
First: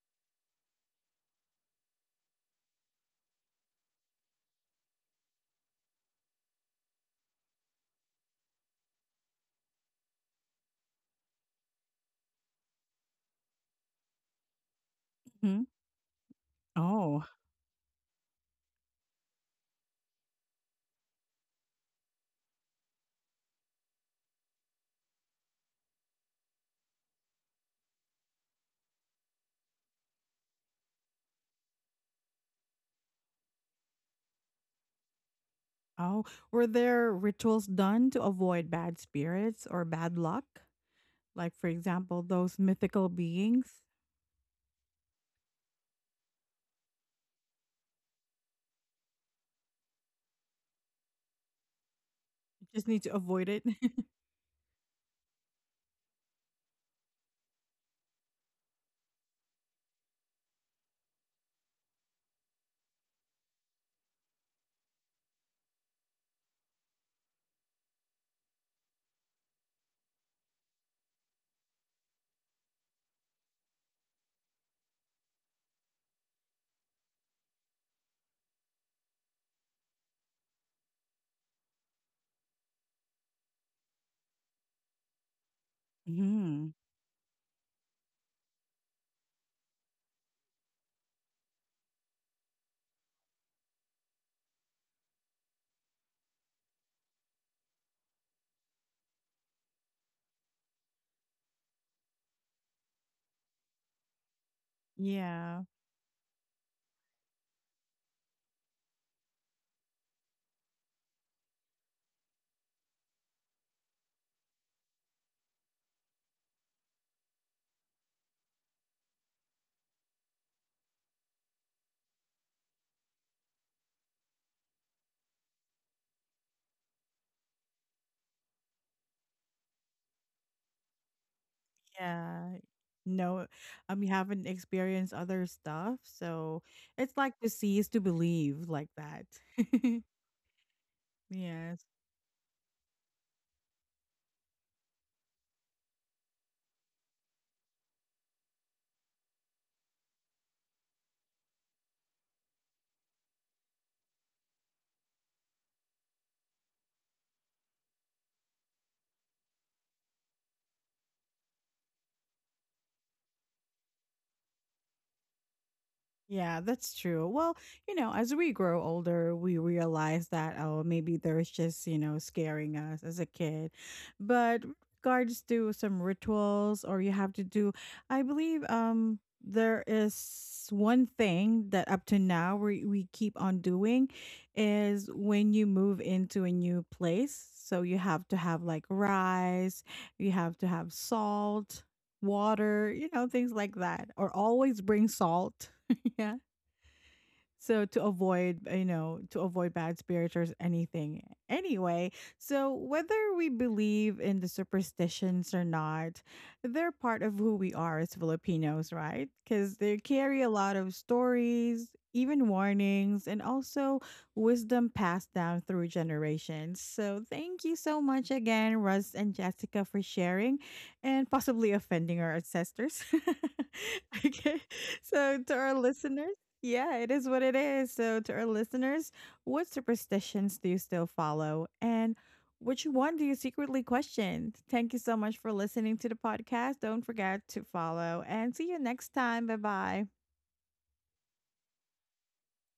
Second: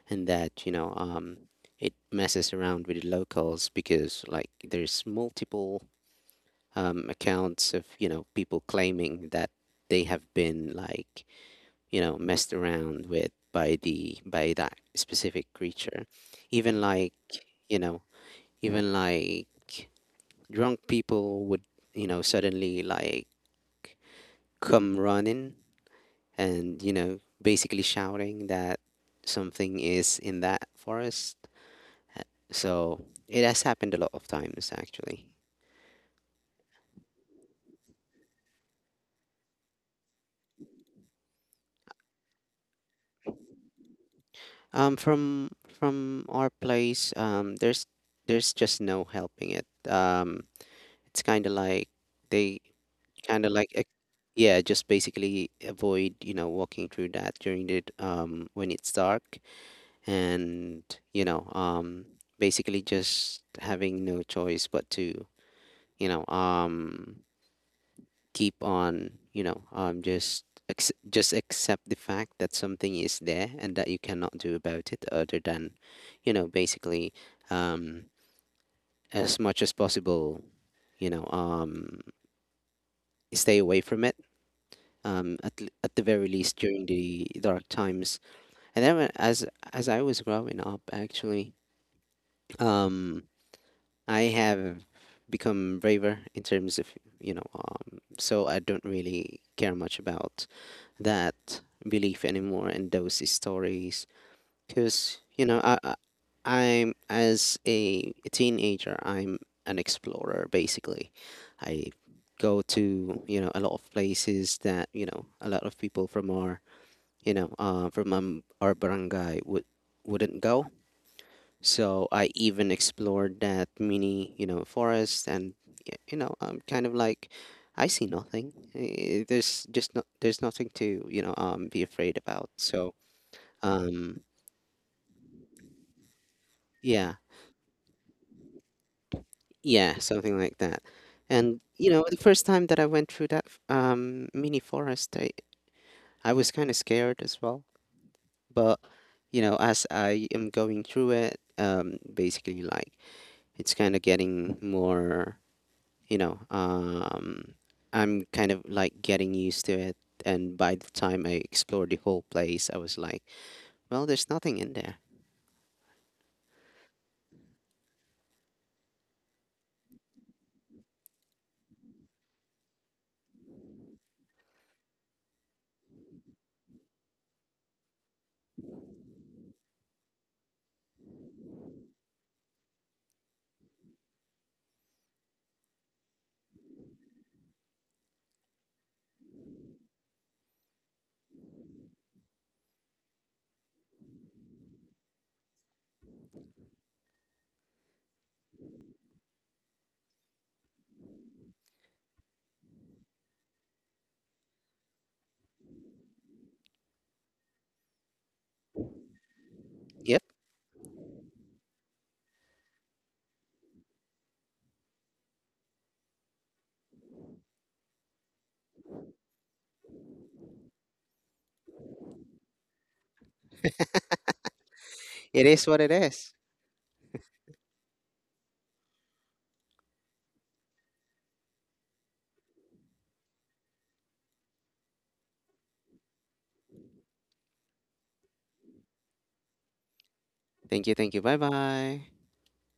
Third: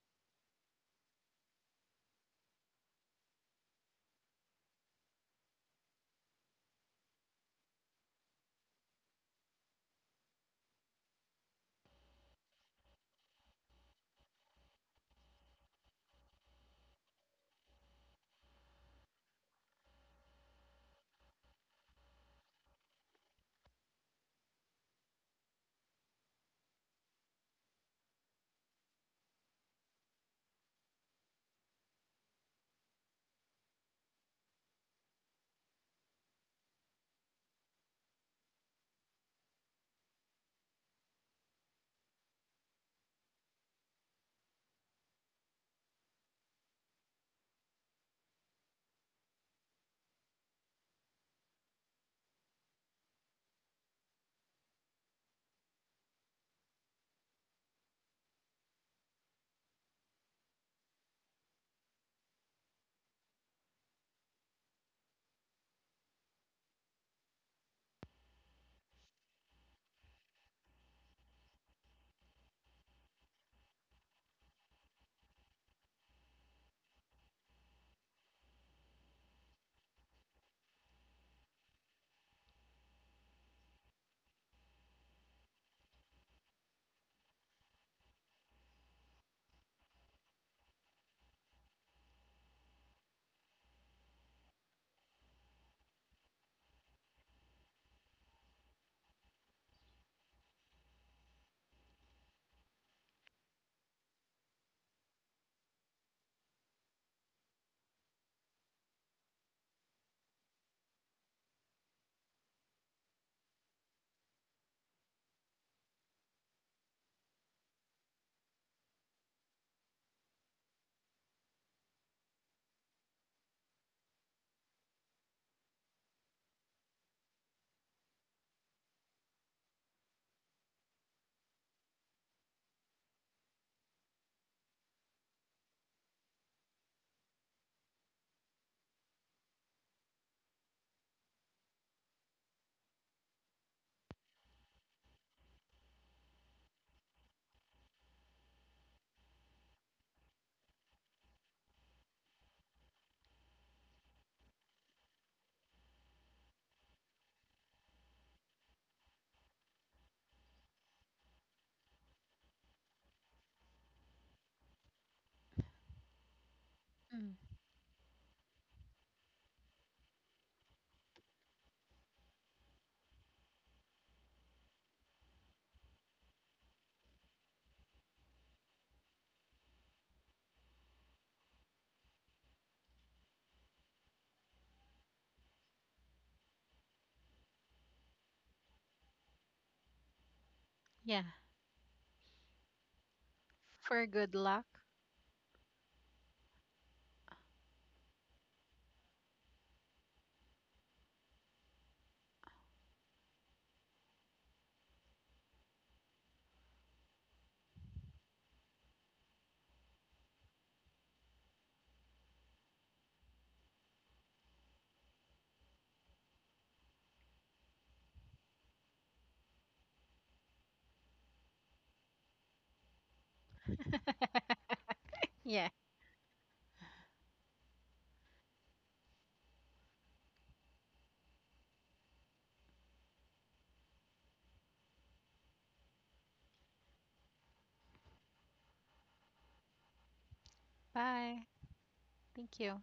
and that, you know, it messes around with the locals, because like there's multiple accounts of, you know, people claiming that they have been like, you know, messed around with by that specific
Hmm.
creature, even like,
Oh.
you know, even like drunk people would, you know, suddenly like come running and, you know, basically shouting that something is in that forest. So it has happened a lot of times actually.
Oh. Were there rituals done to avoid bad spirits or bad luck? Like, for example, those mythical beings?
From our place, there's just no helping it, it's kind of like they
You just need to
kind
avoid
of
it.
like yeah, just basically avoid, you know, walking through that during the when it's dark, and you know, basically just having no choice but to, you know, keep on, you know, just just accept the fact that something is there and that you cannot do about it, other than, you know, basically, um as much as possible, you know, stay away from it, at, at the very least
Hmm.
during the dark times. And then when- as I was growing up actually, um I have become braver in terms of, you know, so I don't really care much about that belief anymore in those stories, because you know,
Yeah.
I'm, as a teenager, I'm an explorer basically. I go to, you know, a lot of places that you know a lot of people from our, you know, from our barangay wouldn't go. So I even explored that mini, you know, forest, and you know, I'm kind of like, I see nothing. Eh, there's just no, there's nothing to, you know, be afraid about.
Yeah.
So
No, you
um
haven't experienced other stuff, so it's
yeah,
like to see is to believe, like that.
yeah, something like that. And
Yes.
you know, the first time that I went through that mini forest, I was kind of scared as well. But you know, as I am going through it, basically like it's kind of getting more, you know, I'm kind of like getting used to it. And by the time I explored the whole place, I was like, well, there's nothing in there.
Yeah, that's true.
Mm.
Well, you know, as we grow older, we realize that oh, maybe there's just, you know, scaring us as a kid. But with regards to some rituals or you have to do I believe there is one thing that up to now we keep on doing is when you move into a new place, so you have to have like rice, you have to have
Yeah.
salt, water, you know, things like
For
that.
good
Or
luck.
always bring salt. Yeah, so to avoid, you know, to avoid bad spirits or anything. Anyway, so whether we believe in the superstitions or not, they're part of who we are as Filipinos, right? Because they
Yep,
carry a lot of stories, even warnings, and also wisdom passed down through generations. So thank you so much again, Russ and Jessica, for sharing and possibly offending our ancestors. Okay. So
it
to
Yeah.
is
our
what it is.
listeners, yeah, it is what it is. So, to our listeners, what superstitions do you still follow? And which one do you secretly question? Thank you so much for listening to the podcast. Don't forget to follow and see you next time. Bye bye.
Thank you, bye
Bye.
bye.
Thank you.